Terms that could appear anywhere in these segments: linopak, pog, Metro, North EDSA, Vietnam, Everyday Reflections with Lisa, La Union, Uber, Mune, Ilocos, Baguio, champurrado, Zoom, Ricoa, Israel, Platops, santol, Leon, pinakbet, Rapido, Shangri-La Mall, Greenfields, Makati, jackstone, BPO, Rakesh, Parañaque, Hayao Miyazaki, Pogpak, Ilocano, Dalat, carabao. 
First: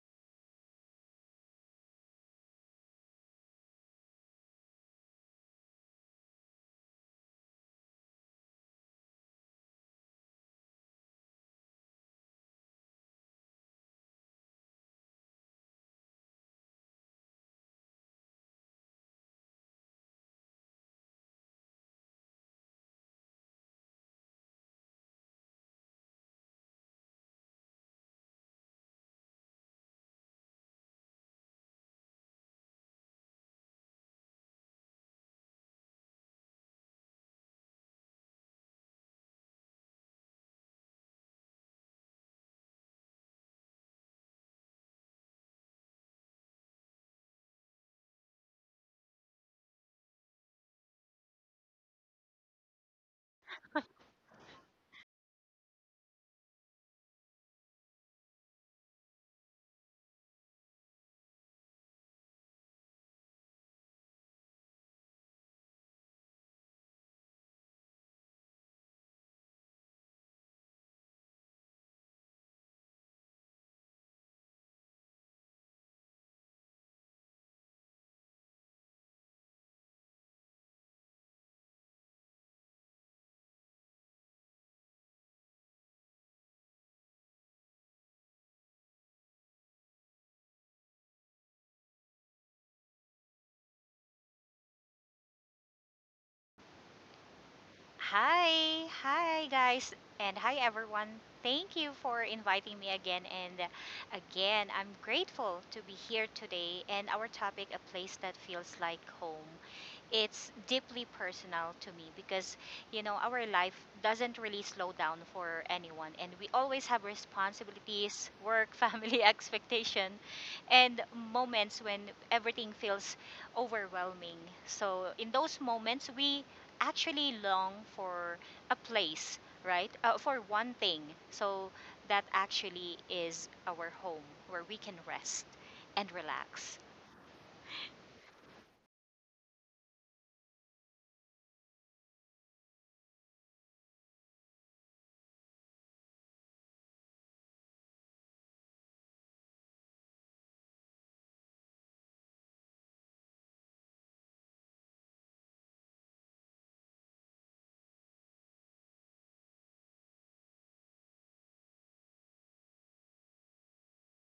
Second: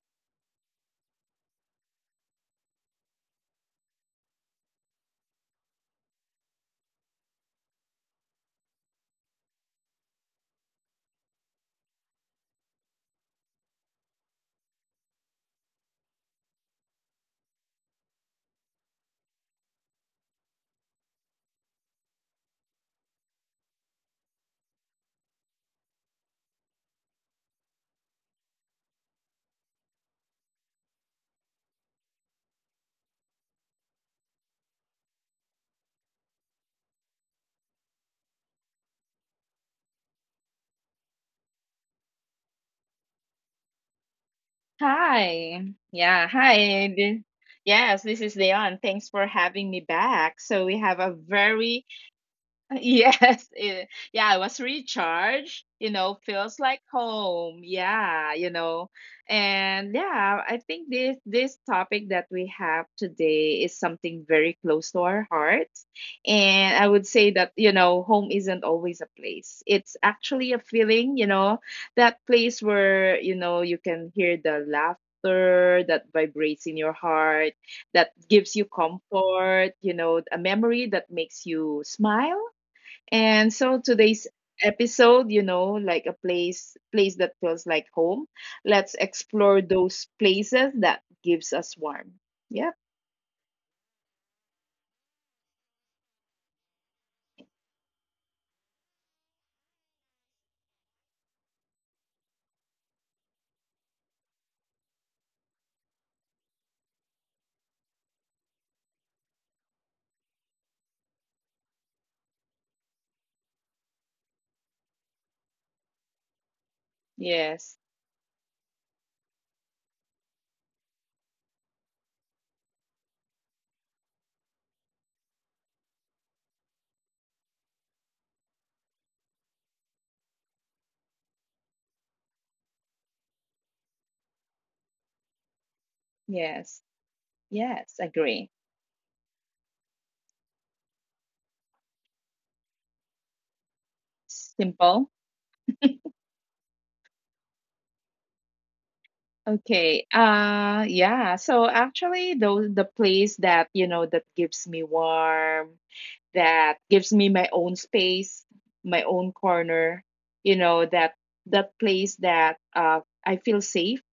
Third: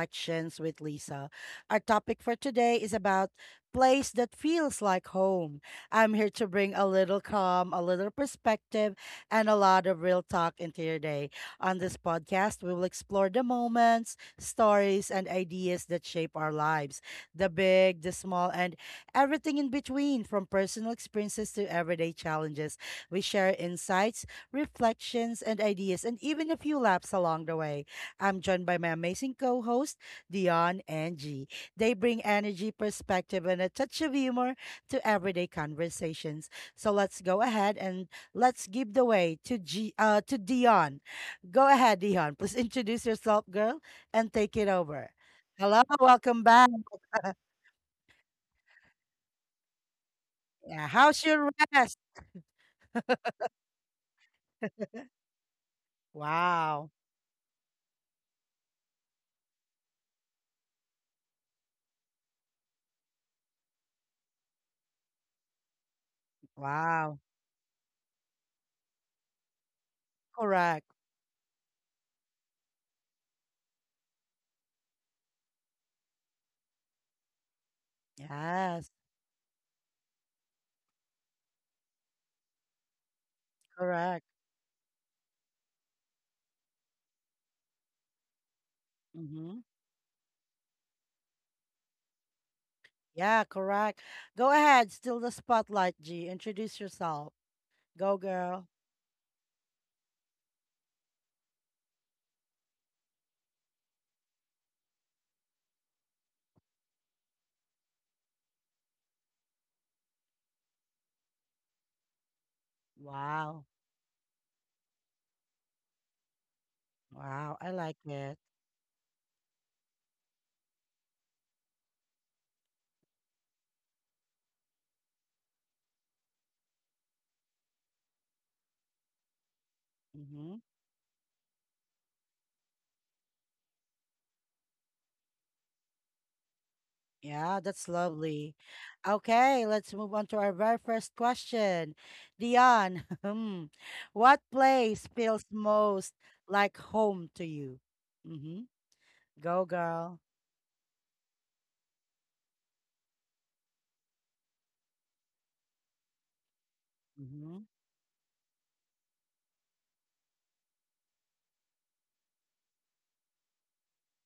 Reflections with Lisa. Our topic for today is about place that feels like home. I'm here to bring a little calm, a little perspective, and a lot of real talk into your day. On this podcast, we will explore the moments, stories, and ideas that shape our lives the big, the small, and everything in between, from personal experiences to everyday challenges. We share insights reflections, and ideas, and even a few laps along the way. I'm joined by my amazing co host, Dion and G. They bring energy, perspective, and a touch of humor to everyday conversations. So let's go ahead and let's give the way to Dion. Go ahead, Dion. Please introduce yourself, girl, and take it over. Hi. Hello, Yeah, welcome back. hi. Yes, this is Leon. Thanks for having me back. So we Yeah, have a how's your very, rest? Yeah, I was recharged, feels like Wow. home. Yeah, And yeah, I think this topic that we have today is something very close to our hearts. And I would Wow. say that, you know, home isn't always a place. It's actually a Correct. feeling, you know, that place where, you know, you can hear the laughter that vibrates in your heart that gives you Yes, comfort, you know, a memory that makes you smile and so correct. today's episode, you know, like a place that feels like home. Let's Mm-hmm. explore those places that gives us warm. Yep. Yeah, correct. Go ahead, still the spotlight, G. Introduce yourself. Go, girl. Hi, hi guys, and hi everyone. Thank you for inviting me again and again. I'm grateful to be here today and our topic a place that feels like home. It's deeply personal to me because you know our Wow. life doesn't really slow down for anyone, and we always have Wow, I Yes. like responsibilities, it. work, family expectation and moments when everything feels overwhelming. So in those moments we actually long for a place, right? For Mm-hmm. one thing. So that actually is our home where we can rest and relax. Yes. Yeah, that's Yes, lovely. agree. Okay, let's move on to our very first question. Dion, hmm, what place Simple. feels most like home to you? Mm-hmm. Go, Okay. girl. Yeah, so actually those the place that, that gives me warm, that gives me Mm-hmm. my own space, my own corner, you know, that that place that I feel safe,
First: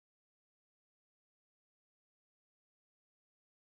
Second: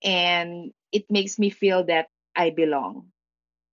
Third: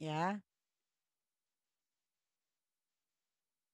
Yeah. and it makes me feel that I belong.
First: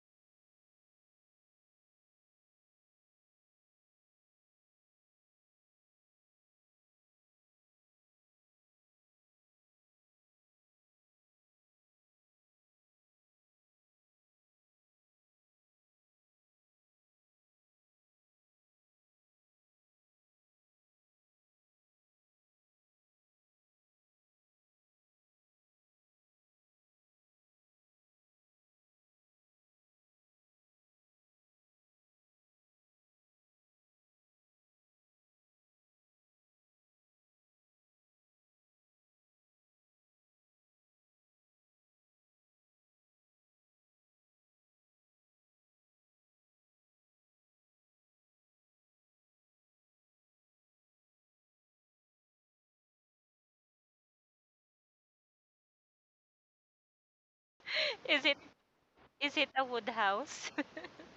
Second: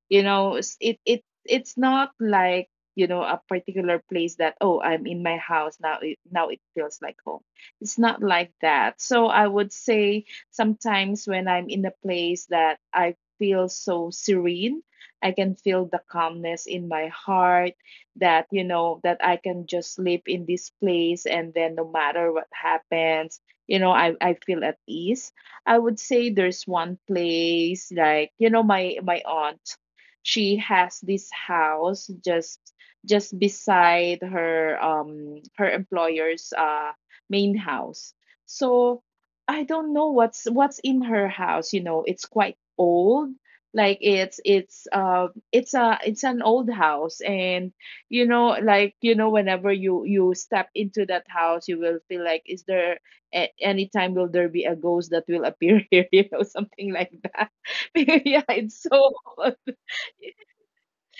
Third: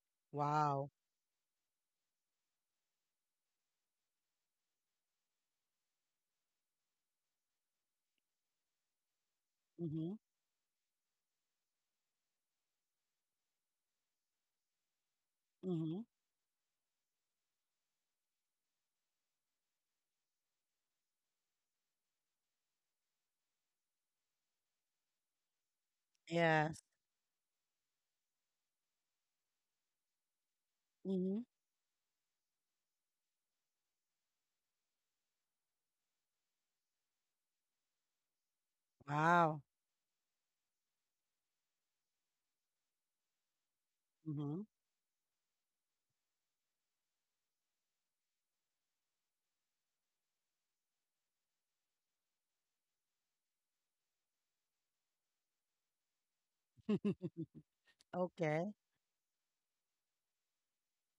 Wow. It's not like, you know, a particular place that, oh, I'm in my house now, now it feels like home. It's not like that. So I would Mm-hmm. say sometimes when I'm in a place that I feel so serene, I can feel the Mm-hmm. calmness in my heart, that, you know, that I can just sleep in this place, and then no matter what happens, I feel at ease. I would say there's Yes. one place, like, you know, my aunt, she has this Mm-hmm. house, just beside her her employer's main house. So I Wow. don't know what's in her house, you know, it's quite old. Like it's Mm-hmm. it's uh it's a it's an old house. And you know, like, you know, whenever you step into that house, you will feel like, is there, at any time, will there be a ghost that will appear here, you know, something like that. Is it Yeah, Okay. it's so— is it a wood house?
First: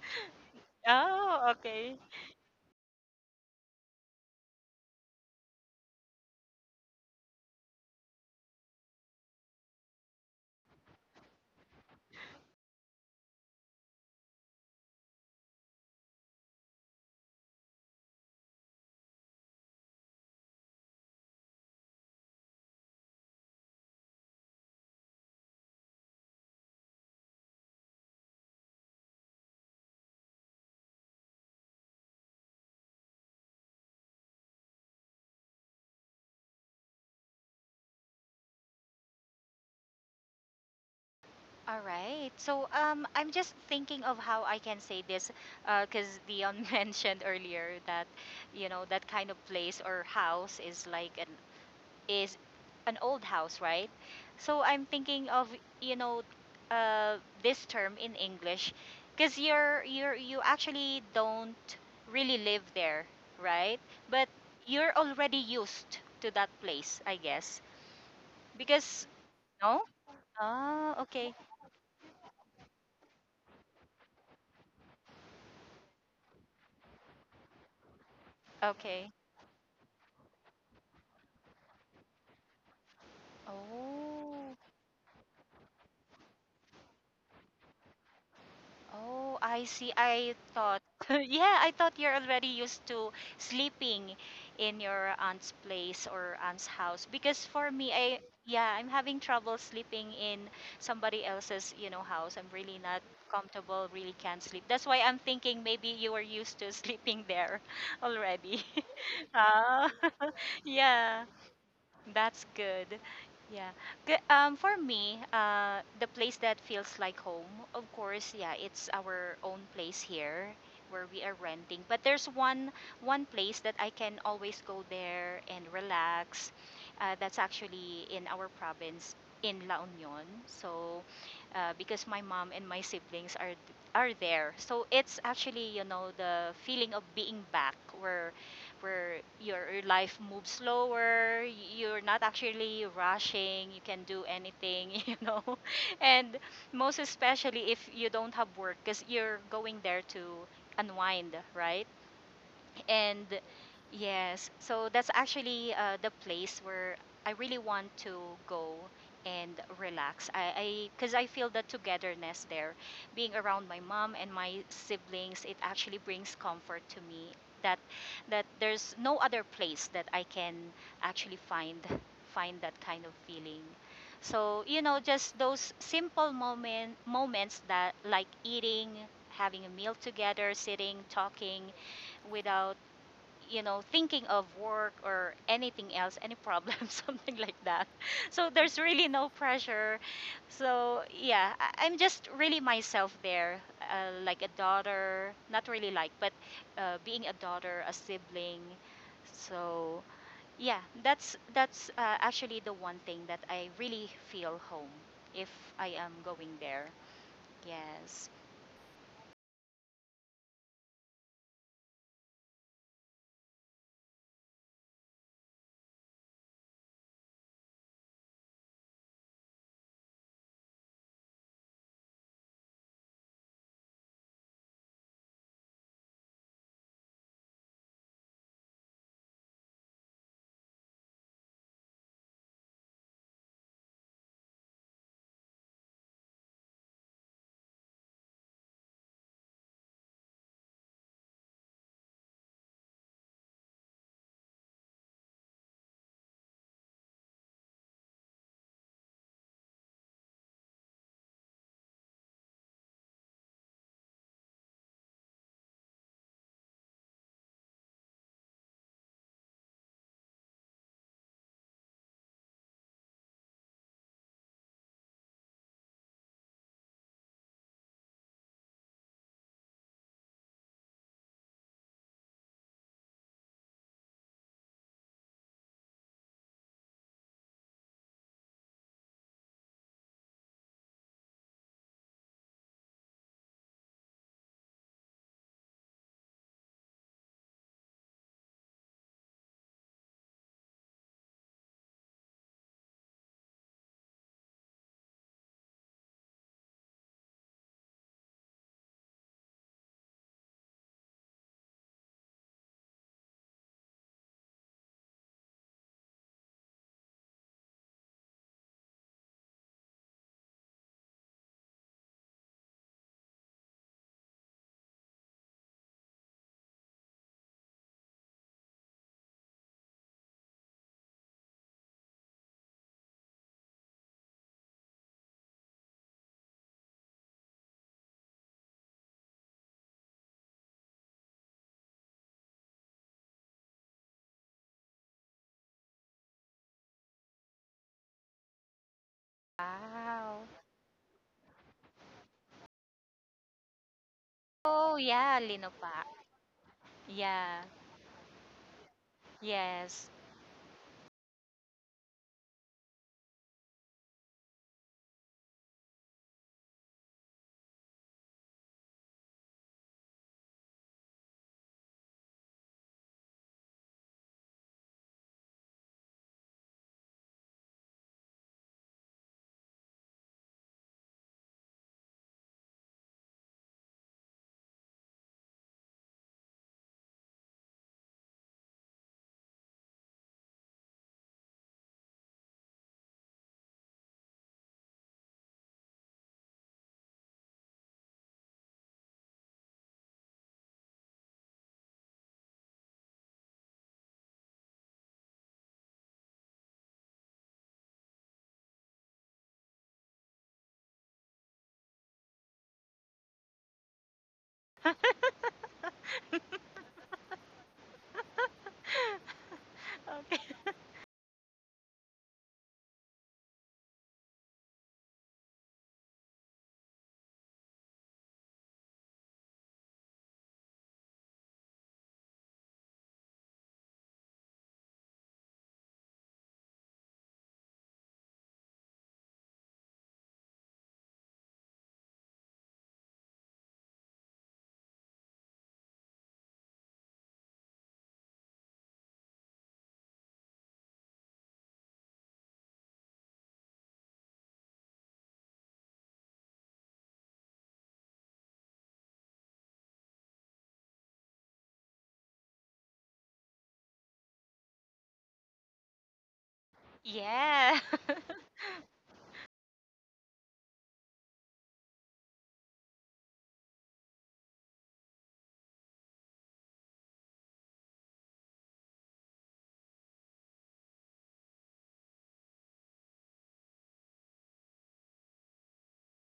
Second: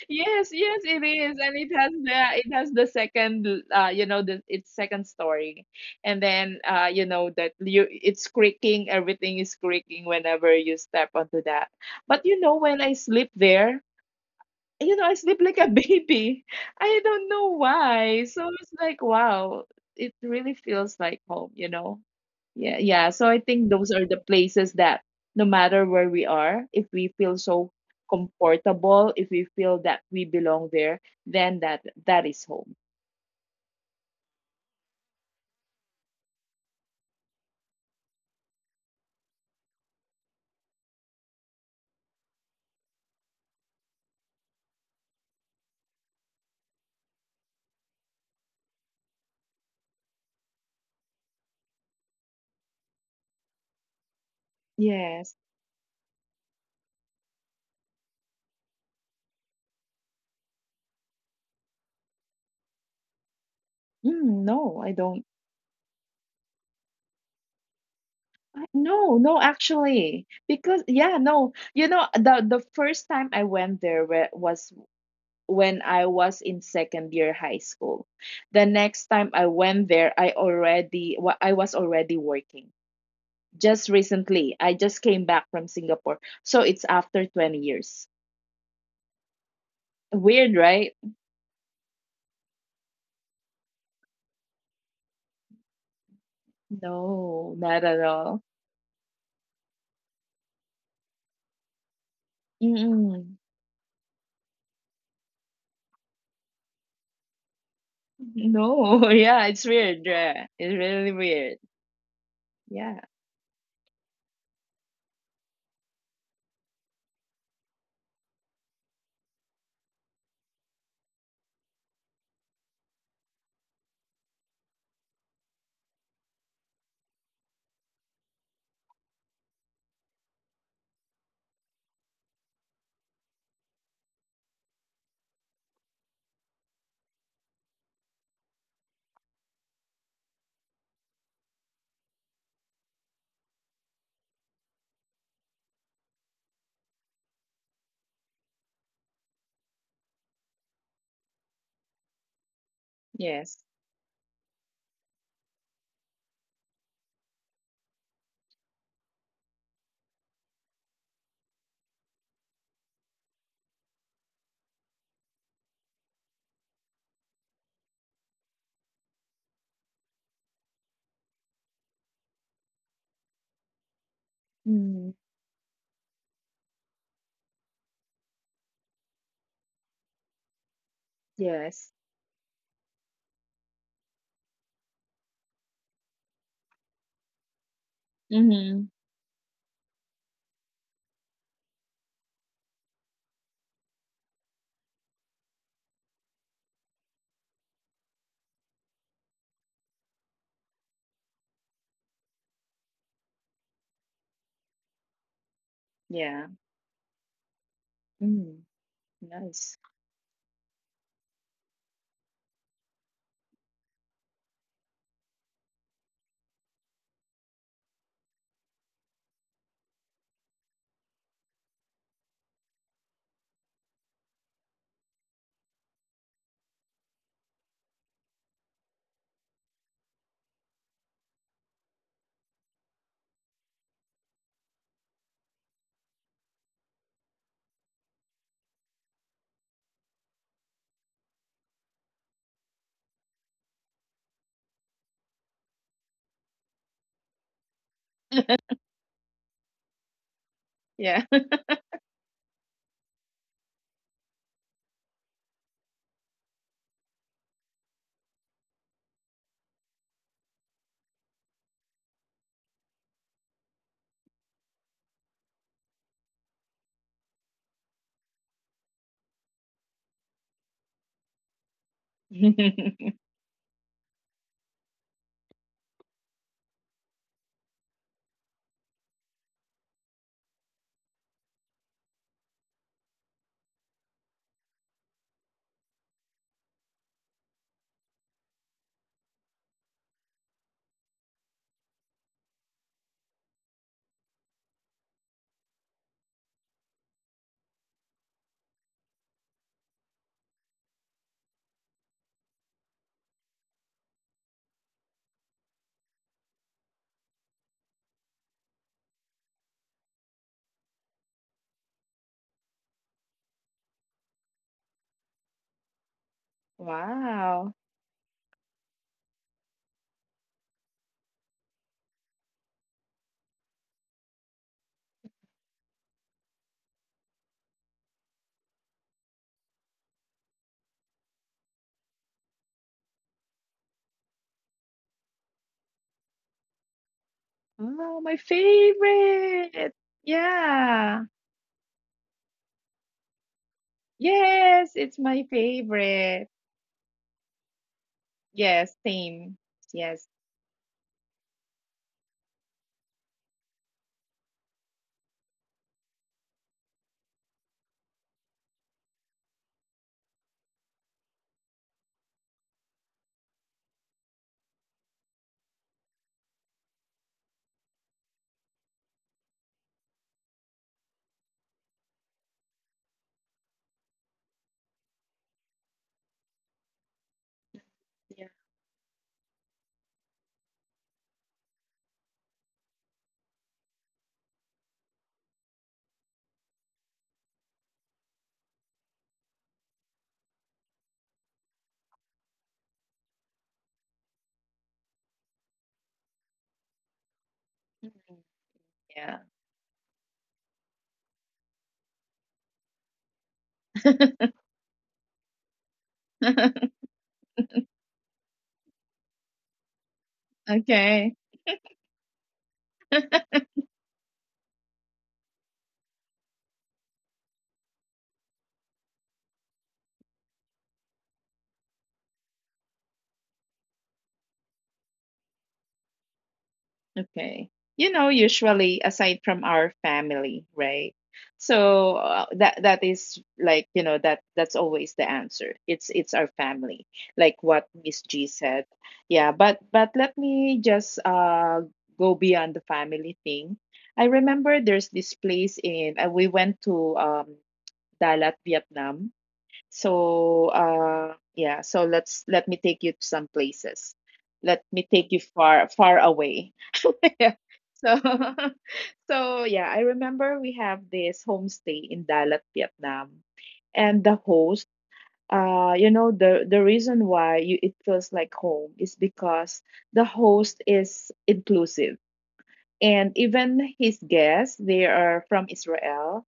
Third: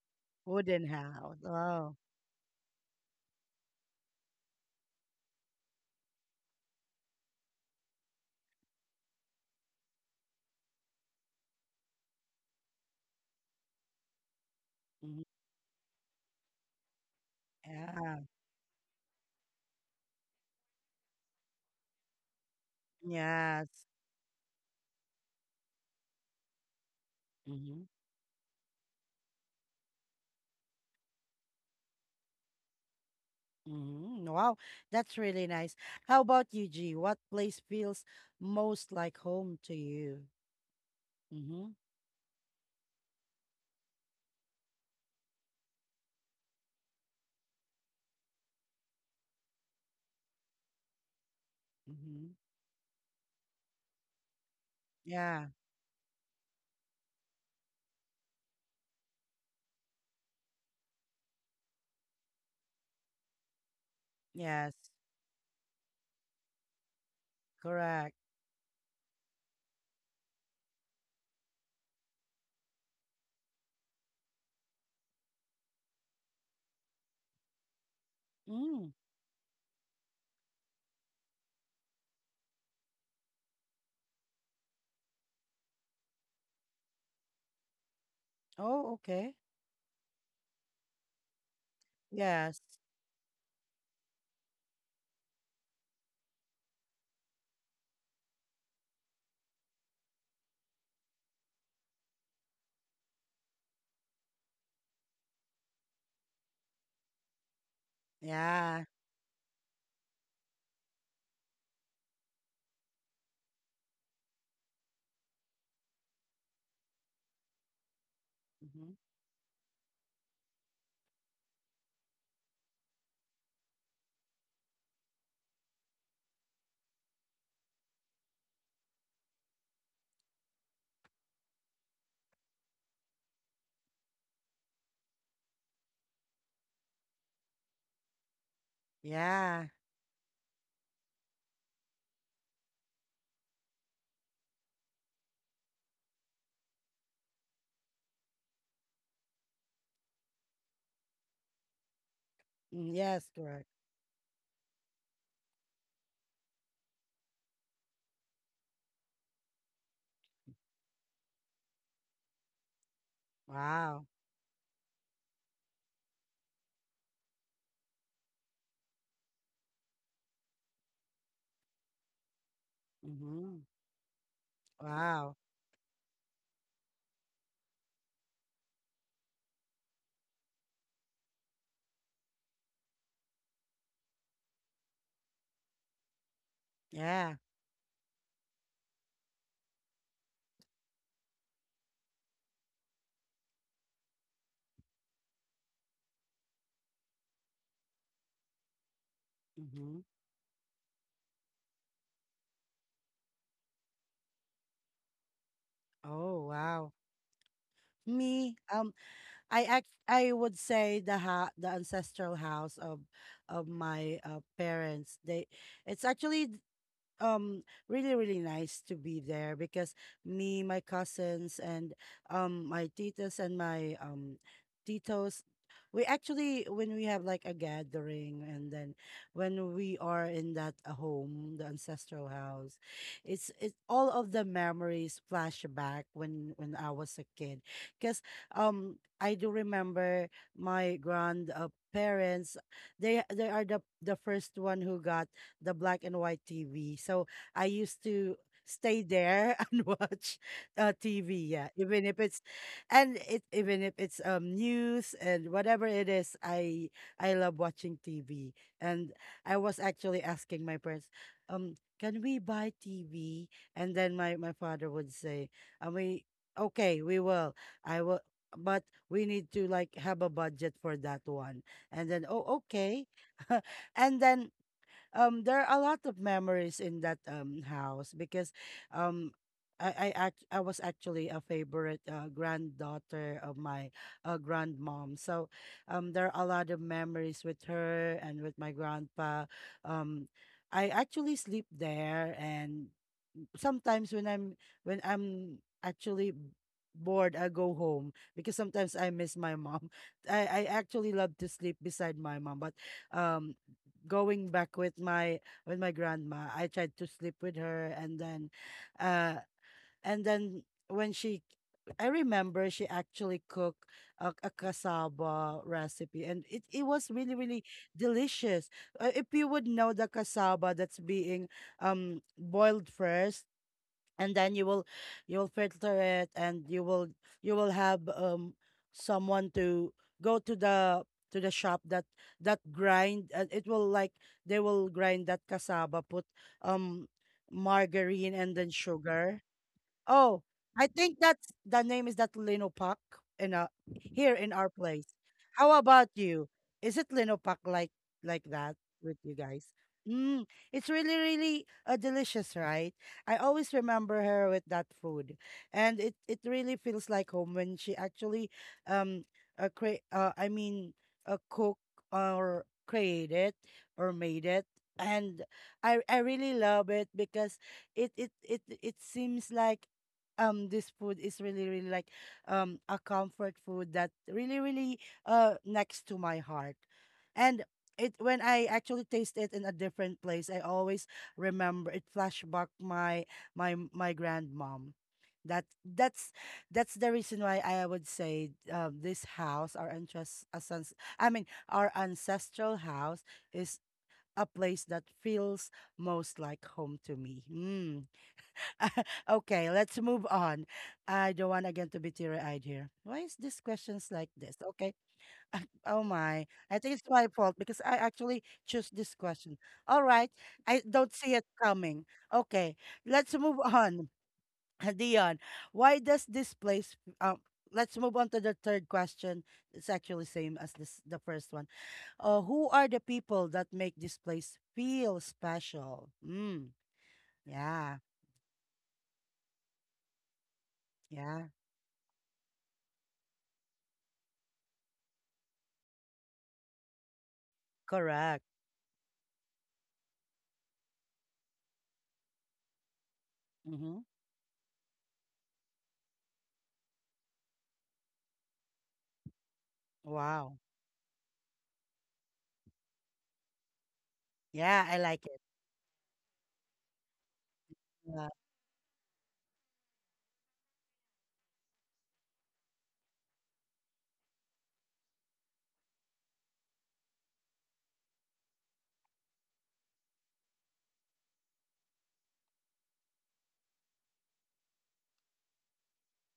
Yes, yes, Wooden it is, house. Oh, and it has Oh. okay. the— it has the second, you know, the— its second story, and then you know that you— it's creaking, everything is creaking whenever you step onto that. But you know, when I sleep there, you know, I Mhm. sleep like a baby. I don't know why. Yeah. So it's like, wow, it really feels like home, you know? Yeah, yeah. So I think those Yes. are the places that no matter where we are, if we feel so Mhm. comfortable, if we feel that we belong there, then that that is home. Mhm. Wow, that's really nice. How about you, G? What place feels most like home to you? Mhm. All right. So I'm just thinking of how I can say this, because Dion mentioned earlier that, you know, that kind of place or house is like Mhm. is an old house, right? So I'm thinking Yes. of Yeah. you know uh, this term in English, because you actually don't really live there, right? But Mm, no, Yes. I you're don't. already used to that place, I guess, Correct. I- because No, no, no. actually, because Ah, yeah, okay, no, you know, the first time I went there was when I was in second year high school. The Mm. next okay. time I went there, I already I was already working. Just recently, Oh. I just came back from Singapore. So it's after 20 years. Oh, okay. Oh, I see. I Weird, thought, right? yeah, I thought you're already Yes. used to sleeping in your aunt's place or aunt's house. No, Because for not at me, all. yeah, I'm having trouble sleeping in somebody else's, you know, house. I'm really not Mm-mm. comfortable, really can't sleep. That's why I'm thinking maybe you were used to sleeping there already. Yeah. No, yeah, it's weird. Ah, Yeah, it's really yeah. weird. That's Yeah. good. Yeah. For me, the place that feels like home, of course, yeah, it's Mhm. our own place here where we are renting. But there's one place that I can always go there and relax. That's actually in our province in La Union. So, because my mom and my siblings are there, so it's actually you know the feeling of being back where where Yeah. Your life moves slower, you're not actually rushing, you can do anything, you know. And most especially if you don't have work because you're going there to unwind, right? Mm, And yes, Yes. correct. yes, so that's actually the place where I really want to go and relax. 'Cause I feel the togetherness there, being around my Wow. mom and my siblings, it actually brings comfort to me. That that there's no other place that I can actually find that kind of feeling. Mhm. So you know, Mm, Wow. just those simple moments that like eating, having a meal together, sitting, talking, yes. without you know, thinking of work or anything else, any problem, something Yeah. like that. So Mm-hmm. there's really no pressure. So yeah, I'm just really myself there, like a daughter, not really like, but being a daughter, a sibling. Mhm. So yeah, that's actually the one thing that I really feel home if I am Yeah. Oh, going there. wow. Yes. Me, Mm, um, I nice. act I would say the ha the ancestral house of my parents. They It's actually um really really nice to be there because me my cousins and my titas and my titos, we actually when we have like a gathering and then when we are in that home the ancestral house, it's all of the memories flash back when I was a kid, because I do remember my grand, parents. They are the first one who got the black and white TV. So I used to stay there and watch TV. Yeah. Yeah, even if it's and it even if it's news and whatever it is, I love watching TV. And I was actually asking my parents, can we buy TV? And then my father would say, and we okay, we will. I will. But we need to like have a budget for that one. And then, oh, okay. And then there are a lot of memories in that house, because um I was actually a favorite, granddaughter of my grandmom. So there are a lot of memories with her and with my grandpa. Um I actually sleep there, and sometimes when I'm actually bored, I go home because sometimes I miss my mom. I actually love to sleep beside my mom, but um going back with my grandma, I tried to sleep with her, and then uh and then when she I remember she actually cooked a cassava recipe, and it was really really Wow. delicious. If you would know, the cassava that's being boiled first, and then you will filter it, and you will have someone to go to the shop that grind, and it will like, they will grind that cassava, put um Oh, my margarine and then sugar. favorite. Oh, Wow. I Yeah. think that's the name, is that Linopak in a here in our Yes, Oh it's place. my yeah, How Linopa. about favorite. you? Is it Linopak Yeah. like that Yes, with you same. guys? Yes. Yes. Mm, it's really really delicious, right? I always remember her with that food, and it really feels like home when she actually um uh, cre- uh I mean cook, or create it, or made it. And I really love it because it seems like this food is really really like a comfort food that really really next to my heart, and it when Yeah. I actually taste it in a different place, I always remember it, flashback my my grandmom. That that's that's the reason why I would say, this house our ancest- ascens- I mean our ancestral house is a place that feels most like home to me. Mm. Mhm. Yeah. Okay, let's move on. I don't want again to be teary-eyed here. Why is this questions like this? Okay. Oh my. I think it's my fault because I actually choose this question. All right. Okay. I don't Okay. see it coming. Okay. Let's move on. Dion, why does this place let's move on to the third question. It's actually same as this the first one. Who are the people that make this place feel special? Mm, Okay. yeah. You know, usually aside from our family, right? Yeah. So that that is like, you know, that that's always the answer. It's our family, like what Miss G Correct. said. Yeah, but let me just go beyond the family thing. Mm-hmm. I remember there's this place in we went to Dalat, Vietnam. Wow. So so let's— let me take you to some places. Let Yeah, me I take like you it. far far away. yeah. Yeah. So Yeah. so yeah, I remember we have this homestay in Dalat, Vietnam. And the host, you know, the reason why you it feels like home is because the host is inclusive, and even his guests, they are from Israel.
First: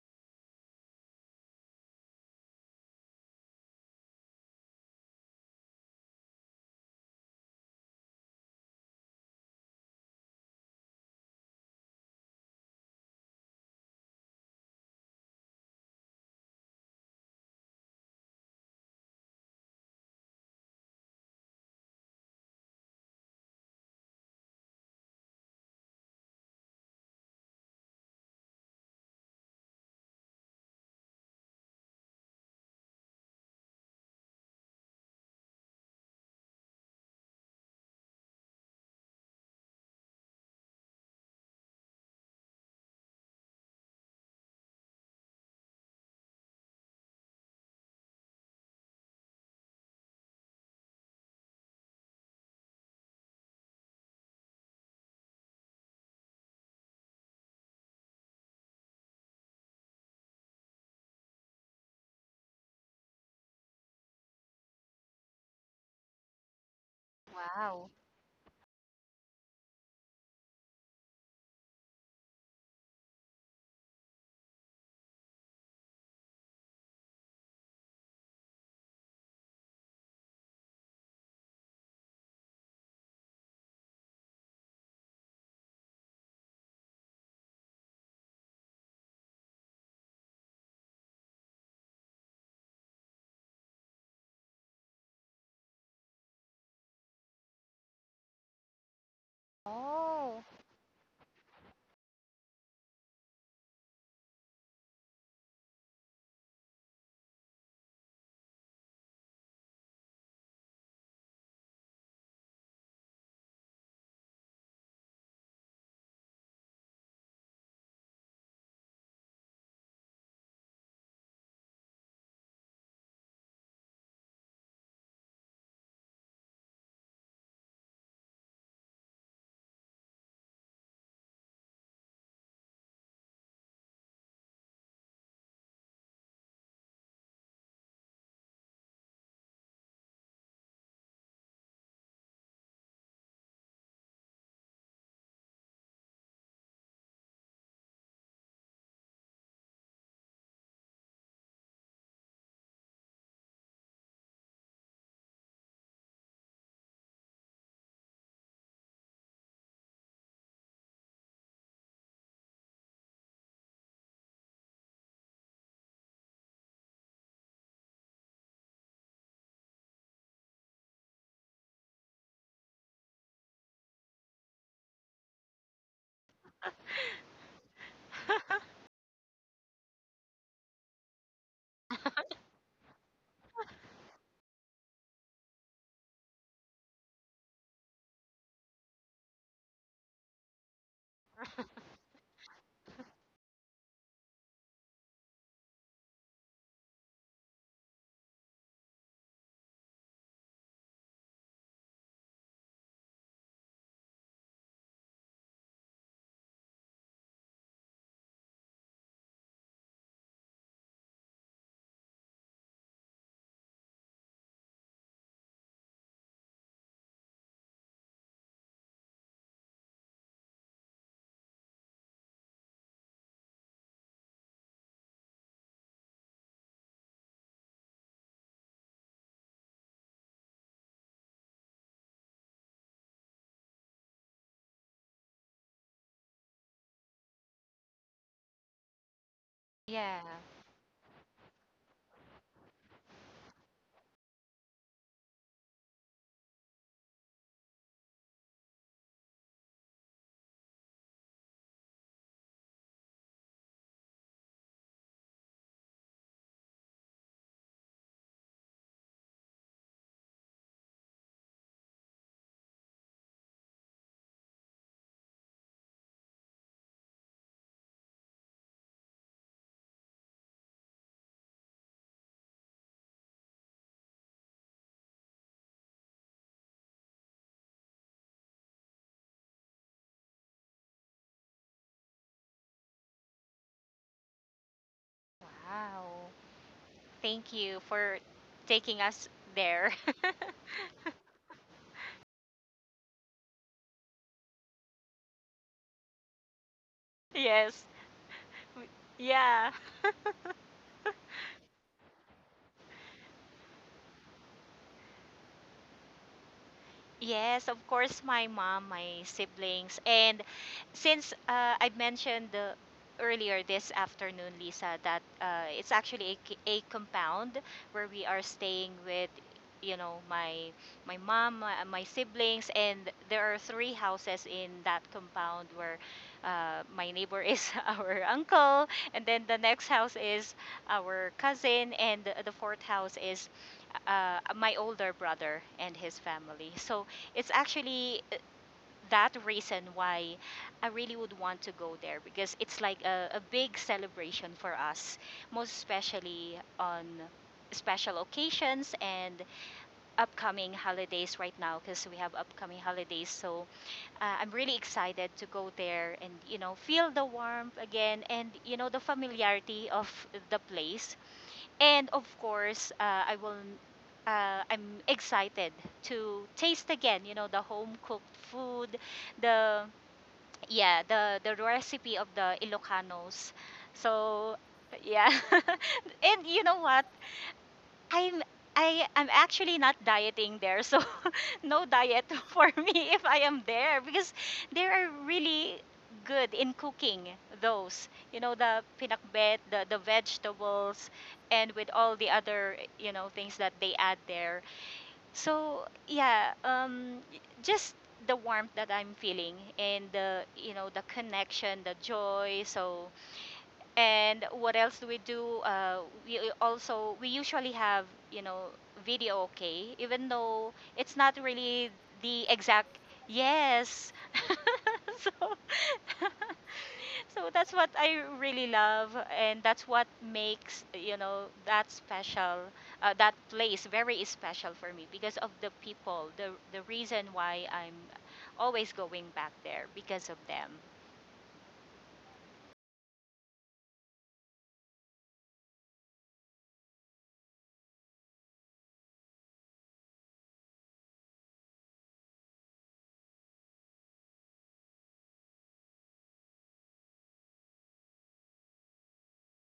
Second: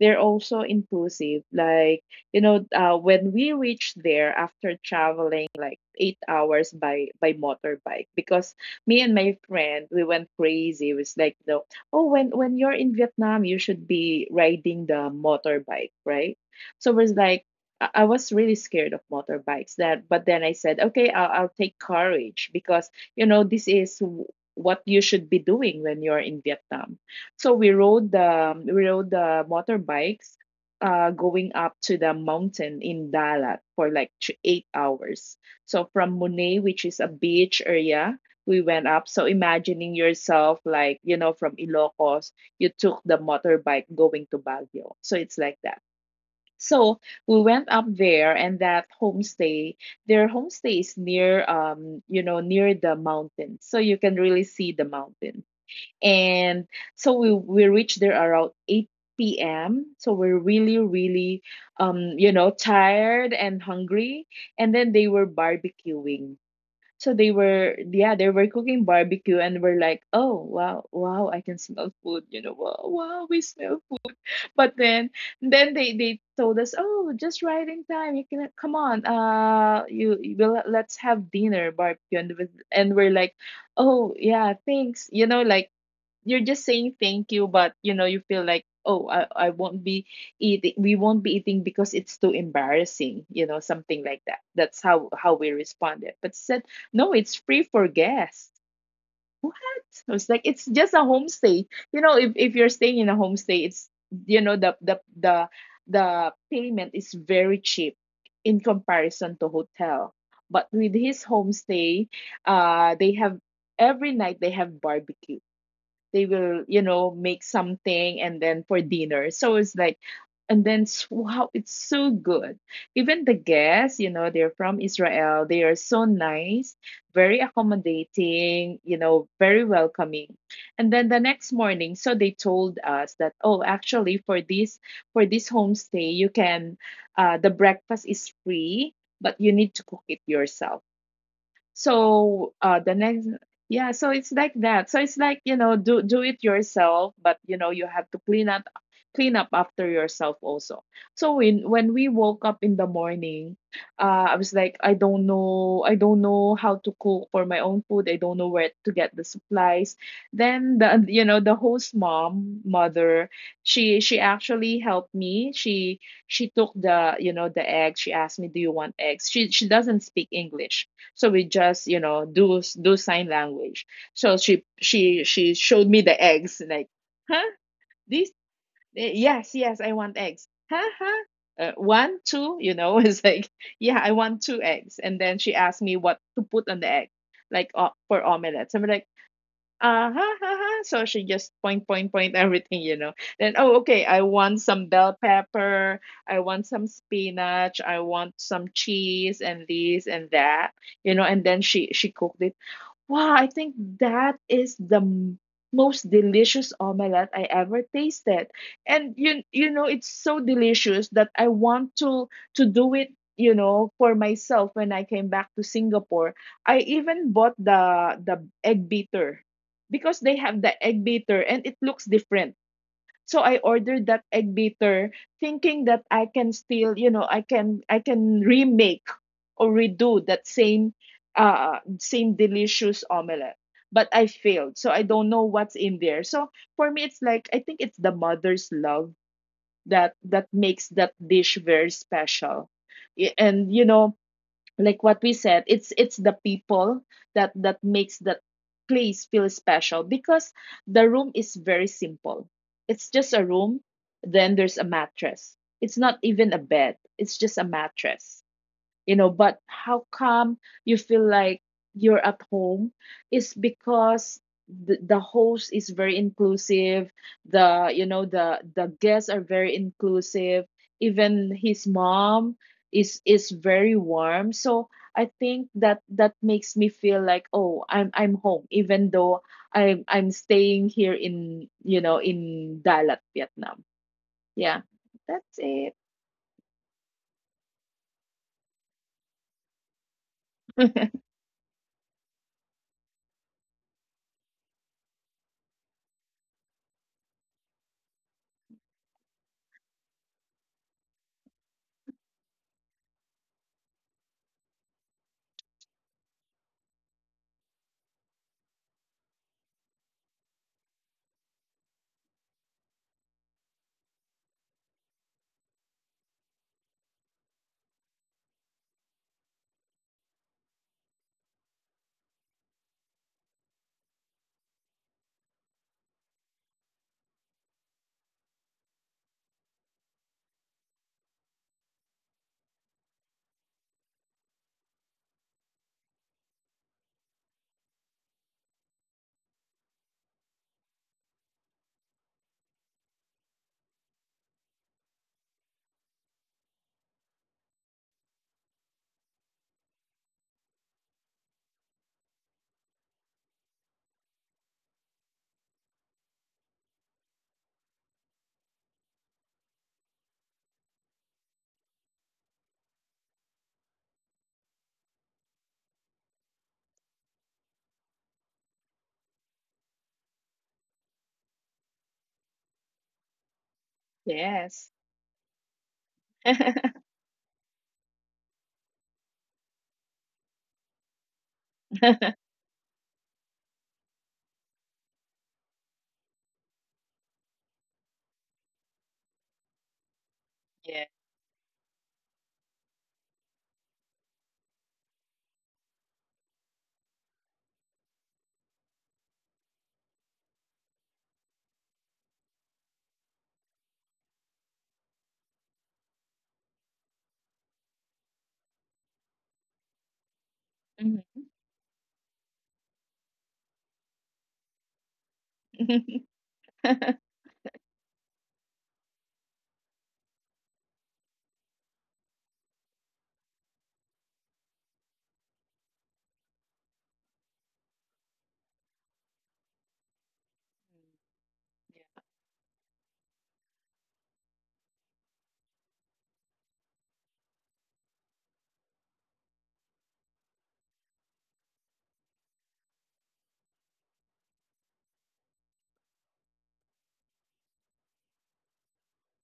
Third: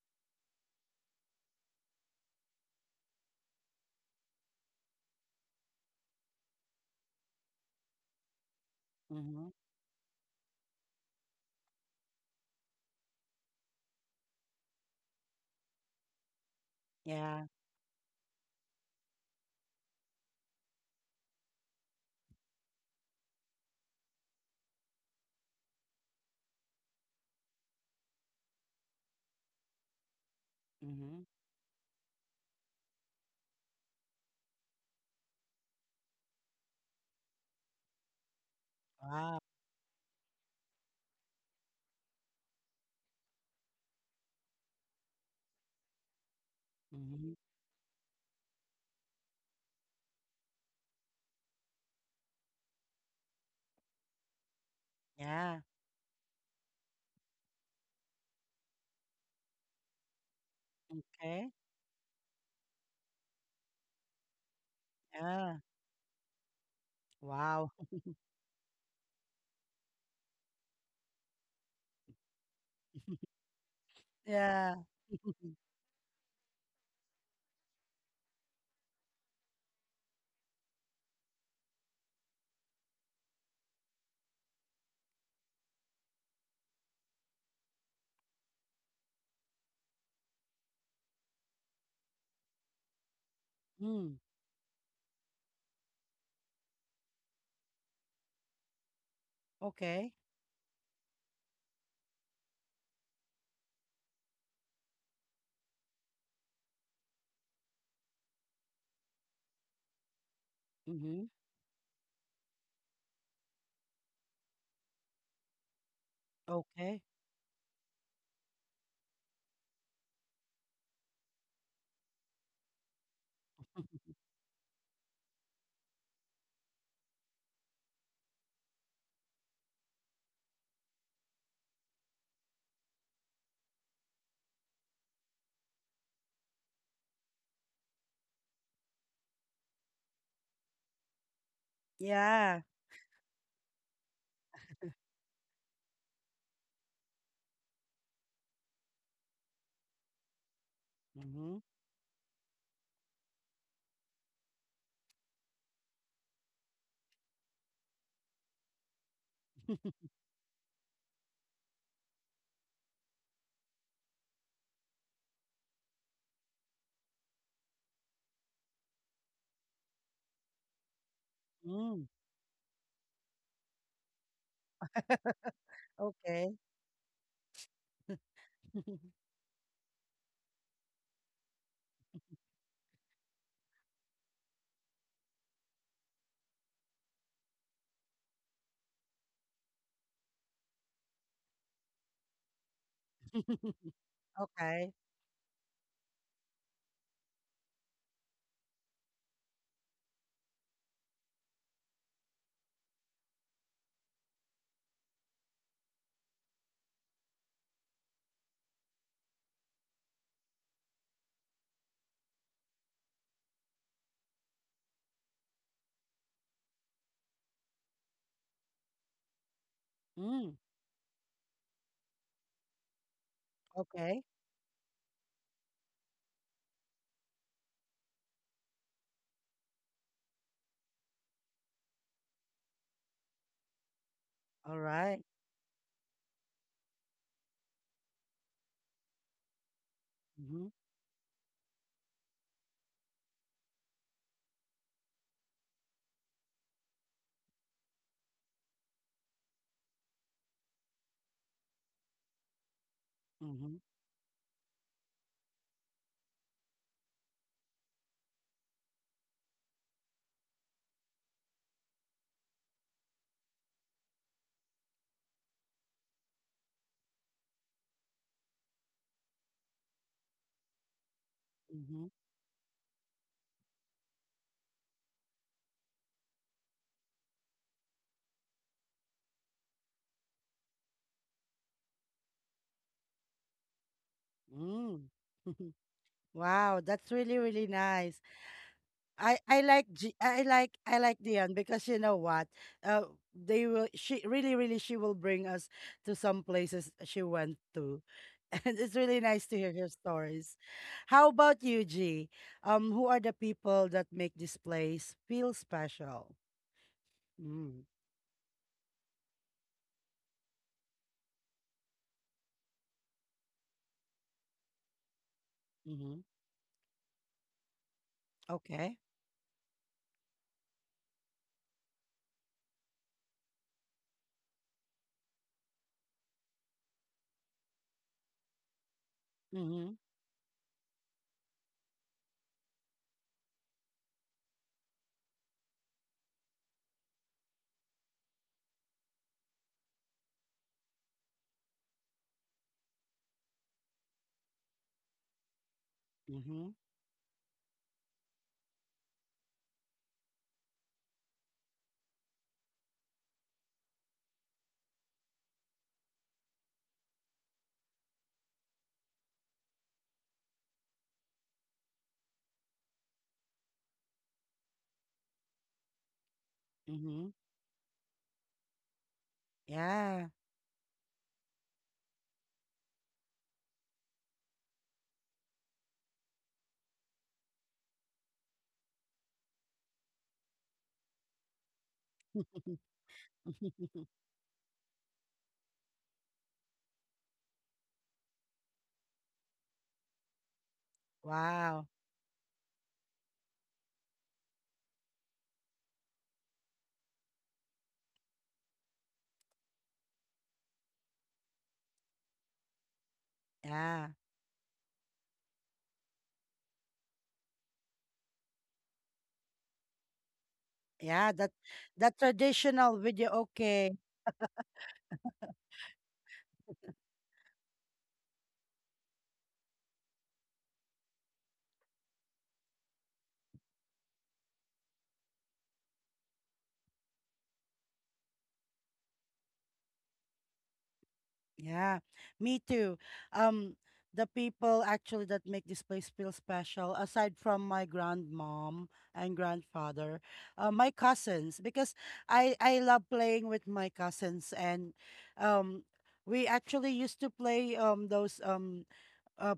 They're also inclusive. Like, you know, when we reached there after traveling like 8 hours by motorbike, because me and my Mm-hmm. friend, we went crazy. It was like— the— oh, when you're in Vietnam, you should be riding the motorbike, right? So it was like, Yeah. I was really scared of motorbikes, that— but then I said, okay, I'll take courage, because you know this is what you should be doing when you're in Vietnam. So we rode the— we rode the motorbikes, Mm-hmm. going up to the mountain in Dalat for like 8 hours. So from Mune, which is a beach area, we went up. So Wow. imagining yourself, like, you know, from Ilocos, you took the motorbike going to Baguio. So it's like that. So Mm-hmm. we went up there and that homestay, their homestay is near you know, near the mountain. So you can really see the mountain. Yeah. And so we reached there around 8 p.m. So we're really, really Okay. You know, tired and hungry. And then they were Yeah. barbecuing. So they Wow. were— Wow. yeah, they were cooking barbecue, and we're like, oh wow, wow, I can smell food, you know, wow, wow, we smell— but Yeah. then then they told us, oh, just right in time, you can come on, you— you will— let's have dinner, barbecue, and we're like, oh yeah, thanks, you know, like you're just saying thank you, but you know you feel like, I won't be eating, we won't be eating, because it's too embarrassing, you know, something Mm. like that, that's how we responded. But said, no, it's free for guests. What? I Okay. was like, Oh, it's just a homestay. You know, if you're staying in a homestay, it's— you know the the payment is very cheap in comparison to hotel. But with Mm-hmm. his homestay, they have— every night they have barbecue, they will, you Okay. know, make something, and then for dinner, so it's like, and then wow, it's so good. Even the guests, you know, they're from Israel, they are so nice, very accommodating, you know, very welcoming. And then the next morning, so they told us that, oh, actually for this— for this homestay, you can— the breakfast is free, but you need to cook it yourself. So Yeah. Yeah, so it's like that. So it's like, you know, do do it yourself, but you know, you have to clean up— clean up after yourself also. So Mm-hmm. When we woke up in the morning, I was like, I don't know how to cook for my own food. I don't know where to get the supplies. Then the, you know, the host mom— mother, she actually helped me. She— she took the, you know, the egg. She asked me, do you want eggs? She— she doesn't speak English, so we just, you Mm. know, do do sign language. So she showed me the Okay. eggs, like, huh? This? Eh, yes, yes, I want eggs. Huh? Huh? One, two, you know, it's like, yeah, I want two eggs. And then she asked me what to put on the egg, like for omelette. So I'm like, uh-huh, uh-huh. So she just point, point, point everything, you know. Then, oh, okay, I want some Okay. bell pepper, I want some spinach, I want some cheese and this and that, you know, and then she cooked it. Wow, I think that is the most delicious omelette I ever tasted. And you— you know it's so delicious that I want to— to do it, you know, for myself when I came back to Singapore. I even bought the egg beater, because they have Mm. the egg beater and it looks different, so I ordered that Okay. egg beater, thinking that I can still, you know, I can remake or redo that same same delicious omelette, but I failed. All So I right. don't know what's in there. So for me it's like, I think it's the mother's love that yeah. that Mm-hmm. makes that dish very special. And you know, like what we said, it's the people that that makes that place feel special, because the room is very simple, it's just a room, Mm-hmm. then there's a mattress, it's not even a bed, it's just a mattress. You know, but how come you feel like you're at home is because the host is very inclusive, the, you know, the guests are very inclusive, even his Mm-hmm. mom is very warm. So I think that that makes me feel like, oh, I'm home, even though I'm staying here in, you know, in Dalat, Vietnam. Yeah, Mm. that's it. Wow. Wow, that's really, Thank really you for nice. taking us I there. like G- I like Dion, because you know what? They will. She really, really, she will bring us to some places she went Yes. to, and w- it's really nice to Yeah. hear your stories. How about you, G? Who are the people that make this place feel special? Yes, of Mm, course, my mom, my siblings. And since I mentioned earlier this afternoon, Lisa, that it's mm-hmm. actually a, a compound where we are staying Okay. with, you know, my mom, my siblings, and there are three houses in that compound where my neighbor is our uncle, and then the next Mm-hmm. house is our cousin, and the fourth house is my older brother and his family. So it's actually that reason why I really would want to go there because it's like a big celebration for us, most especially Mm-hmm. on special occasions and upcoming holidays right now because we have upcoming holidays. So I'm really excited to go there and you know feel the warmth again and you know the familiarity of the place, and of course, I will. I'm excited to taste again. You Mm-hmm. know the home cooked food, the Yeah. yeah the recipe of the Ilocanos. So Yes. yeah, and you know what? I'm I I'm actually not dieting there, so no diet Yeah. for me if I am there because they are really good in cooking those. You know the pinakbet, the vegetables, and with Wow. all the other you know things that they add there. So yeah, just the warmth that I'm feeling and the you know the connection, the joy. So Yeah. and what else do? We also we usually have you know video okay, even though it's Yeah. not That Mhm. really that the exact traditional video. Okay. yes. So so that's what I really love, and that's what makes you know that special, that place very special for me because of the people. The reason why I'm always going back there because of them. Yeah, me too. Um, the people actually that make this place feel special, aside from my grandmom and grandfather, my cousins, because I love playing with my cousins, and um, we actually used to play those uh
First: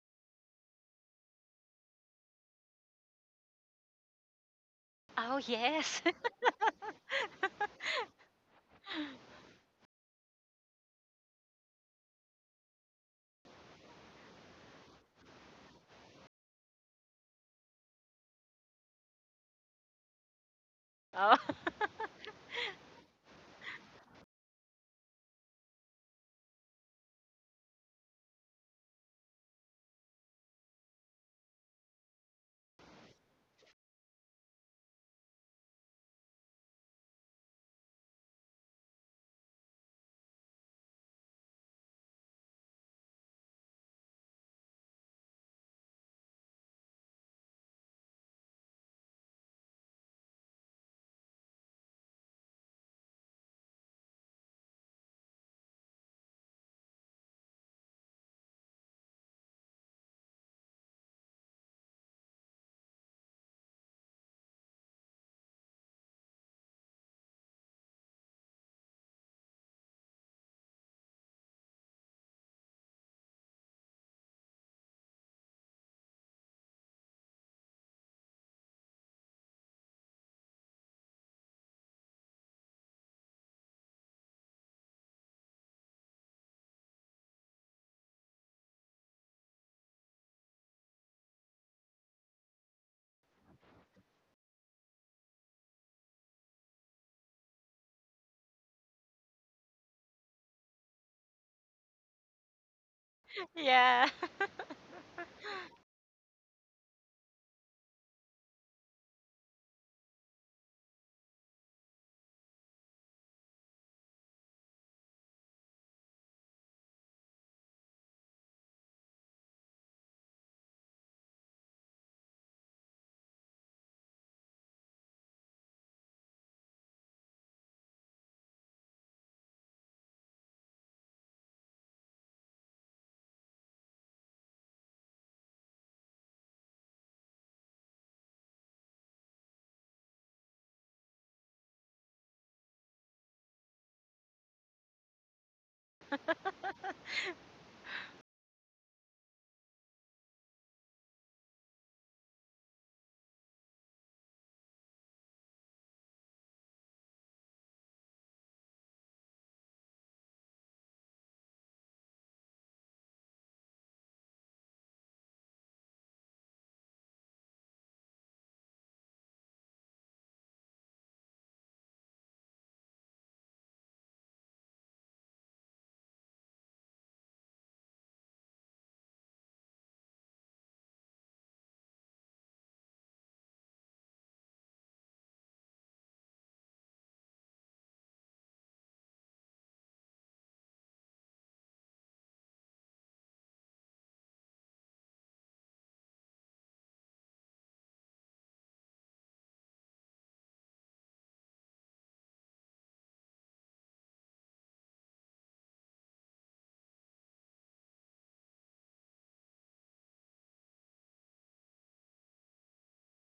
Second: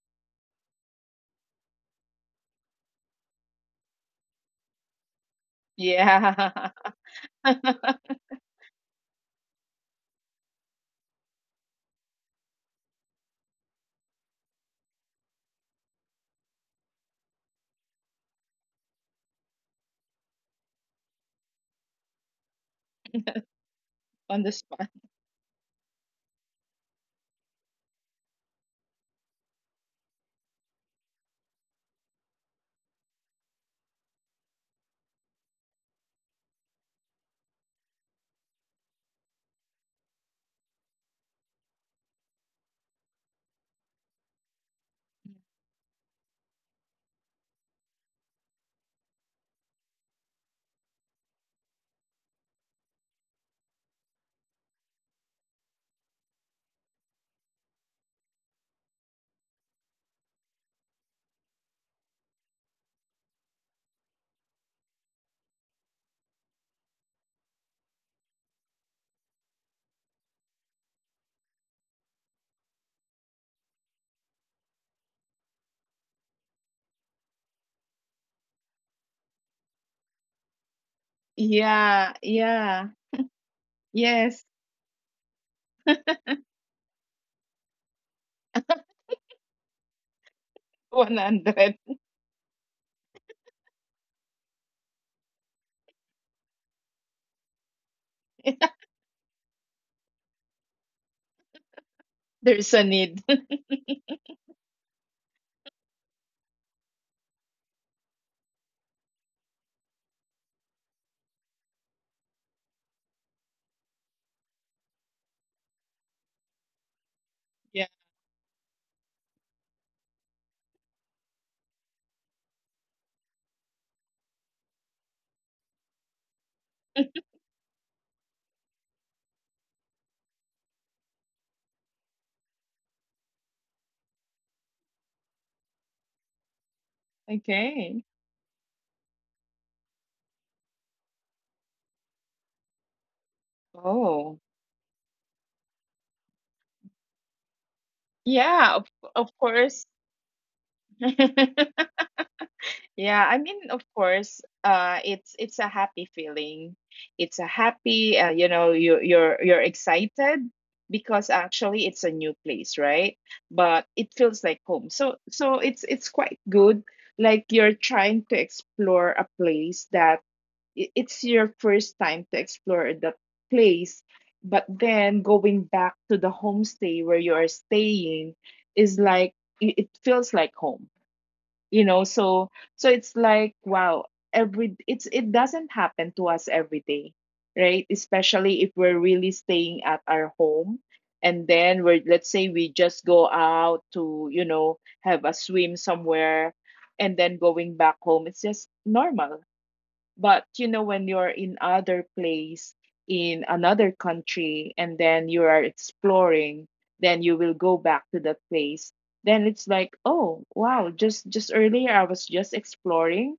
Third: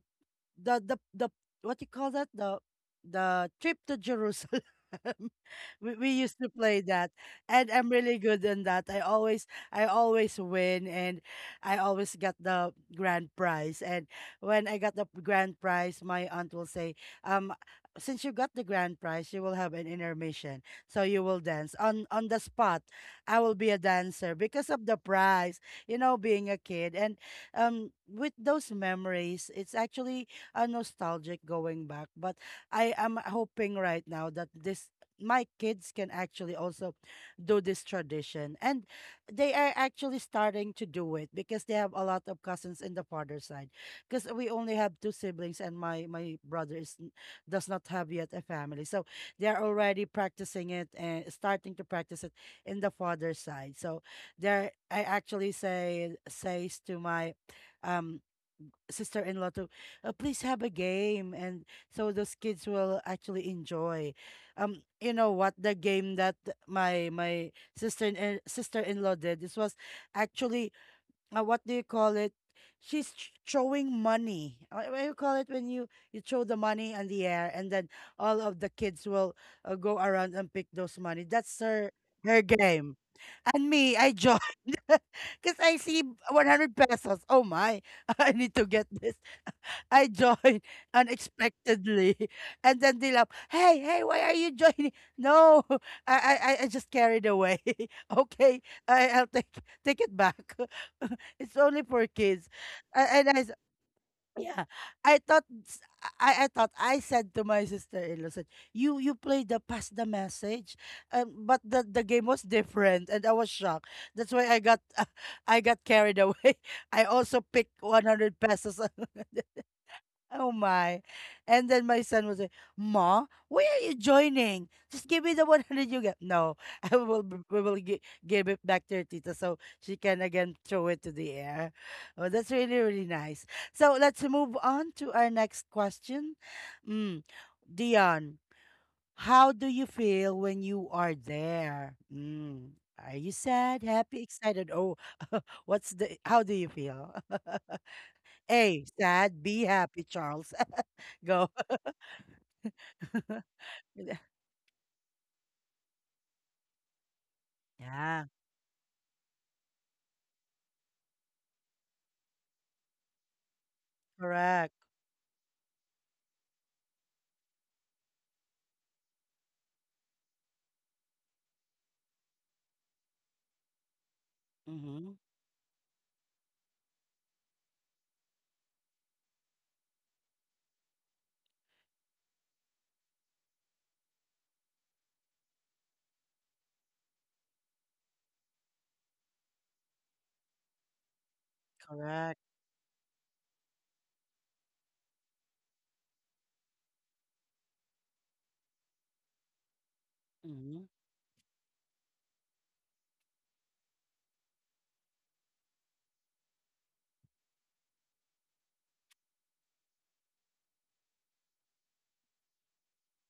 the what you call that, the trip to Jerusalem. Oh we, yes. we used to Yeah. play that, and I'm really good in that. I always win, and I always get the grand prize, and when I got the grand prize, my aunt will say, um since you got the grand prize, you will have an intermission, so you Oh. will dance on the spot. I will be a dancer On the because of spot. the prize. Being a kid, and with those memories, it's actually a nostalgic going back. But I am hoping right now that this my kids can actually also do this tradition. And they are actually starting to do it because they have a lot of cousins in the father side. Because we only have two siblings, and my brother is does not have yet a family. So they are already practicing it and starting to practice it in the father side. So there, I actually say says to my um sister-in-law to, please have a game, and so those kids will actually enjoy. You know what, the game that my sister-in-law did, this was actually, what do you call it, she's throwing money. What do you call it, when you throw the money in the air, and then all of the kids will, go around and pick those money. That's her Yeah, her yeah. game. And me, I Yes, joined, because I see 100 pesos. Oh my. I need to get this. I joined 100. unexpectedly. And then they laugh, hey, hey, why are you joining? No, I just carried away. Okay, I'll take it back. It's only for kids. There's a A- need. And Yeah. yeah, I thought, s- I thought I said to my sister-in-law, said, you played the pass the message, but the game was different, and I was shocked. That's why I got I got carried away. I also picked Yeah. 100 pesos. Oh my. And then my son was like, Ma, why are you joining? Just give me the 100 you get. No, we will give it back to your tita, so she can again throw it to the air. Oh, that's really, really nice. So let's move on to our next question. Mm. Okay. Dion, how do you feel when you are there? Mm. Are you sad, happy, Oh. excited? Oh, how do you feel? Yeah, of, A, of sad. B, course. happy, Charles. Go. Yeah, I mean, of course, it's a happy feeling. It's a happy, Yeah, you're excited because actually it's a new place, right? But it feels like correct. home. So it's quite good. Like you're trying to explore a place that it's your first time to explore the place, but Mm-hmm. then going back to the homestay where you are staying is like it feels like home you know so so it's like, wow, every it's it doesn't happen to us every day, right? Especially if we're really staying at our home, and then we're let's Correct. say we just go out to have a swim somewhere, and then going back home it's just normal. But Mm-hmm. when you're in other place, in another country, and then you are exploring, then you will go back to that place. Then it's like, oh, wow, just earlier I was just exploring,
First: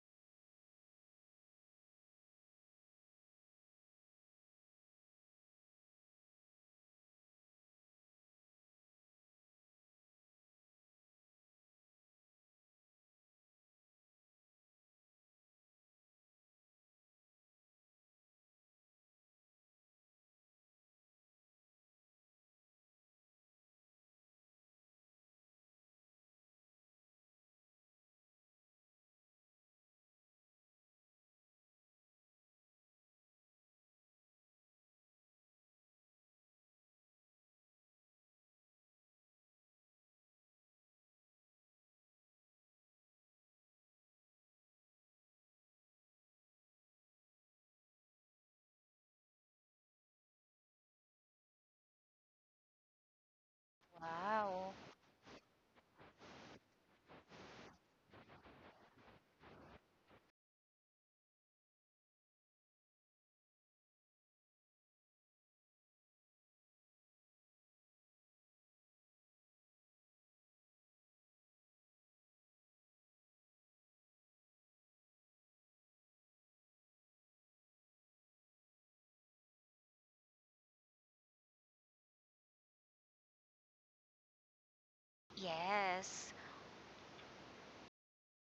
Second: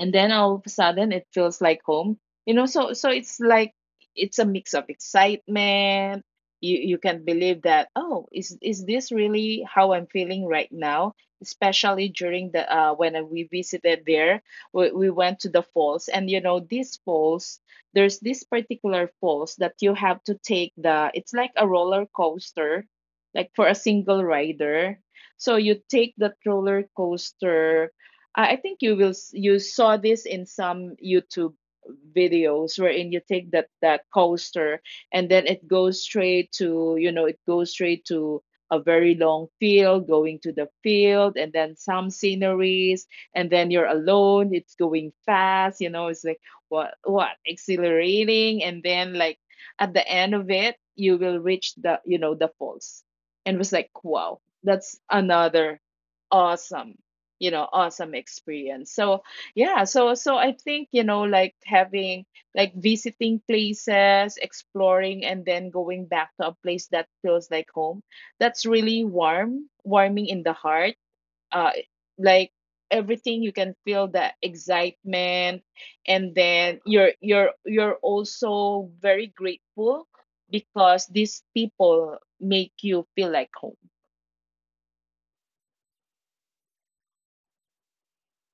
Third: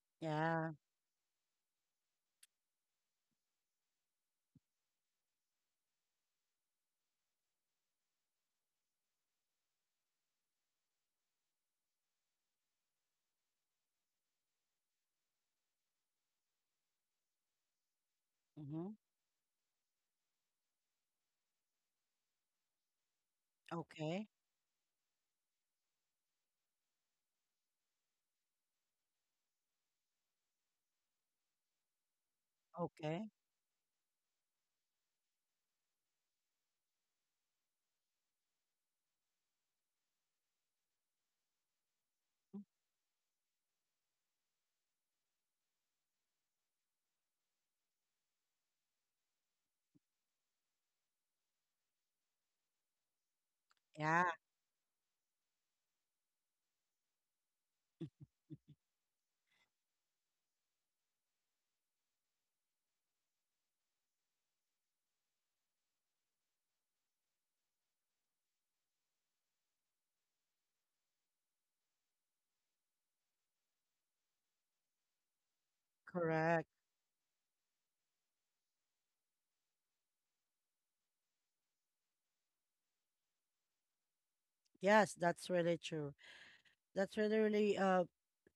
and then all of a Yeah. sudden it feels like home. So it's like it's a mix of excitement. You can believe that, oh, is this really how I'm feeling right now, especially during the when we visited there. We went to the falls, and you know these falls, there's this Mm-hmm. particular falls that you have to take, the it's like a roller coaster, like for a single Okay. rider. So you take the roller coaster. I think you saw this in some YouTube videos, wherein you Okay. take that coaster, and then it goes straight to a very long field, going to the field, and then some sceneries. And then you're alone, it's going fast, it's like, what, exhilarating. And then, like, at the end of it you will reach the you know the falls, and it was like, Yeah, wow, Wow. that's another awesome you know awesome experience. So yeah, so I think, like having like visiting places, exploring, and then going back to a place that feels like home, that's really warming in the heart. uh like, everything, you can feel the excitement, and correct. then you're also very grateful because these people make you feel like home. Yes, that's really true. Yes. That's really, really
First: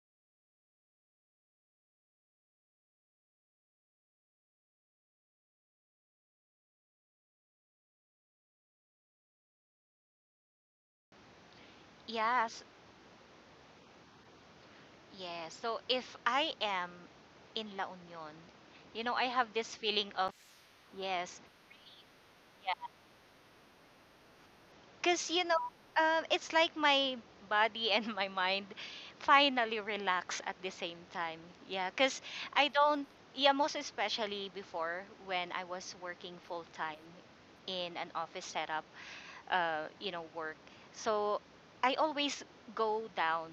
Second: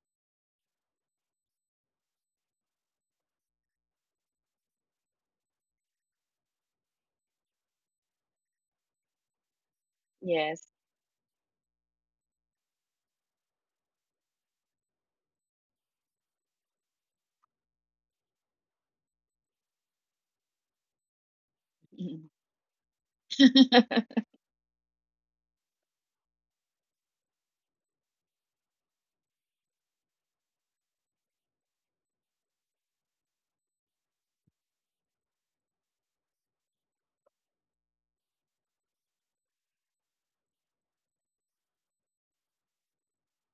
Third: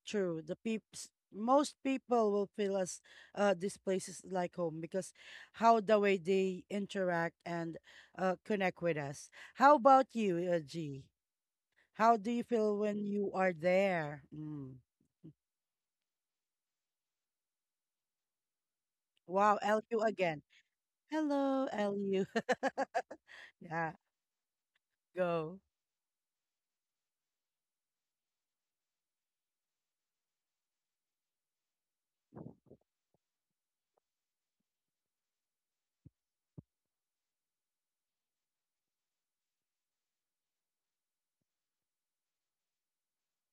true. The peeps most people will feel as this place is like home, because how the way they interact and connect with us. How about you, Yes. G? How do you Yes. feel when you are there? Mm. Yes. So if I am in La Union, you know, I have Wow, this LU feeling of again. yes. Hello, LU. Yeah. Yeah, Cuz you go. know, it's like my body and my mind finally relax at the same time. Yeah, cuz I don't yeah, most especially before when I was working full time in an office setup. Uh, you know, work. So I always go down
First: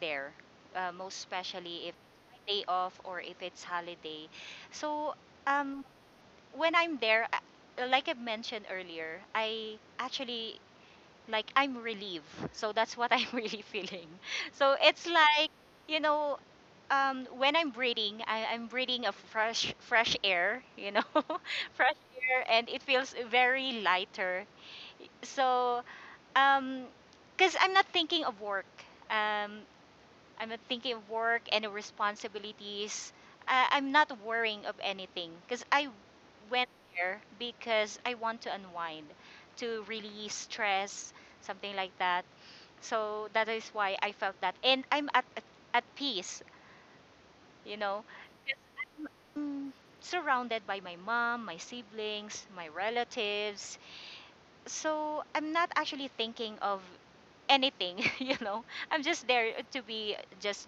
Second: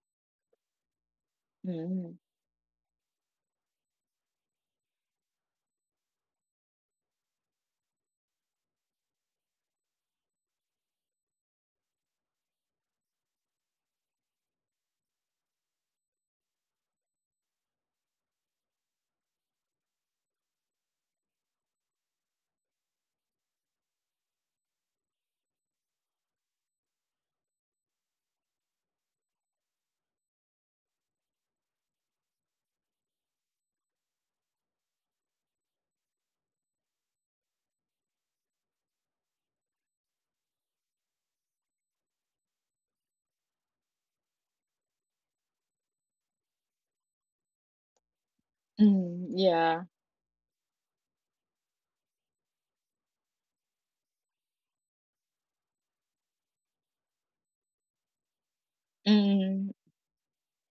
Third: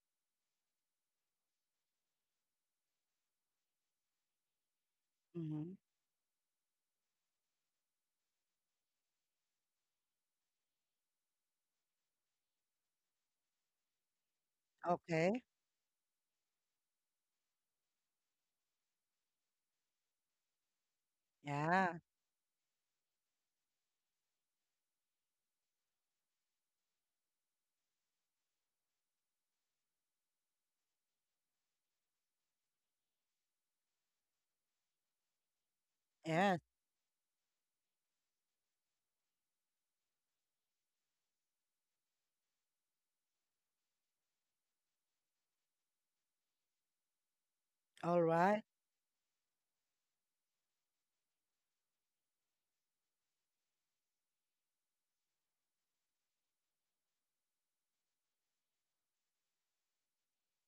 there, most especially if Mm. day off or if it's holiday. So Mm-hmm. um, when I'm there, like I mentioned earlier, I actually like I'm relieved. So that's what I'm really feeling. So it's Okay. like you know. When I'm breathing, I'm breathing a fresh, fresh air, you know, fresh Yeah. air, and it feels very lighter. So um, because I'm not thinking of work. Um, I'm not thinking of work and the responsibilities. I'm not worrying of anything because I Yes. went there because I want to unwind, to release stress, something like that. So that is why I felt that, and at peace. You know, All 'Cause right. Mm, I'm yeah. surrounded by my mom, my siblings, my relatives. So I'm not actually thinking of anything, you know. I'm just there Mm, to be just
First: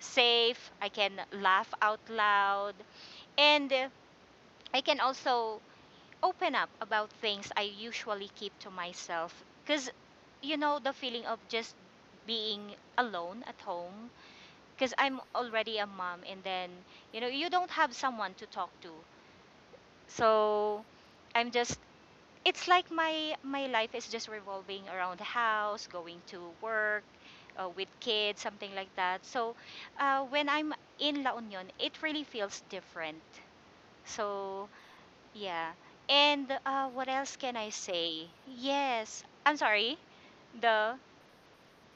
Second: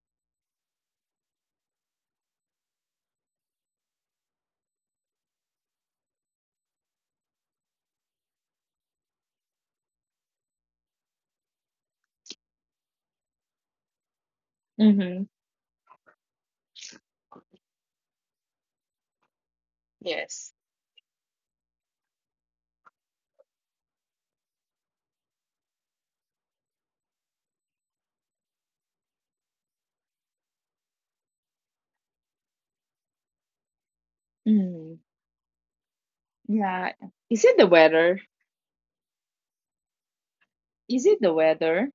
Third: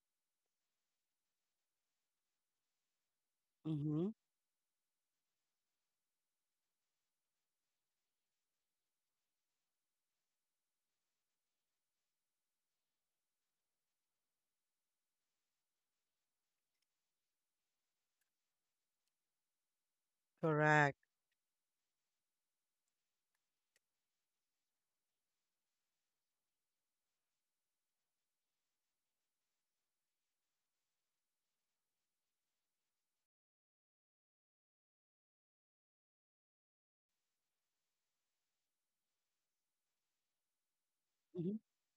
safe. I can laugh out loud and Mm-hmm. I can also open up about things I usually keep to myself cuz you know the feeling of just being alone at home because I'm mhm. already a mom and then you know you don't have someone to talk to. Yes. So Correct. I'm just it's like my life is just revolving around the house, going to work, with kids, something like that. So when I'm in La Union, it really feels different. So Mm, yeah. And yeah. what else Is can it the I weather? say? Yes, I'm sorry. The Is it the Mm-hmm. weather?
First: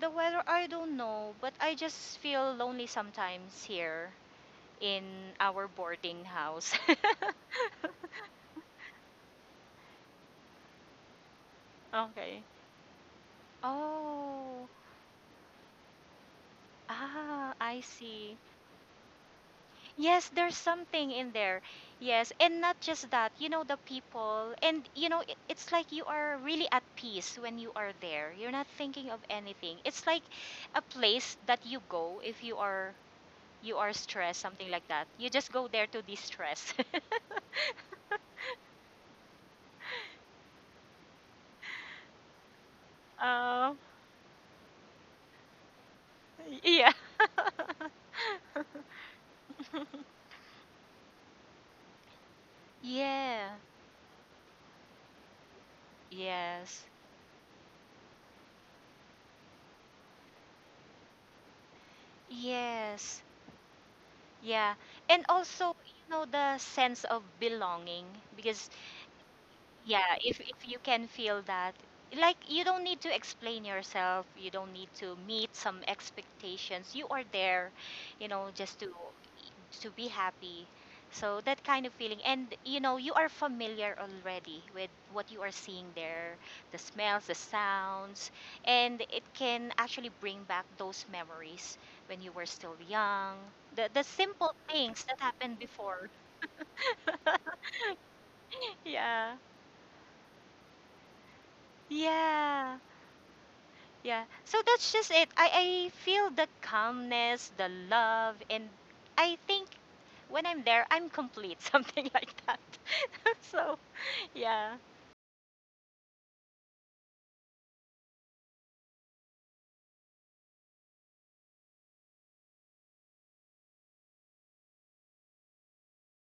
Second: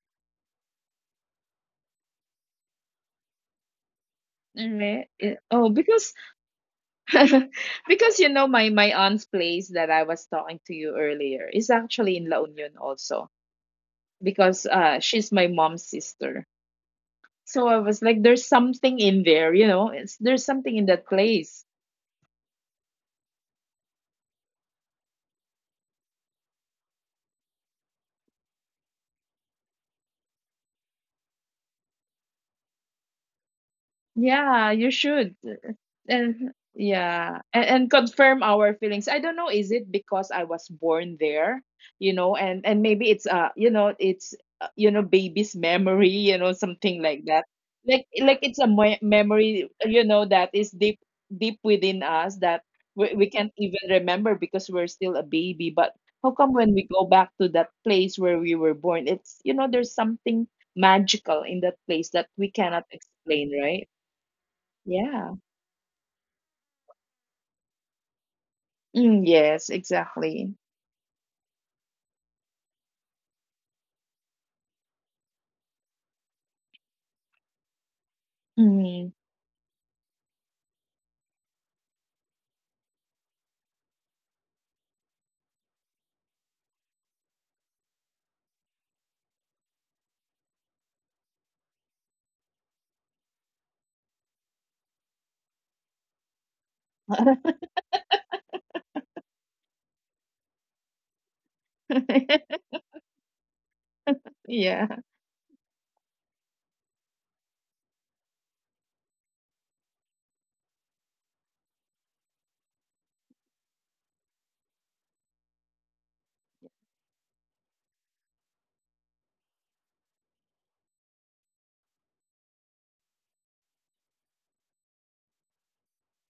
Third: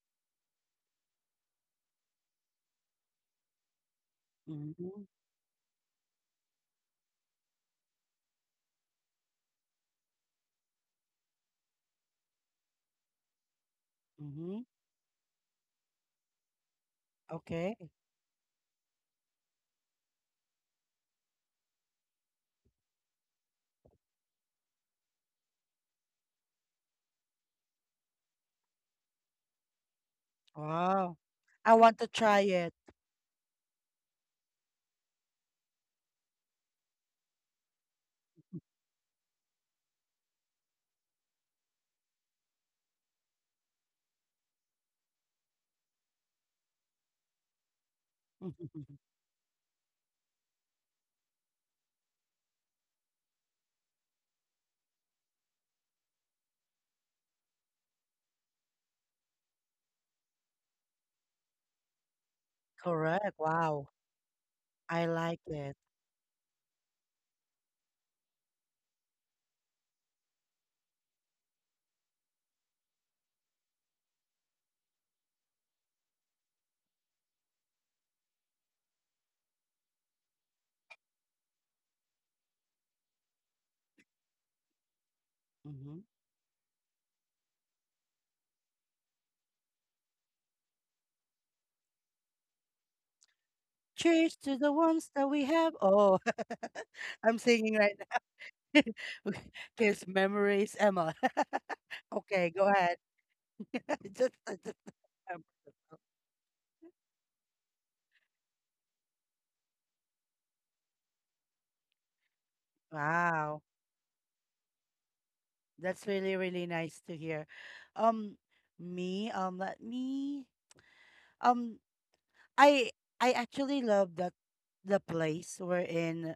the weather I don't know, but I just feel lonely sometimes here Mm-hmm. in our Oh, because boarding house. because my aunt's place that I was talking to you earlier is actually in La Union also, Mm-hmm. Oh, because she's my mom's sister. ah, So Okay. I I was like, see. there's something in there. Yes, There's there's something in that something in there. place. Yes, and not just that, you know, the people, and you know, it's like you are really at peace when you are there. You're not thinking of anything. It's like a Wow. place that I you want to go try if it. You are stressed, something Yeah, like you that. You should. just go there to And de-stress. yeah, and confirm our feelings. I don't know, is it because I was born there, and maybe it's uh, you Uh, know, it's uh, you know, baby's memory, yeah. something like that. Like it's a me memory, that is deep within us, that we can't Yeah. even remember because we're still a baby. But how come when Yes. we go back to that place where we were born, there's something magical in that place that we cannot Yes. Correct. explain, right? Wow. Yeah. I And Yeah. like it. also, you know, the sense of belonging because Mm, yes, yeah, exactly. if you can feel that, like you don't need to explain yourself, you don't need to meet some expectations, you are there, you know, just Mm. to be happy. So that kind of feeling, and you know you are familiar already with what you are seeing Hmm. there, the smells, the sounds, and it can actually bring back those memories when you were still young, the Cheers simple to the things ones that that we happened have. before. Oh, I'm singing right now. Yeah, Because memories, Emma. Okay, go yeah. ahead. Yeah. just, I So just that's Yeah. just it. remembered I myself. feel the calmness, the love, and I think when I'm there, I'm complete, something like that. Wow. So, yeah. That's really, really nice to hear. Um, me, um, let me, um, I I actually love that the place we're in.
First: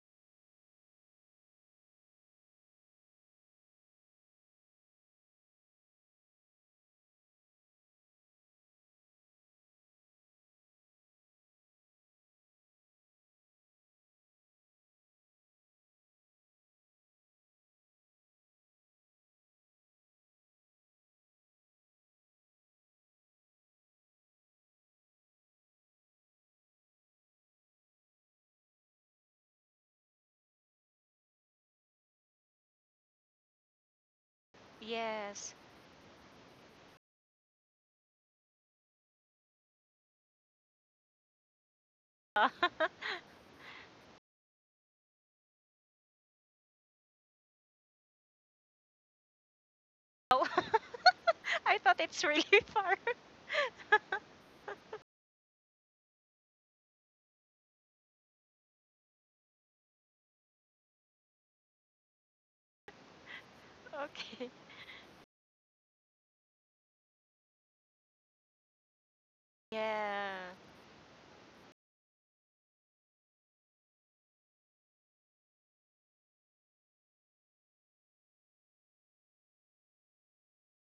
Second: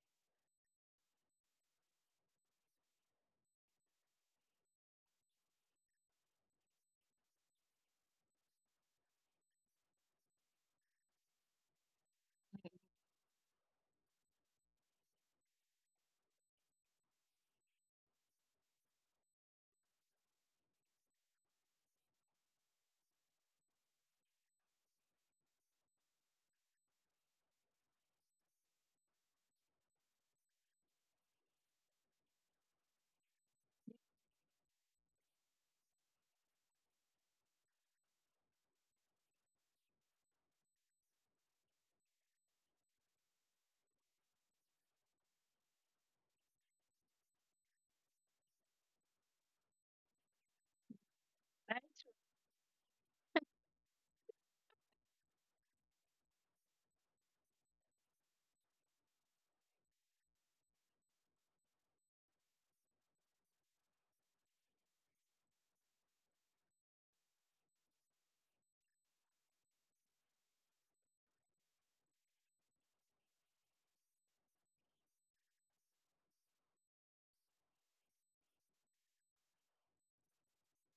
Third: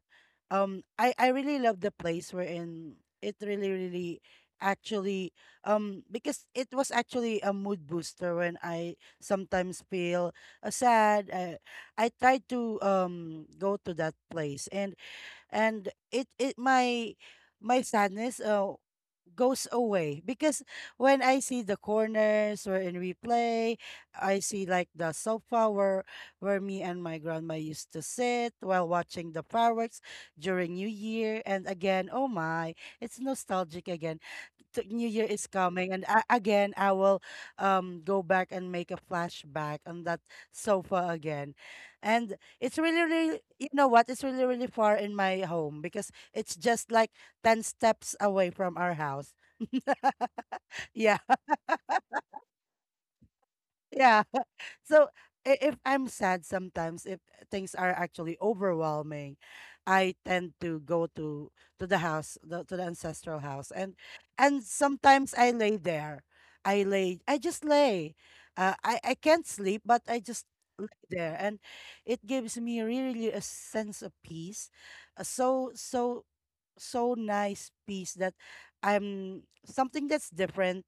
I really love the place we're in. It really really actually because it was actually a mood booster when I sometimes feel sad. I try to go to that place, and it my sadness, goes away because when I see the corners wherein we play, I see like the sofa where me and my grandma used to sit while watching the fireworks during New Year. And again, oh my, it's nostalgic again. The New Year is Yes. coming, and again I will go back and make a flashback on that sofa again. And Uh, it's really, really, you know what? It's really, really far in my home because it's just like 10 steps away from our house. oh, Yeah, I thought it's really far. yeah. So if I'm sad sometimes, if things are actually overwhelming, I tend to go to the house, the ancestral house, and Okay. and sometimes I lay there. I lay. I just lay. I can't sleep, but I just Yeah. lay there, and it gives me really a sense of peace. Uh, so so so nice piece that I'm something that's different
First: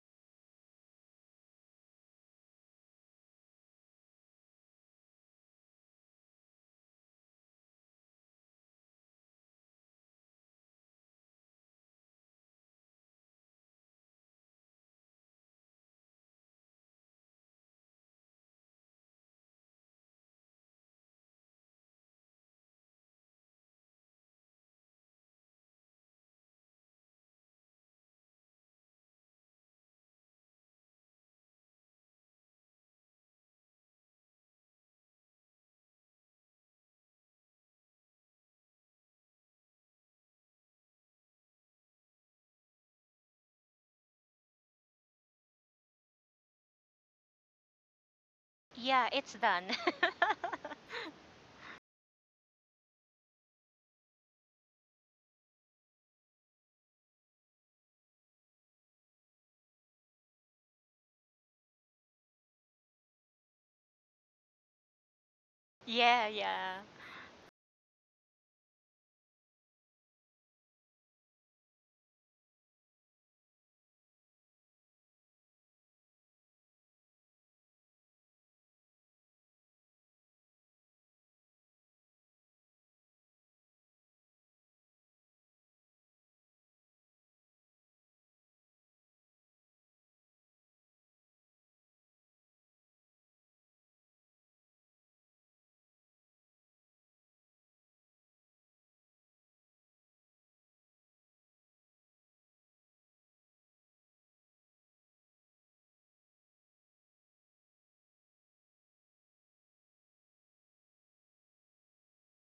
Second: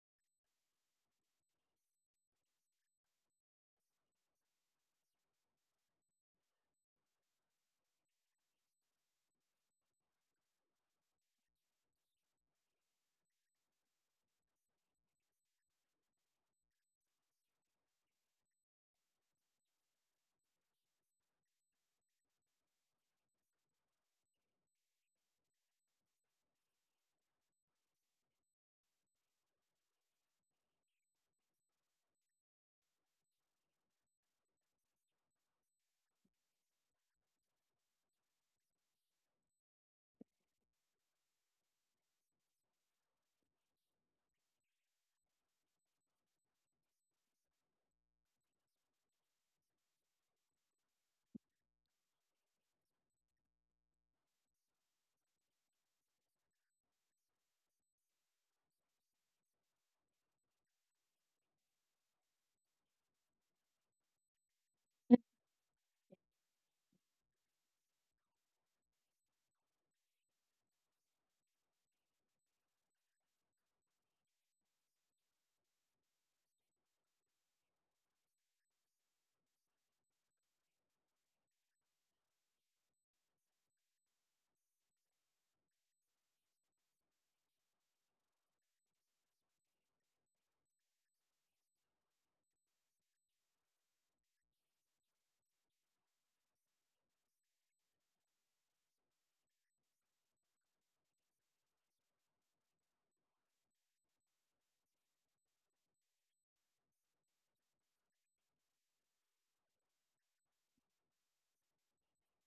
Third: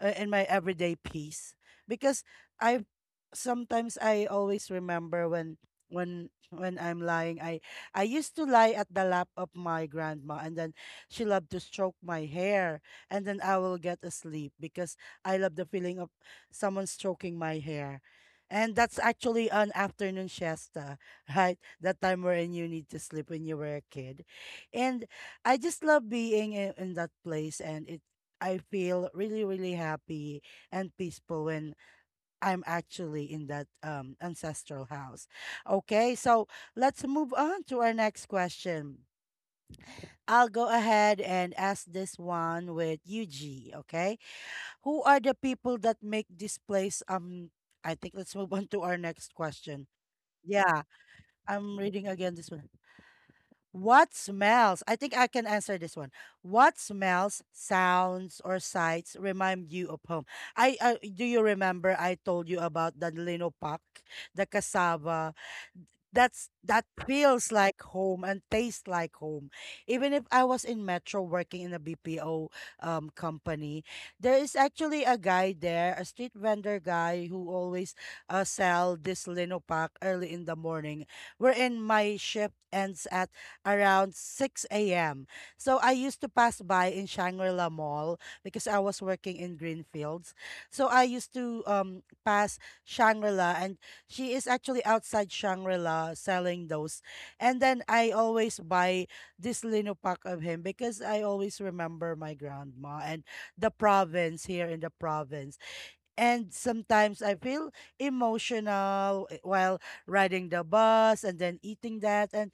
in my everyday piece because I sometimes I always remember when when I'm lying. I used to lie at the lap of my grandma, and then she loved to stroke my hair, and then I will get asleep because I love the feeling of someone stroking my hair. And that's actually an afternoon siesta, right? That time wherein you need to sleep when you were a kid. And I just love being in that place, and it I feel really really happy and peaceful when I'm actually in that ancestral house. Okay, so let's move on to our next question. I'll go ahead and ask this one with UG, okay? Who are the people that make this place I think let's move on to our Yeah, next it's done. question. Yeah, I'm reading again this one. What smells? I think I can answer this one. What smells, sounds, or sights remind you of home? I Do you remember I told you about the linopak, the cassava, Yeah, that yeah. feels like home and tastes like home. Even if I was in Metro working in a BPO company, there is actually a guy there, a street vendor guy who always sell this linopak early in the morning. Wherein my shift ends at around 6 a.m. So I used to pass by in Shangri-La Mall because I was working in Greenfields. So I used to pass Shangri-La, and she is actually outside Shangri-La selling those. And then I always buy this lino pack of him because I always remember my grandma and the province, here in the province. And sometimes I feel emotional while riding the bus and then eating that. And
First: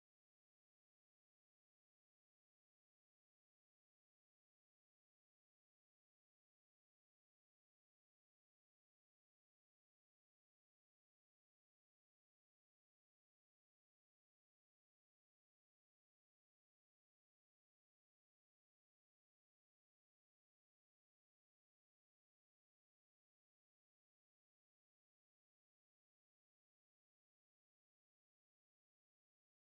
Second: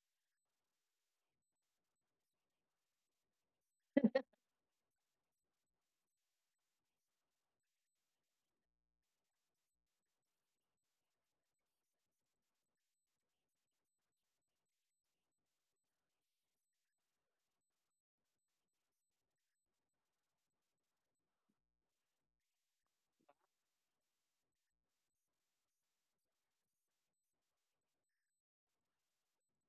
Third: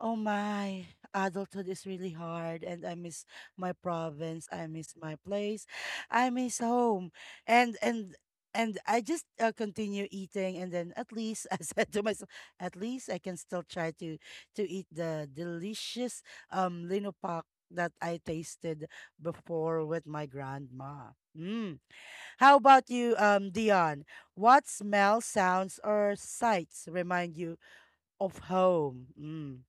oh my, adulthood is really hard, and I miss my province. I miss my place. I miss home, and and and I just continue eating, and then at least I said to myself, at least I can still try to eat the delicious linopak that I tasted before with my grandma. Mm. How about you, Dion? What smell, sounds, or sights remind you of home? Mm.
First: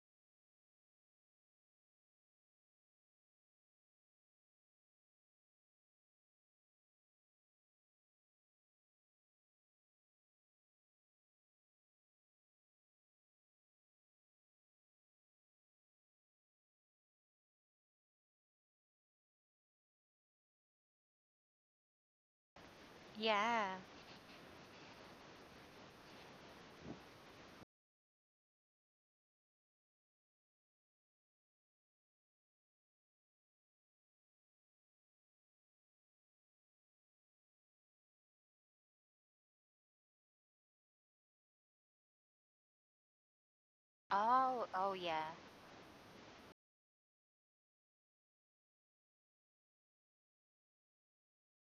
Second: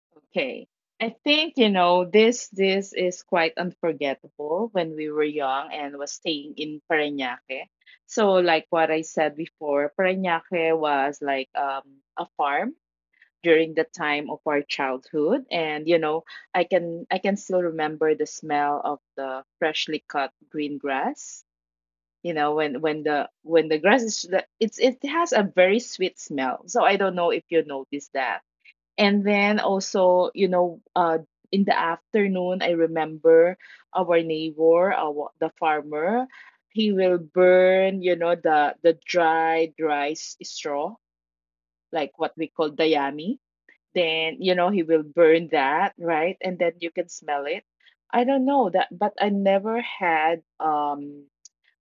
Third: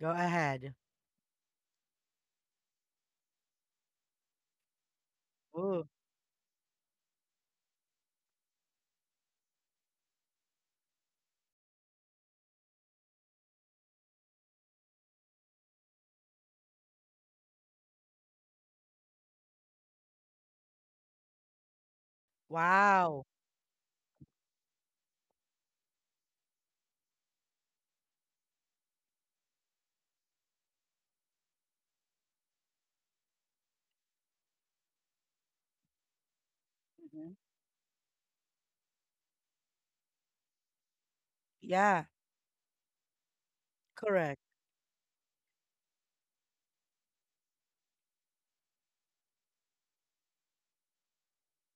Go Okay. ahead. I think, this is quite unforgettable when we were young Oh, and was staying in Parañaque. So like what I said before, Parañaque was like a farm during the time of our childhood. And I can still remember the smell of the freshly cut green grass. When when wow. the Yeah. when the grass is the- it's it has a very sweet smell, so I don't know if you notice that. And then also, in the afternoon I remember our neighbor, our the farmer, he will Mhm. burn, you know, the dry straw, Yeah, like what we call dayami. Then, correct. Oh, he oh, will yeah. burn that, right? And then you can smell it. I don't know that, but I never had,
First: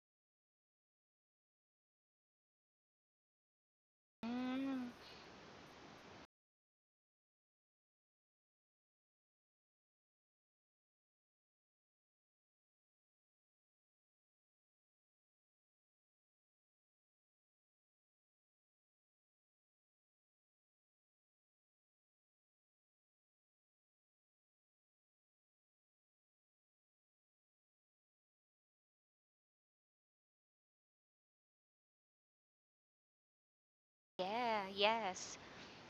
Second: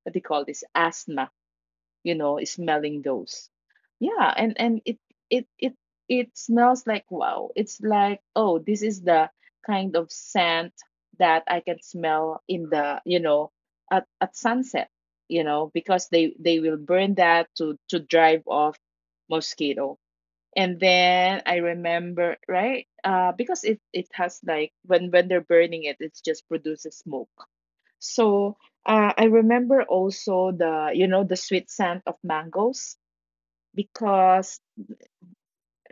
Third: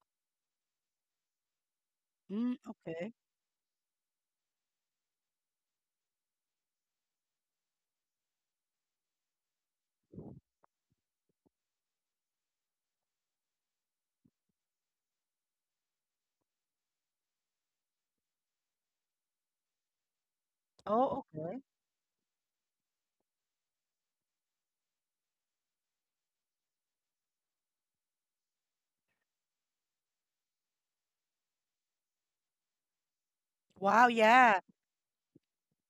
what do you call this, asthma, Mm, smelling okay. those. Yeah. And Mm, it it it smells like, wow, it's like, oh, this is the kind of scent that I can smell in the you know at sunset, because they will burn that to drive off mosquito. And Oh, then I okay. remember, right, because it has, like, when they're burning it, it just produces smoke. So, I remember also the sweet scent of mangoes, Wow, because, yeah. yeah, yes.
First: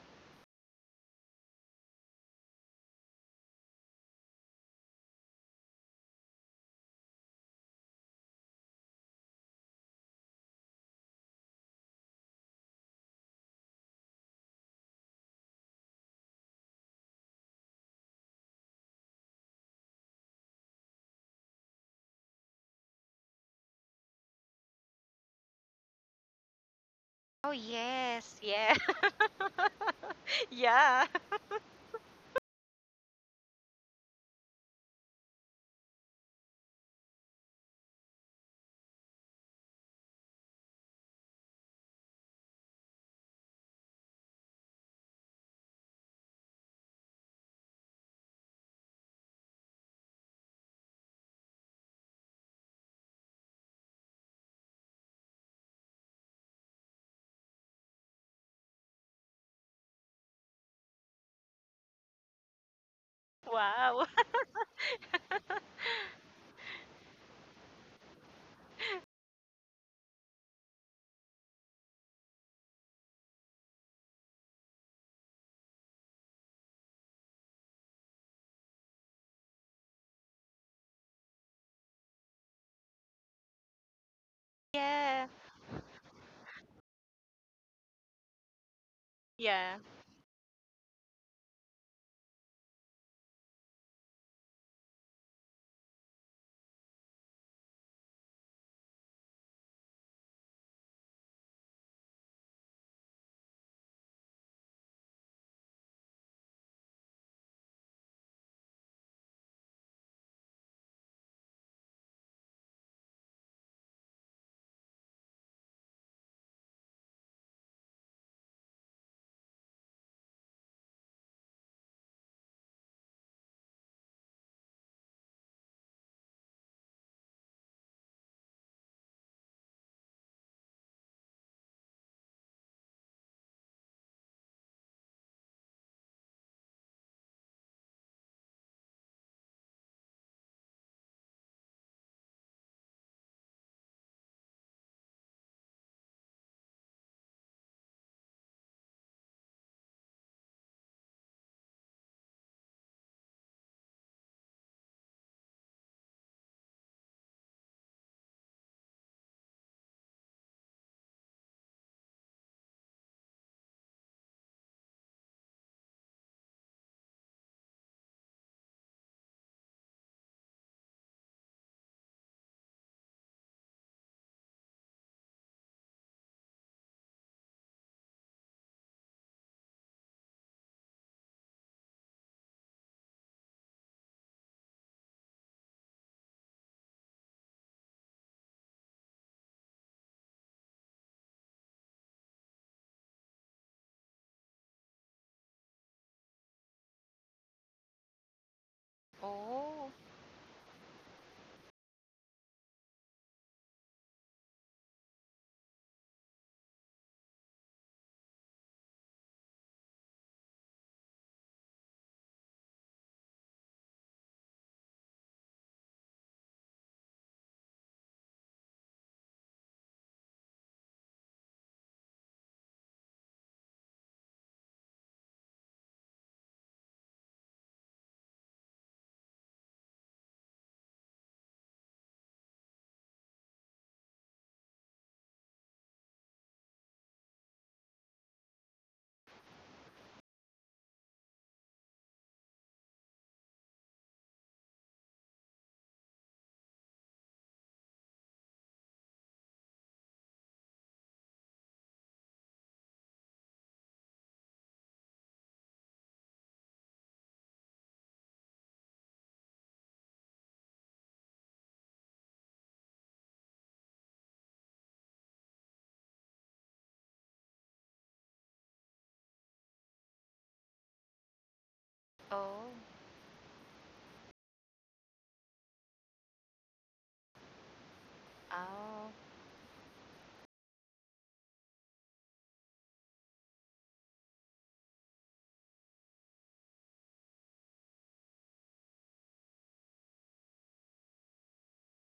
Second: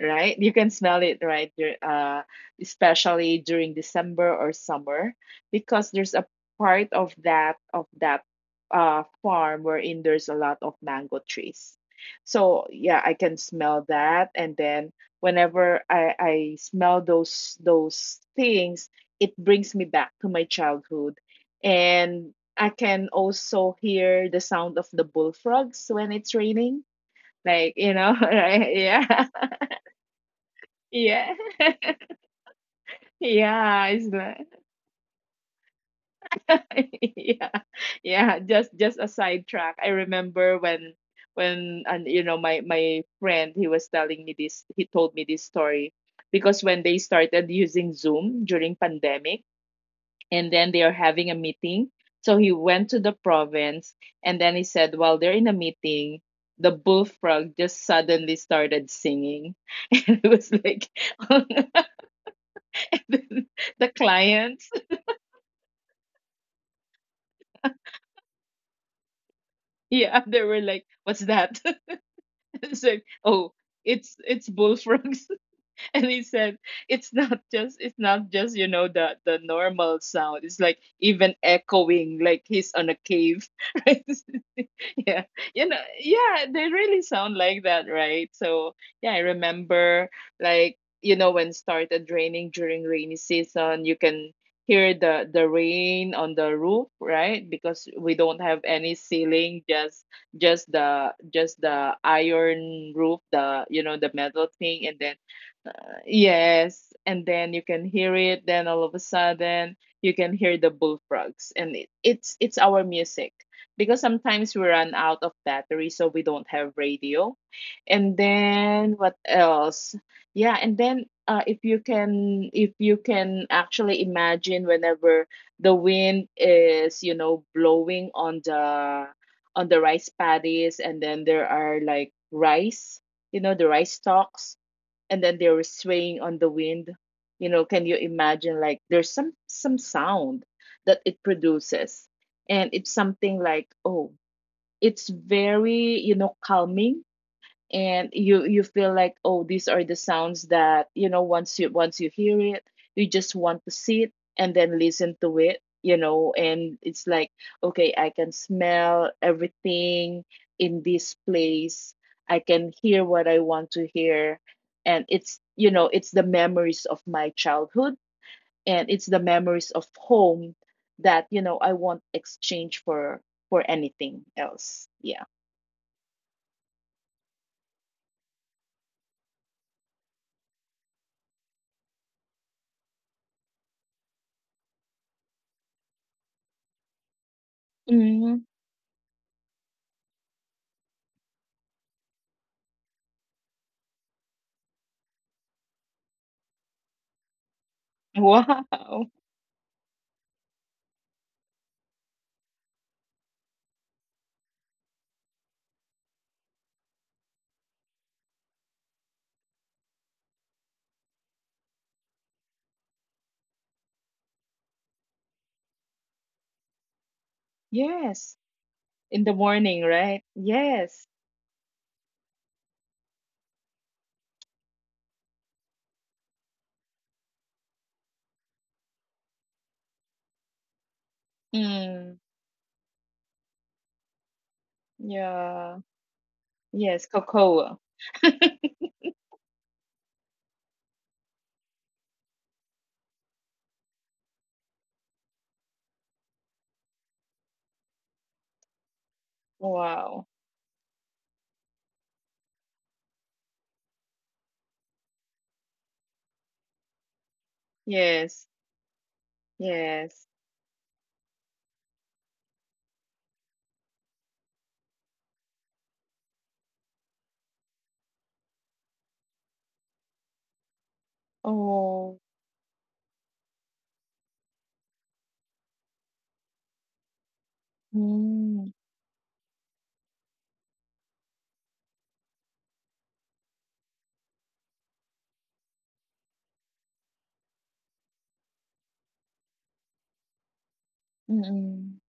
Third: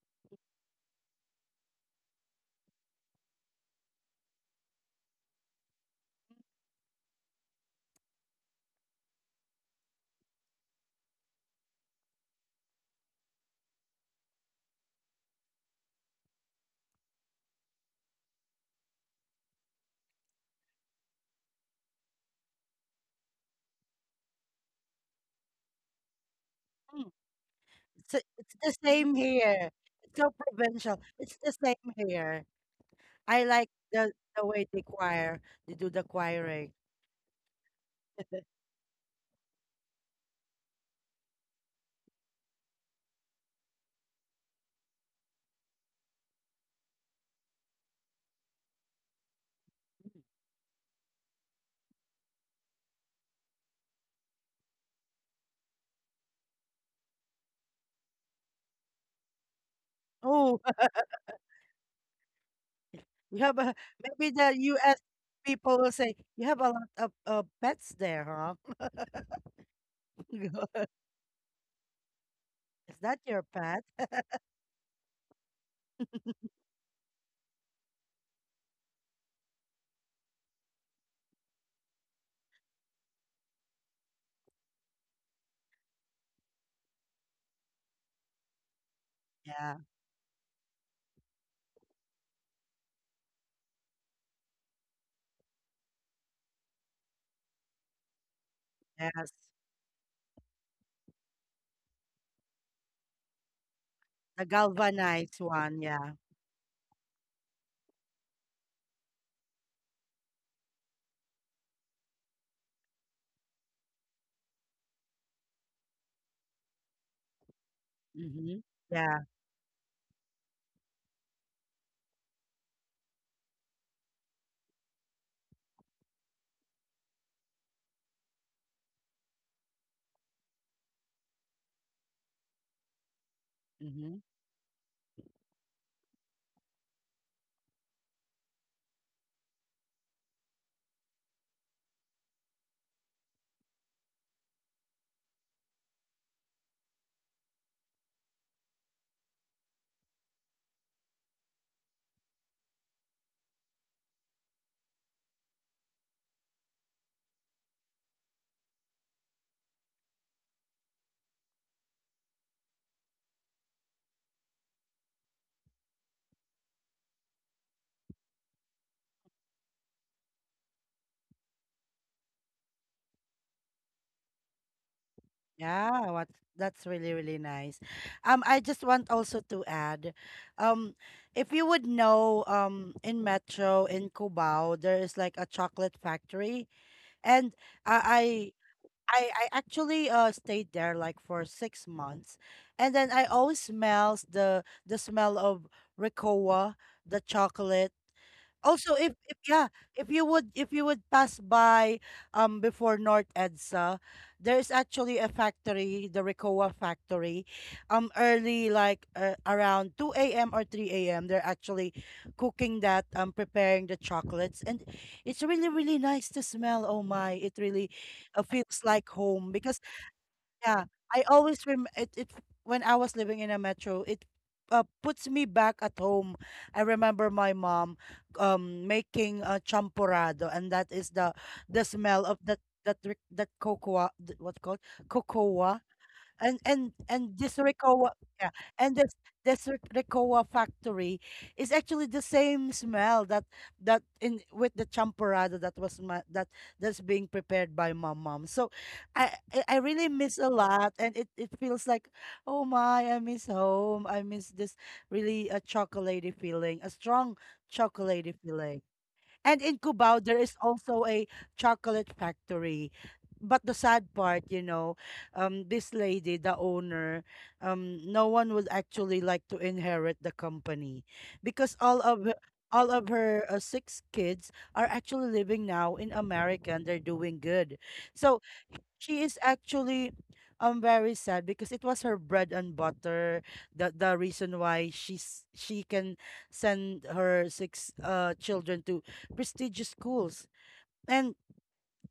right? You can smell it, right? Especially during December or summer, because there's a part of that farm wherein there's a lot of mango trees. So yeah, I can smell that, and then whenever I smell those things, it brings me back to my childhood, and I can also hear the sound of the bullfrogs when it's raining. Mm, Oh, Like, It's, a- yes. it's the Yeah. right? same Yeah. here. It's so provincial. Yeah. Yeah. It's the same here. I like Yeah, is the that? way they choir, they do the choiring. Yeah, Yeah, just a sidetrack. I remember when and you know my friend, he was telling me this he told me this story, because when they started using Zoom during pandemic, and then they are having a meeting, so he went to the province, and then he said, while they're in a meeting, the bullfrog just suddenly started singing, and it was Oh. like, You have a the Wow. Maybe client. the U.S. people will say you have a lot of pets there, huh? Yeah, they were like, "What's that?" It's like, Is that "Oh, your pet? it's bullfrogs." And he said, "It's not just the normal sound. It's like even echoing, like he's on a cave, right?" Yeah, Yeah. Yeah, they really sound like that, right? So yeah, I Yeah. Yeah. remember, like, when started raining during rainy season, you can hear the rain on the roof, right? Because we don't have any Yes. ceiling, just the iron roof, the you know the metal The thing. And then, galvanized one. Yeah. yes, and then you can hear it. Then all of a sudden you can hear the bullfrogs, and it's our music, because sometimes we run out of battery, so we don't have radio. And Mm-hmm. then what Yeah. else? Yeah, and then, if you can, actually imagine whenever the wind is, blowing on the rice paddies, and then there are like the rice Mm-hmm. stalks, and then they were swaying on the wind. Can you imagine, like, there's some sound that it produces. And it's something like, oh, it's very calming, and you feel like, oh, these are the sounds that once you once you hear it, you just want to sit and then listen to it and it's like, okay, I can smell everything in this place, I can hear what I want to hear, and it's you know it's the memories of my childhood, and it's the memories of home that I won't exchange for anything else, yeah. Yeah, what that's really, really nice. I just want also to add, um, if you would know, in Metro in Cubao, there is like a chocolate factory, and I Hmm. I actually stayed there like for 6 months, and then I always smells the smell of Ricoa, the chocolate, also, if, Wow. if yeah, Oh. if you would pass by before North EDSA. There's actually a factory, the Ricoa factory. Early, like, around two a.m. or three a.m., they're actually cooking that, preparing the chocolates, and it's really really nice to smell. Oh my, it really Yes, feels like in the home because morning, right? yeah, Yes. I always rem it when I was living in a metro, it puts me back at home. I remember my mom making a champurrado, and that is the Mm, smell of that cocoa what called cocoa, yeah. and and Yes, and this cocoa. Ricoa, yeah, and this Ricoa factory is actually the same smell that in with the champorado that was that's being prepared by my mom. So I really Wow. miss a lot, and it feels like oh my, I miss home. I miss this really a chocolatey feeling, a strong chocolatey Yes. feeling. And in Cubao, Yes. there is also a chocolate factory. But the sad part, this lady, the owner, no one would actually like to inherit the company because Oh. Oh. all of her six kids are actually living now in America, and they're doing good. So Mm, Oh. she is actually very sad because it was her bread and butter, the reason why she can send her six children to prestigious schools, and mm-mm.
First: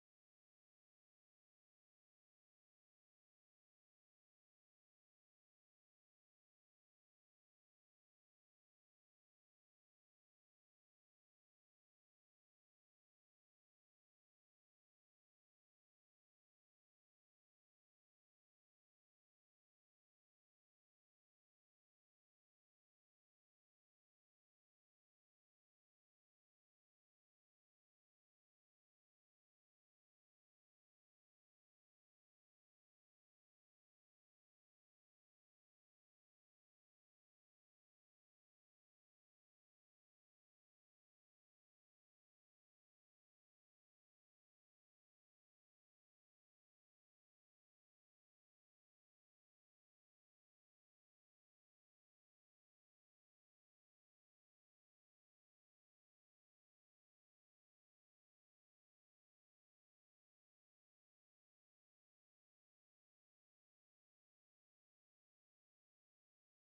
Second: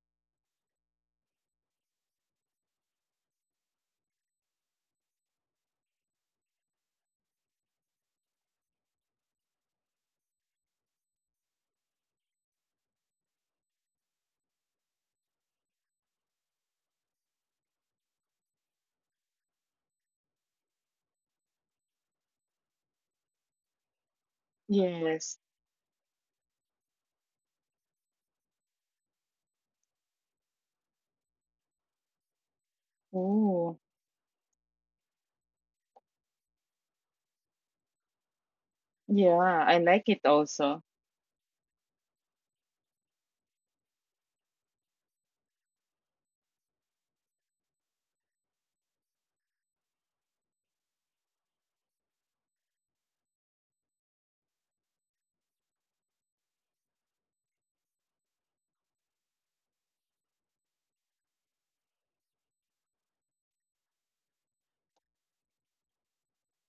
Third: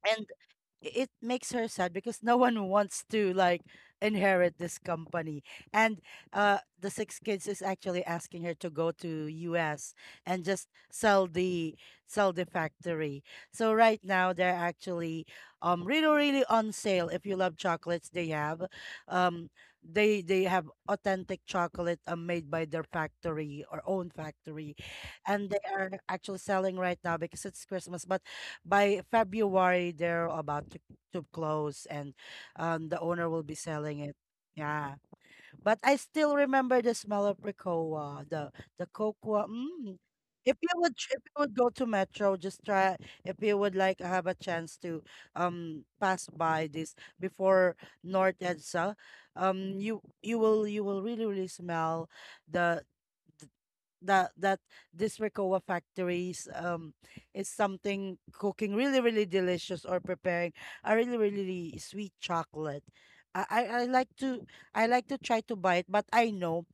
it makes her sad because no one wants to like inherit this company. And the six kids is actually asking her to go to US and just sell the factory. So right now, they're actually really really on sale. If you love chocolates, they have um they have authentic chocolate made by their factory or own factory, Yes. and they are actually selling right now because it's Christmas, but by February they're about to close, and the owner will be Oh. selling it. Yeah. But I still remember the smell of Ricoa, the cocoa. Yeah, I Mm. like it If you also. would tr- if you would go to Metro, just try if you would like have a chance to pass by this before North Edsa. You will really really smell the that that this Ricoa factories is something cooking really really delicious, or preparing a really really sweet chocolate. I, I I like to I like to try to buy it, but I know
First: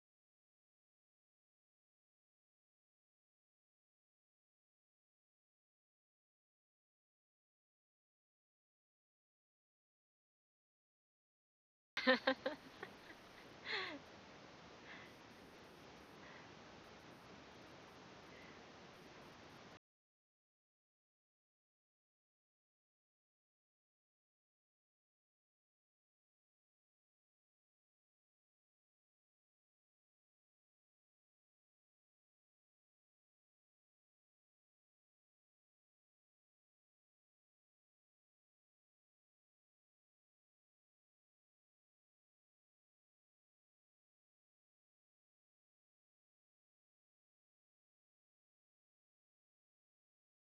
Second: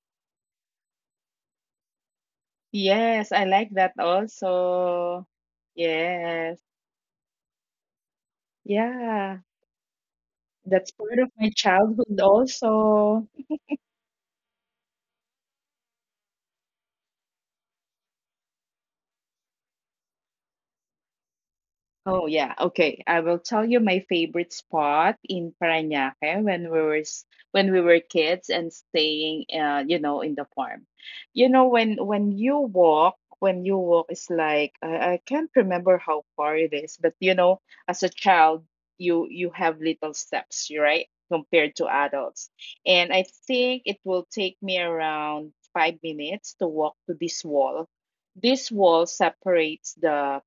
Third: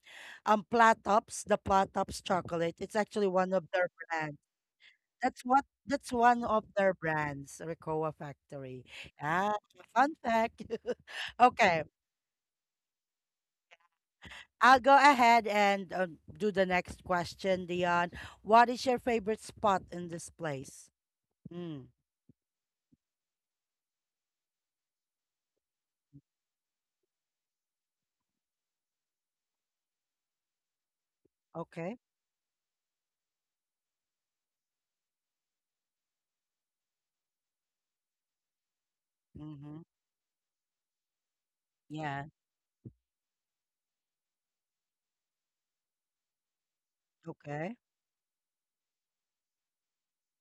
Platops, the Platops chocolate, it's actually Yes, I one of like their that brands. also. That's what that's one Yes. of their brands, Ricoa Factory. Yeah. Ah, fun fact. That's part of my Okay. childhood also. I'll go ahead and do the next question, Dion. What is your favorite spot in this place? Mm, Oh yeah, okay. I will tell you my favorite spot in Parañaque when when we were kids and staying, in the farm. Okay. when you walk, it's like, I can't remember how far it is, but as a child, you have Mm-hmm. little steps, you're right, compared to Yeah. adults. And I think it will take me around 5 minutes to walk to this Okay. wall. This wall separates the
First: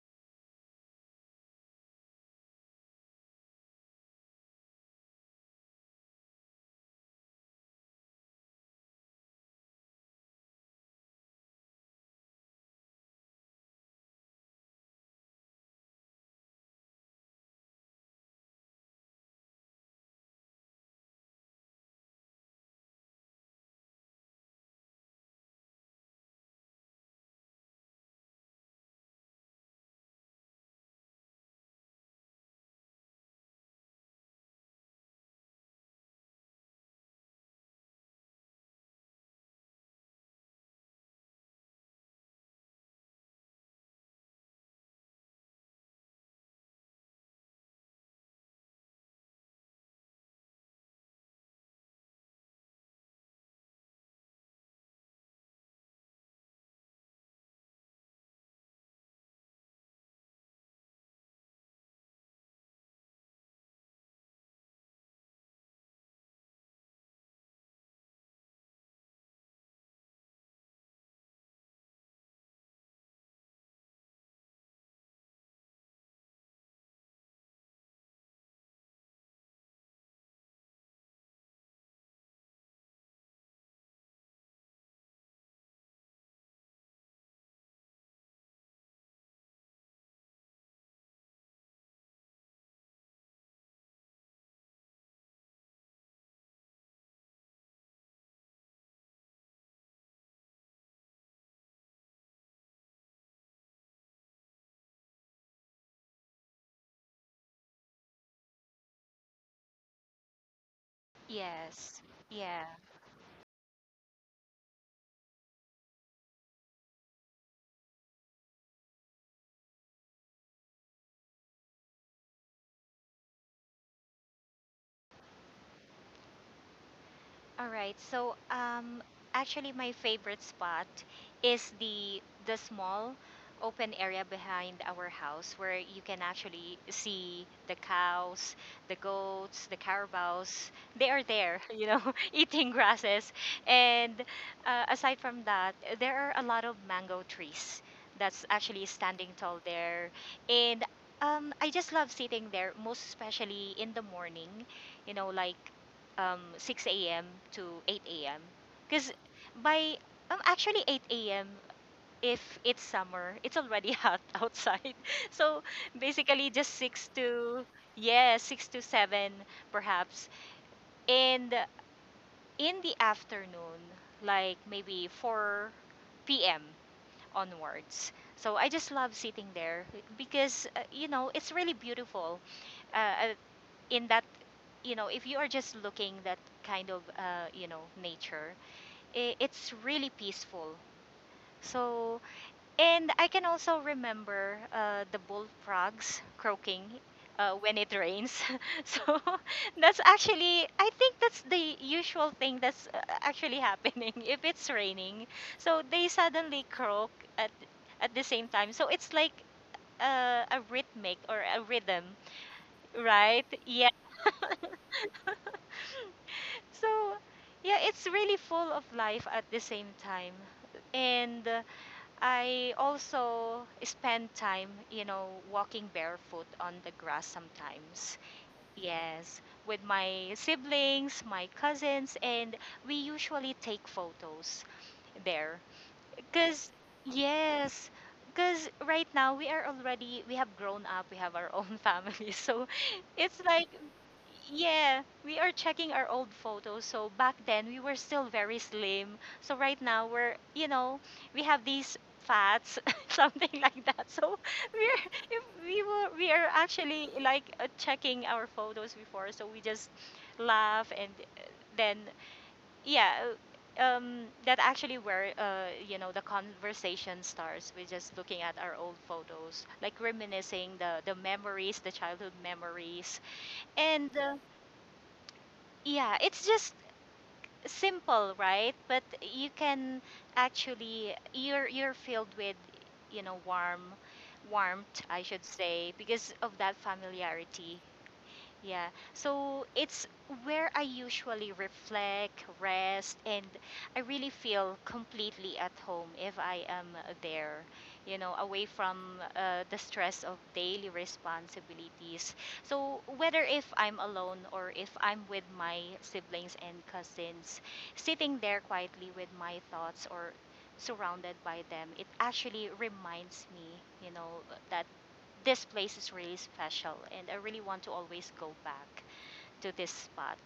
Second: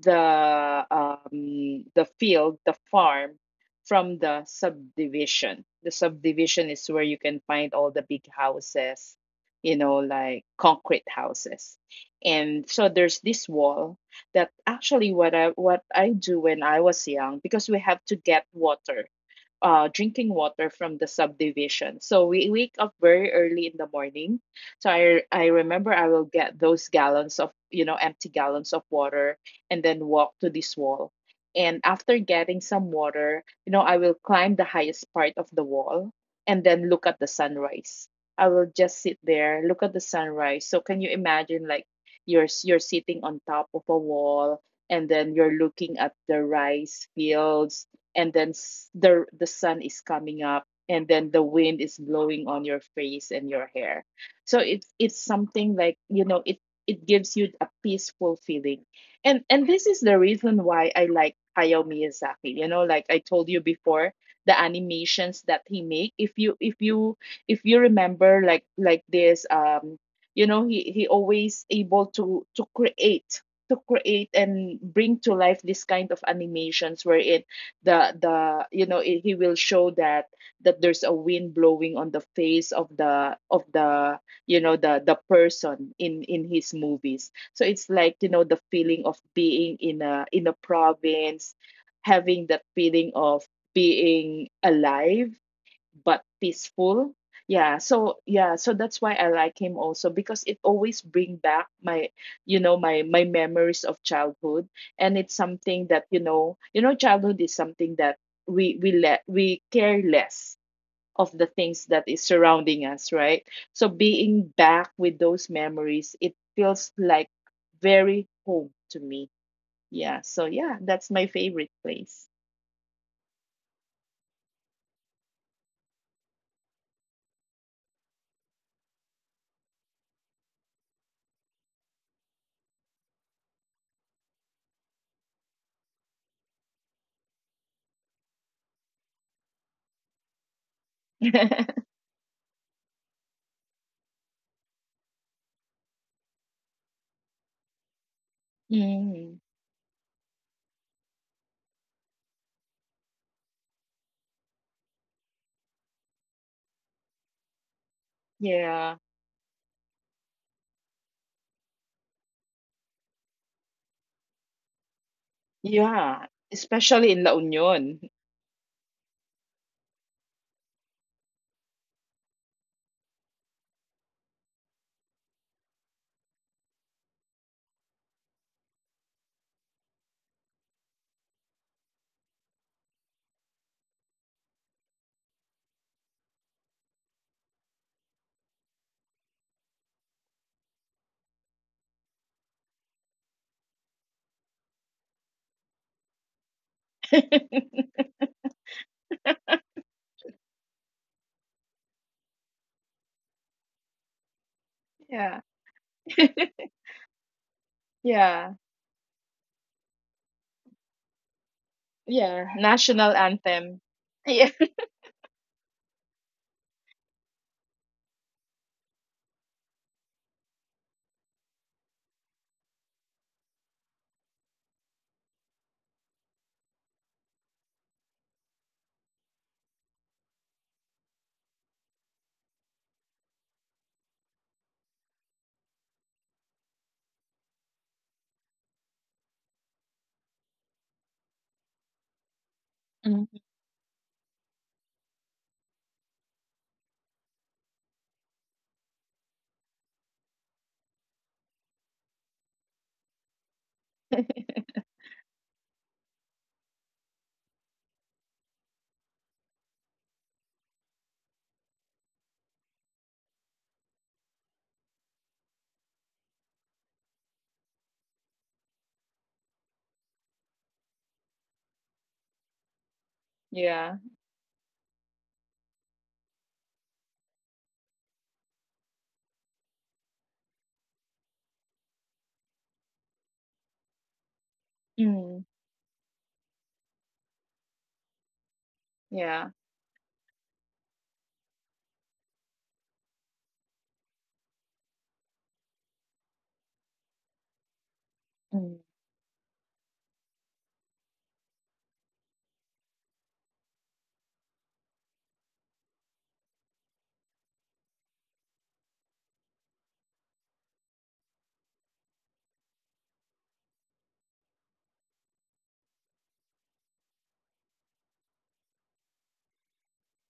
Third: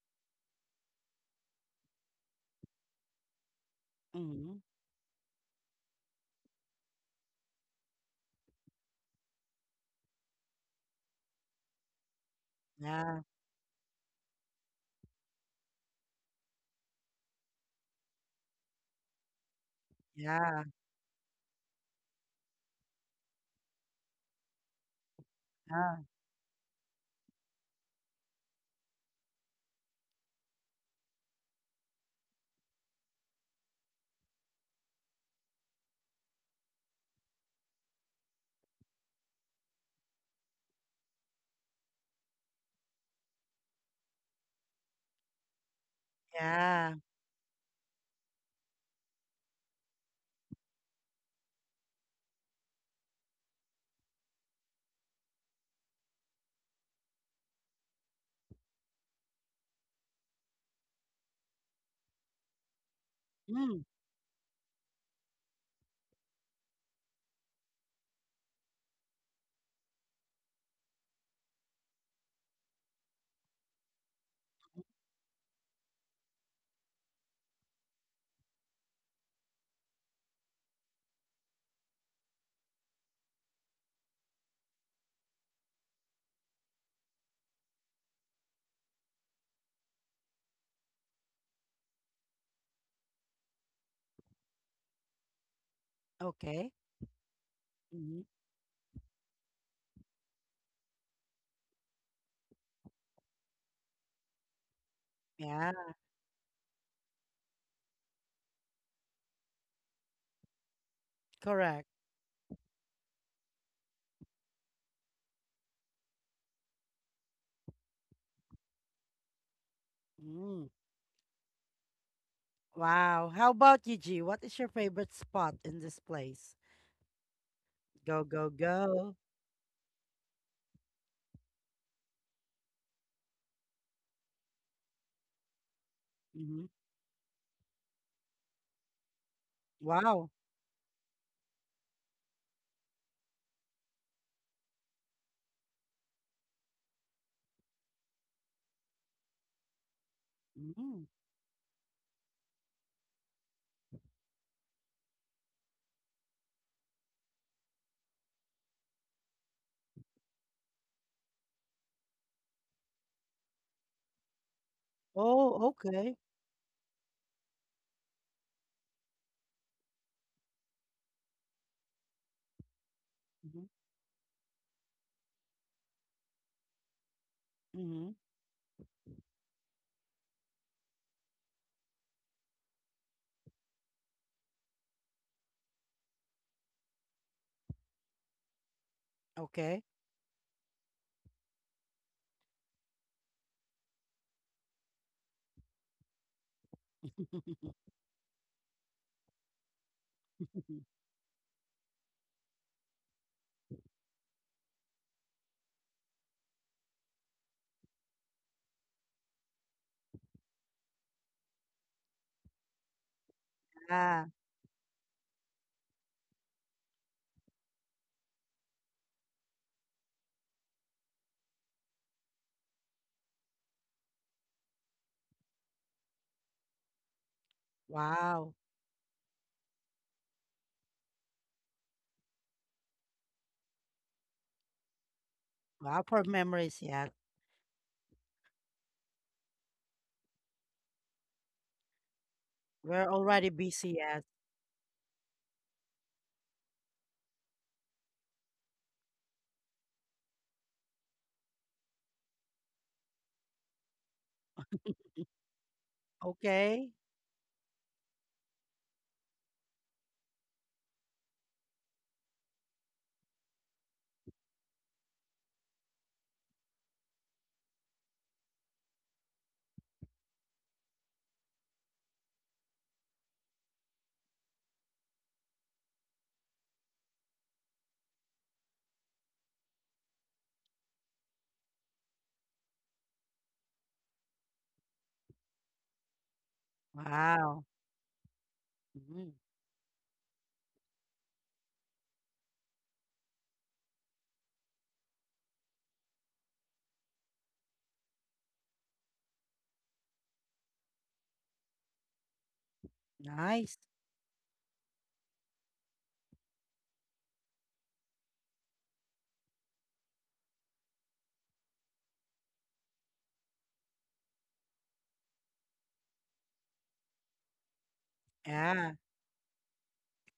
the um, the field, the farm, from the Mm-hmm. subdivision. The subdivision is where you can find all the big houses, like concrete houses. And so there's Yeah. this wall, that actually what I do when I was young, because we have to get water drinking Yeah. water from the subdivision. So we wake up very early in the morning. So I remember Yeah. I will get those gallons of you know empty gallons of water, and then walk to this wall. And after getting some water, I will climb the highest part of the wall, and then look at the sunrise. I will just sit there, look at the sunrise. So can you imagine like you're sitting on top of a wall and then you're looking at the Yeah. rice fields and then the sun is coming up and then the wind is blowing on your face and your hair, so it's something like it it gives you a peaceful feeling. And this is the reason why I like Hayao Miyazaki, you know, like I told you Mm, before, the animations that he make. If you remember, like this you know, he always able to create and bring to life this kind of animations where it the you know he will show that that there's a wind blowing on the face of the you know the person in his movies. So it's like, you know, the feeling of being in a province, having that feeling of being alive but okay. peaceful. Yeah, so Mm-hmm. That's why I like him also because it always bring back my, you know, my memories of childhood. And it's Yeah. something that you know, childhood is something that we care less of the things Correct. Yes. that is Yeah. surrounding us, right? So being back with those memories, it feels like very home to me. Yeah, so Mm. That's my favorite place. Wow. How about you, G? What is your favorite spot in this place? All right. Go, So, go, go. actually, my favorite spot is the small open area behind our house where you can Mm-hmm. actually see the cows, the goats, the Wow. carabaos. They are there, you know, eating grasses. And aside from that, there are a lot of mango trees that's actually standing Mm, tall there. And Mm-hmm. I just love sitting there, most especially in the morning, you know, like 6 a.m. to 8 a.m. yeah. Because by actually 8 a.m. if it's summer, it's already hot outside. So Oh, okay. Yeah, basically just 6 especially in La to Union. yeah, 6 to 7 perhaps. And in the Mm-hmm. afternoon, like maybe 4 p.m. Mm-hmm. onwards. So I just love sitting there because you know, it's really beautiful. Uh, uh, in that, if you are just looking that kind of nature I it's Okay. really peaceful. So, and I can also remember the bullfrogs croaking when it rains, so that's actually, I think that's the usual thing that's actually happening if it's raining, Yeah. so they suddenly croak at the same Yeah. time, so it's like a rhythmic or a rhythm, Yeah. National right? anthem. Yeah. Yeah. Yeah. So, yeah, it's really full of life at the same time. And I also spend time, you know, walking barefoot on the grass sometimes. Wow. Yes, with my siblings, my cousins, and we usually take photos there. Wow, for Cause memories, yes. yes, cause right now we are already, we have grown up, we have our own family. So We're it's Mm. already like, busy, yes. yeah, we are checking our old photos. So back then we were still very slim. So right now we're, you know, we have these fats, something like that. So we're if we were we are Okay. actually like checking our photos before. So we just laugh and then, yeah, that actually where, uh, the conversation starts, we're just looking at our old photos, like reminiscing the memories, the childhood memories. Yeah. And yeah, it's just simple, right, but you can actually, you're filled with, you know, warmth I should Mm. say, because of that Wow. familiarity, yeah. Mhm. Yeah. So it's where I usually reflect, rest, and I really feel completely at home if I am there, you know, away Mm. from the stress of daily responsibilities. So whether if Nice. I'm alone or if I'm with my siblings and cousins, sitting there quietly with my thoughts or surrounded by them, it actually reminds me, you know, that this place is really special and I really want to always go Yeah. back to this spot.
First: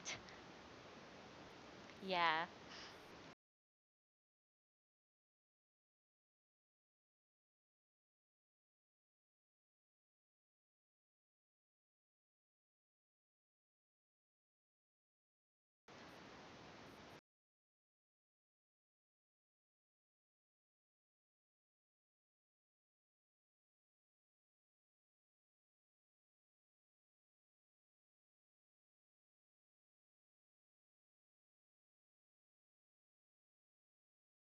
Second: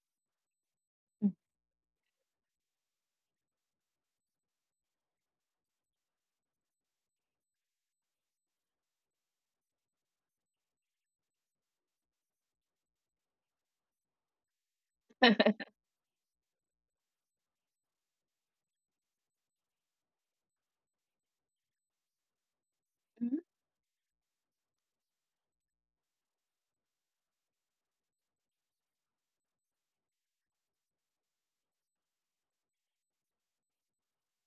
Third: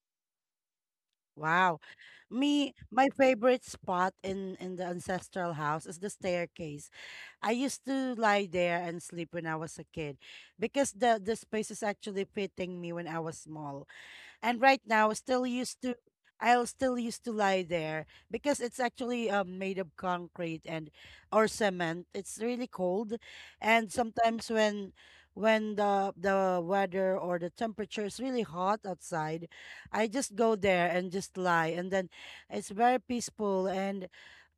Mhm. Wow. Yeah. Me, my favorite spot in the ancestral house is the staircase. I used to lie there and sleep when I was a kid because the space is actually fitting me when I was small. And right now still used to I'll still used to lie there because it's actually made of concrete and or cement. It's really cold, and sometimes when the weather or the temperature is really hot outside, I just go there and just lie, and then it's very peaceful, and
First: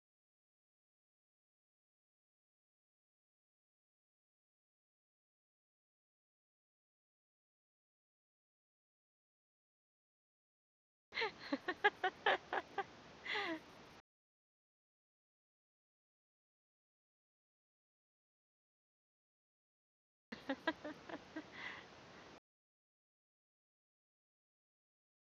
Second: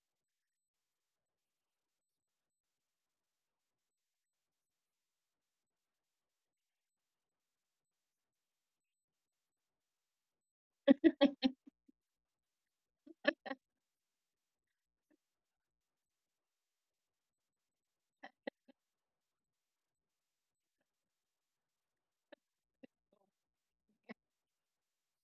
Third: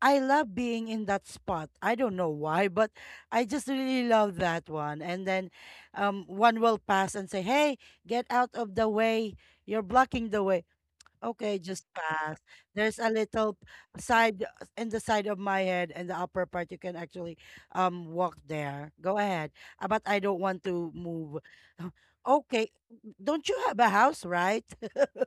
I love being in that spot. I don't know why, but I just really love that one. And then one will pass and say, "Hey, get out of the way. You're blocking the way. Okay, just pass. There's a little side in the side of my head and the upper part. You can actually walk there. Go ahead. But I don't want to move." Okay, don't you have a house, right?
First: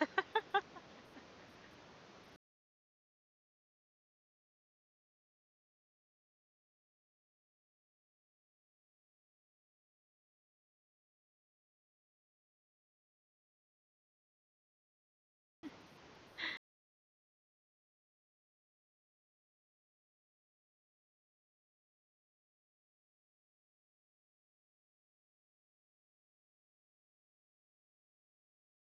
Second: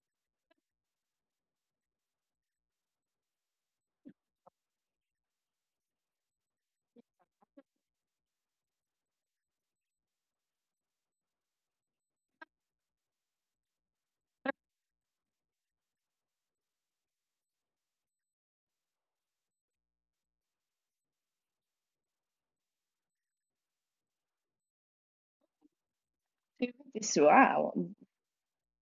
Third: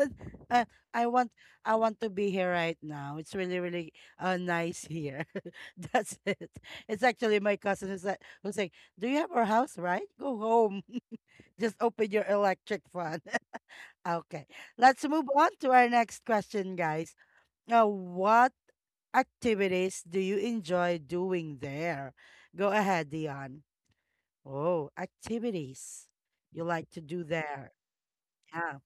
Uh, I want to be here right now. It's really really nice here. That's it. It's actually my cousin who's like, "Do you have a house, right? Go home. Just open your electric fan." Okay. Let's move on to our next question, guys. Now, what activities do you enjoy doing there? Go ahead, Dion. Oh, activities you like to Activities, do there. wow. Yeah.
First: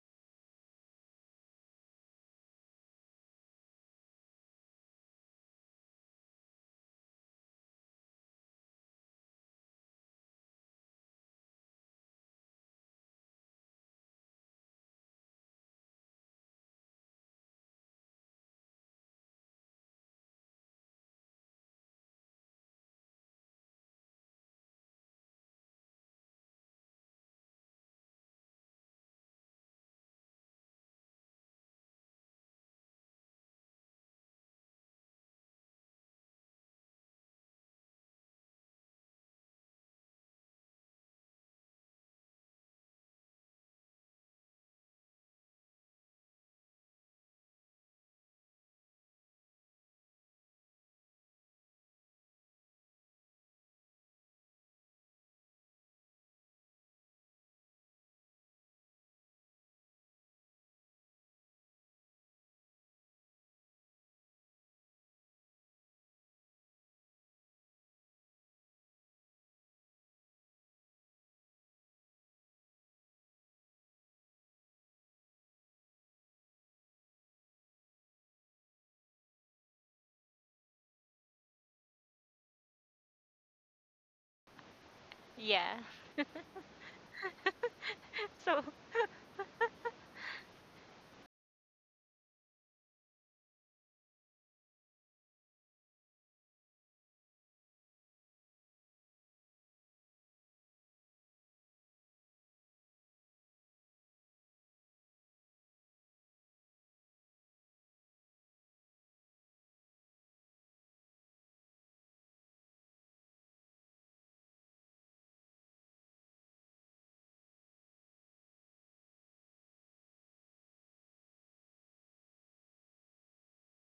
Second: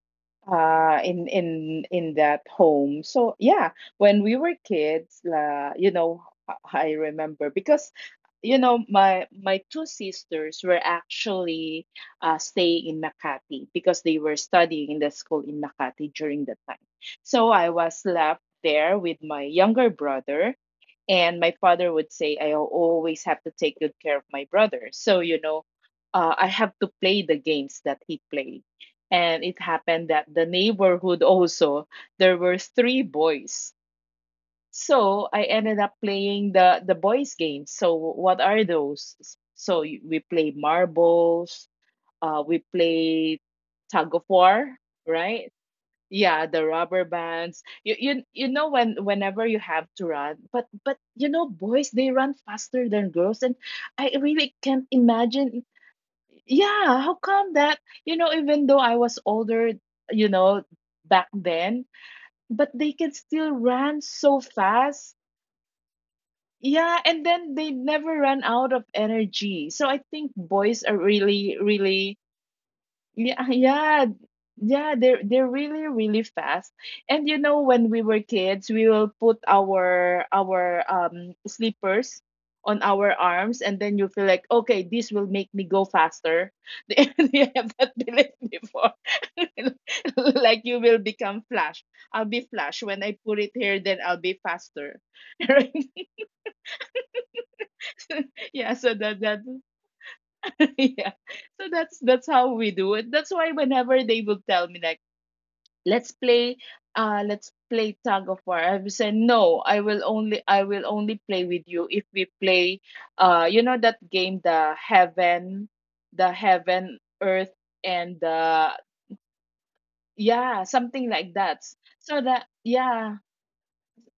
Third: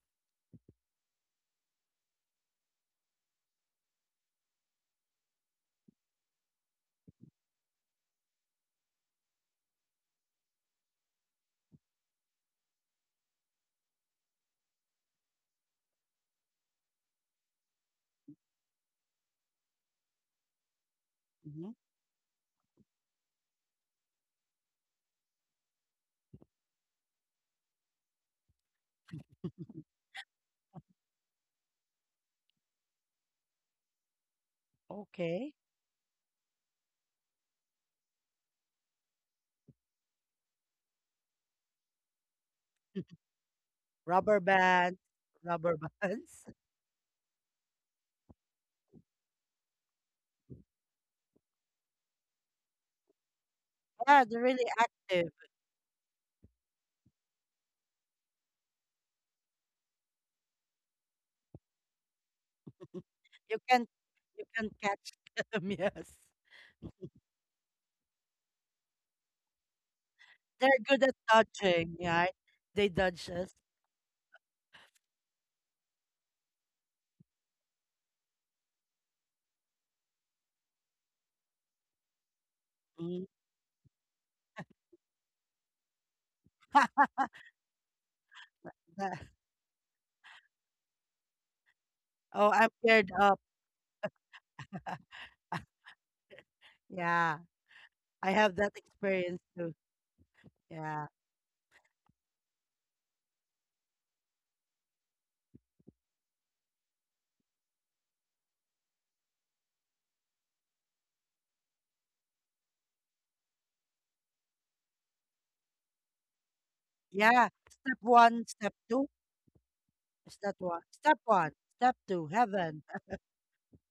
In that home. So yeah, when we were kids, you know, I remember, because you know, my two sisters were actually staying in Makati because they were studying in the school in Makati during that time. So I was left there with my younger brother, and my Mhm. father would say, I always have to take good care of my brother. So, you know, I have to play the games that he played. And it happened that the neighborhood also, there were three boys. So I Okay. ended up playing the boys' games. So what are those? So we play marbles, we play tug of Rubber war, bands, right? rubber Yeah, bands. the rubber bands. You know when whenever you have to run, but you know, boys, they run faster than girls, and I Yeah, really they're really can't active. imagine. Yeah, how come that? You know, even though I was older, you know, back then, but they can still You run can so you can fast. catch them, yes. Yeah, and then they never run out of energy. So I think boys are They're good at really dodging, really yeah. They yeah, dodge us. yeah, yeah, they're really, really fast. And you know, when we were kids, we will put our slippers on our Mm. arms, and then you feel like, okay, this will make me go Yeah. faster. You have that belief So before. That- Like you will become Flash. I'll be Oh, Flash. I'm When I geared put it up. here, then I'll be faster. Right? Yeah. I Yeah, have so that that experience too. yeah. Yeah. So that's how we do it. That's why whenever they would tell me like let's play let's play tug of war, I would say no, I will only play with you if we play you know that game, the heaven, the heaven earth, Yeah. and Step one, step two. yeah, Step something one. like Step that. one. So Step that two. Heaven. yeah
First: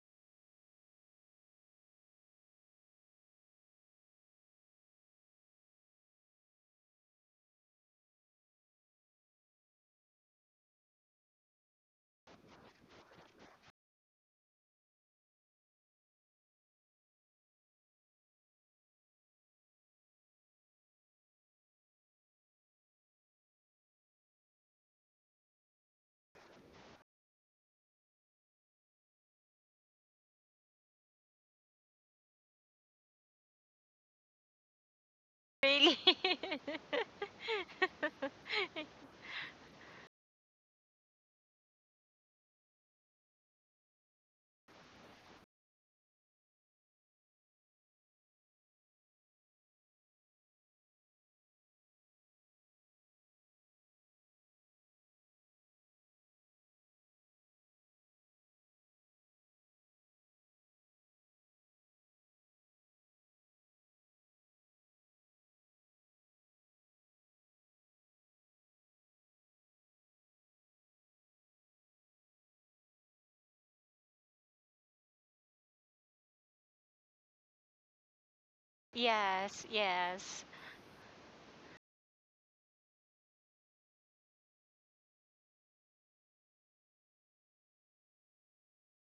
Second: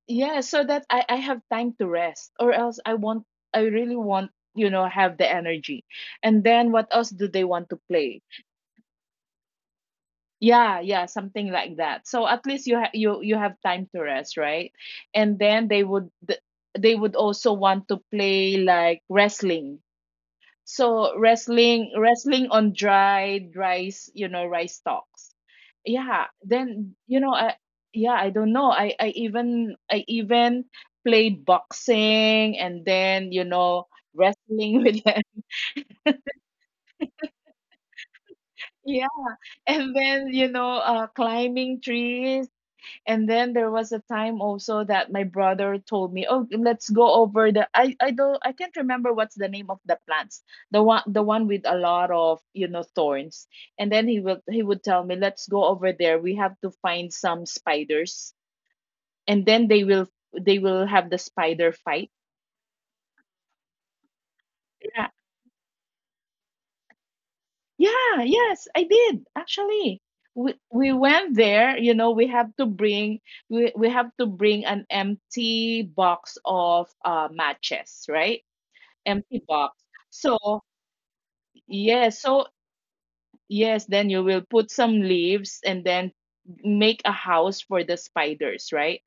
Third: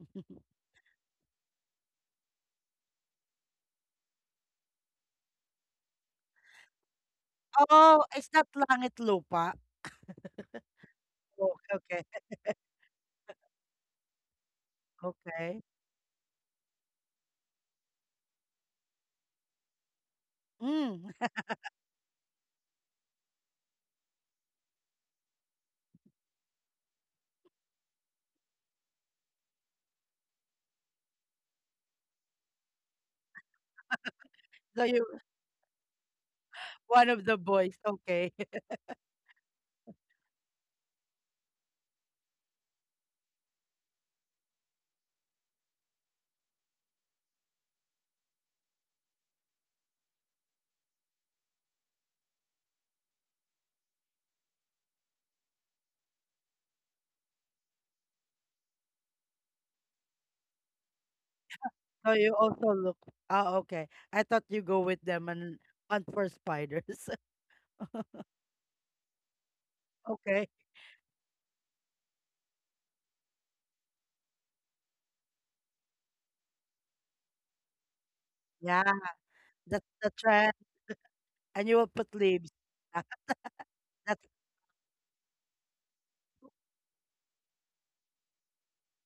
yeah so that I have time to rest. Or else I want, I really want, you know, have the energy. And then what else do they want to Oh, play? it's not langit lupa. Yeah, yeah, something Oh, like okay. that. So at least you you have time to rest, right? And Okay. then they would also want to play like wrestling. Mm. So wrestling on dried rice, you know, rice stalks. Yeah, then you know, I yeah, I don't know. I even played boxing and then, you know, wrestling So with you them. really. one of the boys. Okay. Yeah. And then, you know, climbing trees. And then there was a time also that my brother told me, "Oh, let's go over the I don't, I can't remember what's the name of the plants. The one with a lot of, you know, thorns." And then he would tell me, "Let's go over there. We have to find some spiders." And then they will have the spider fight. So you also look. Oh, okay. I thought you go with Yeah. them and hunt for spiders. Yeah, yes, I did. Actually, Okay. We went there, you know, we have to bring an empty box of matches, right? Yeah, Empty Yes, box. that's the yes. trend. So, And you will put yes, so leaves. Yeah, yes, then you that's, will put some leaves and then make a house for the spiders, right?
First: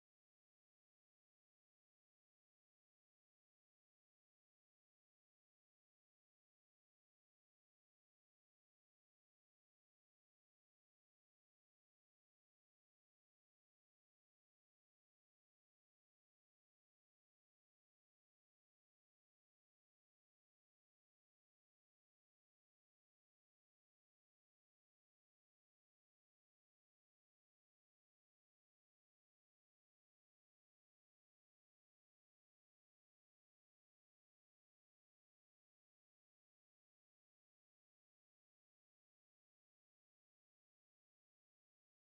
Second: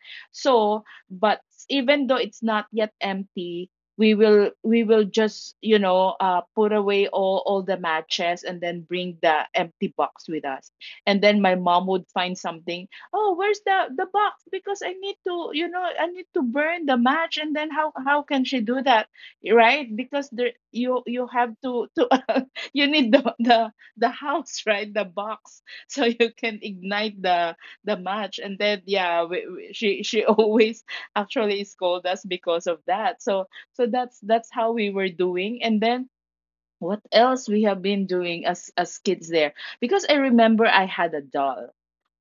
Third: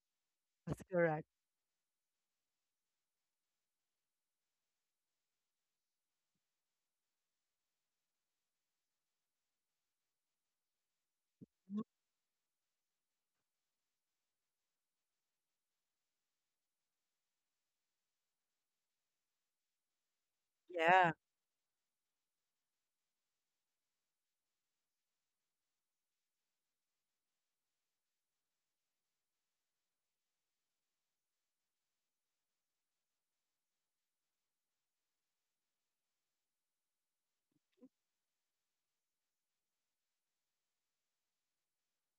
that's So, correct. but even though it's not yet empty, we will just, you know, put away all the matches and then bring the empty box with us. And then my Mm, mom would find something. "Oh, where's the box? Because I need to, you know, I need to burn the match." And then how can she do that? Right? Because there yeah. you have to you need the house right, the box, so you can ignite the match. And then yeah, she always actually scold us because of that. So so that's how we were doing. And then what else we have been doing as kids there, because I remember I had a doll,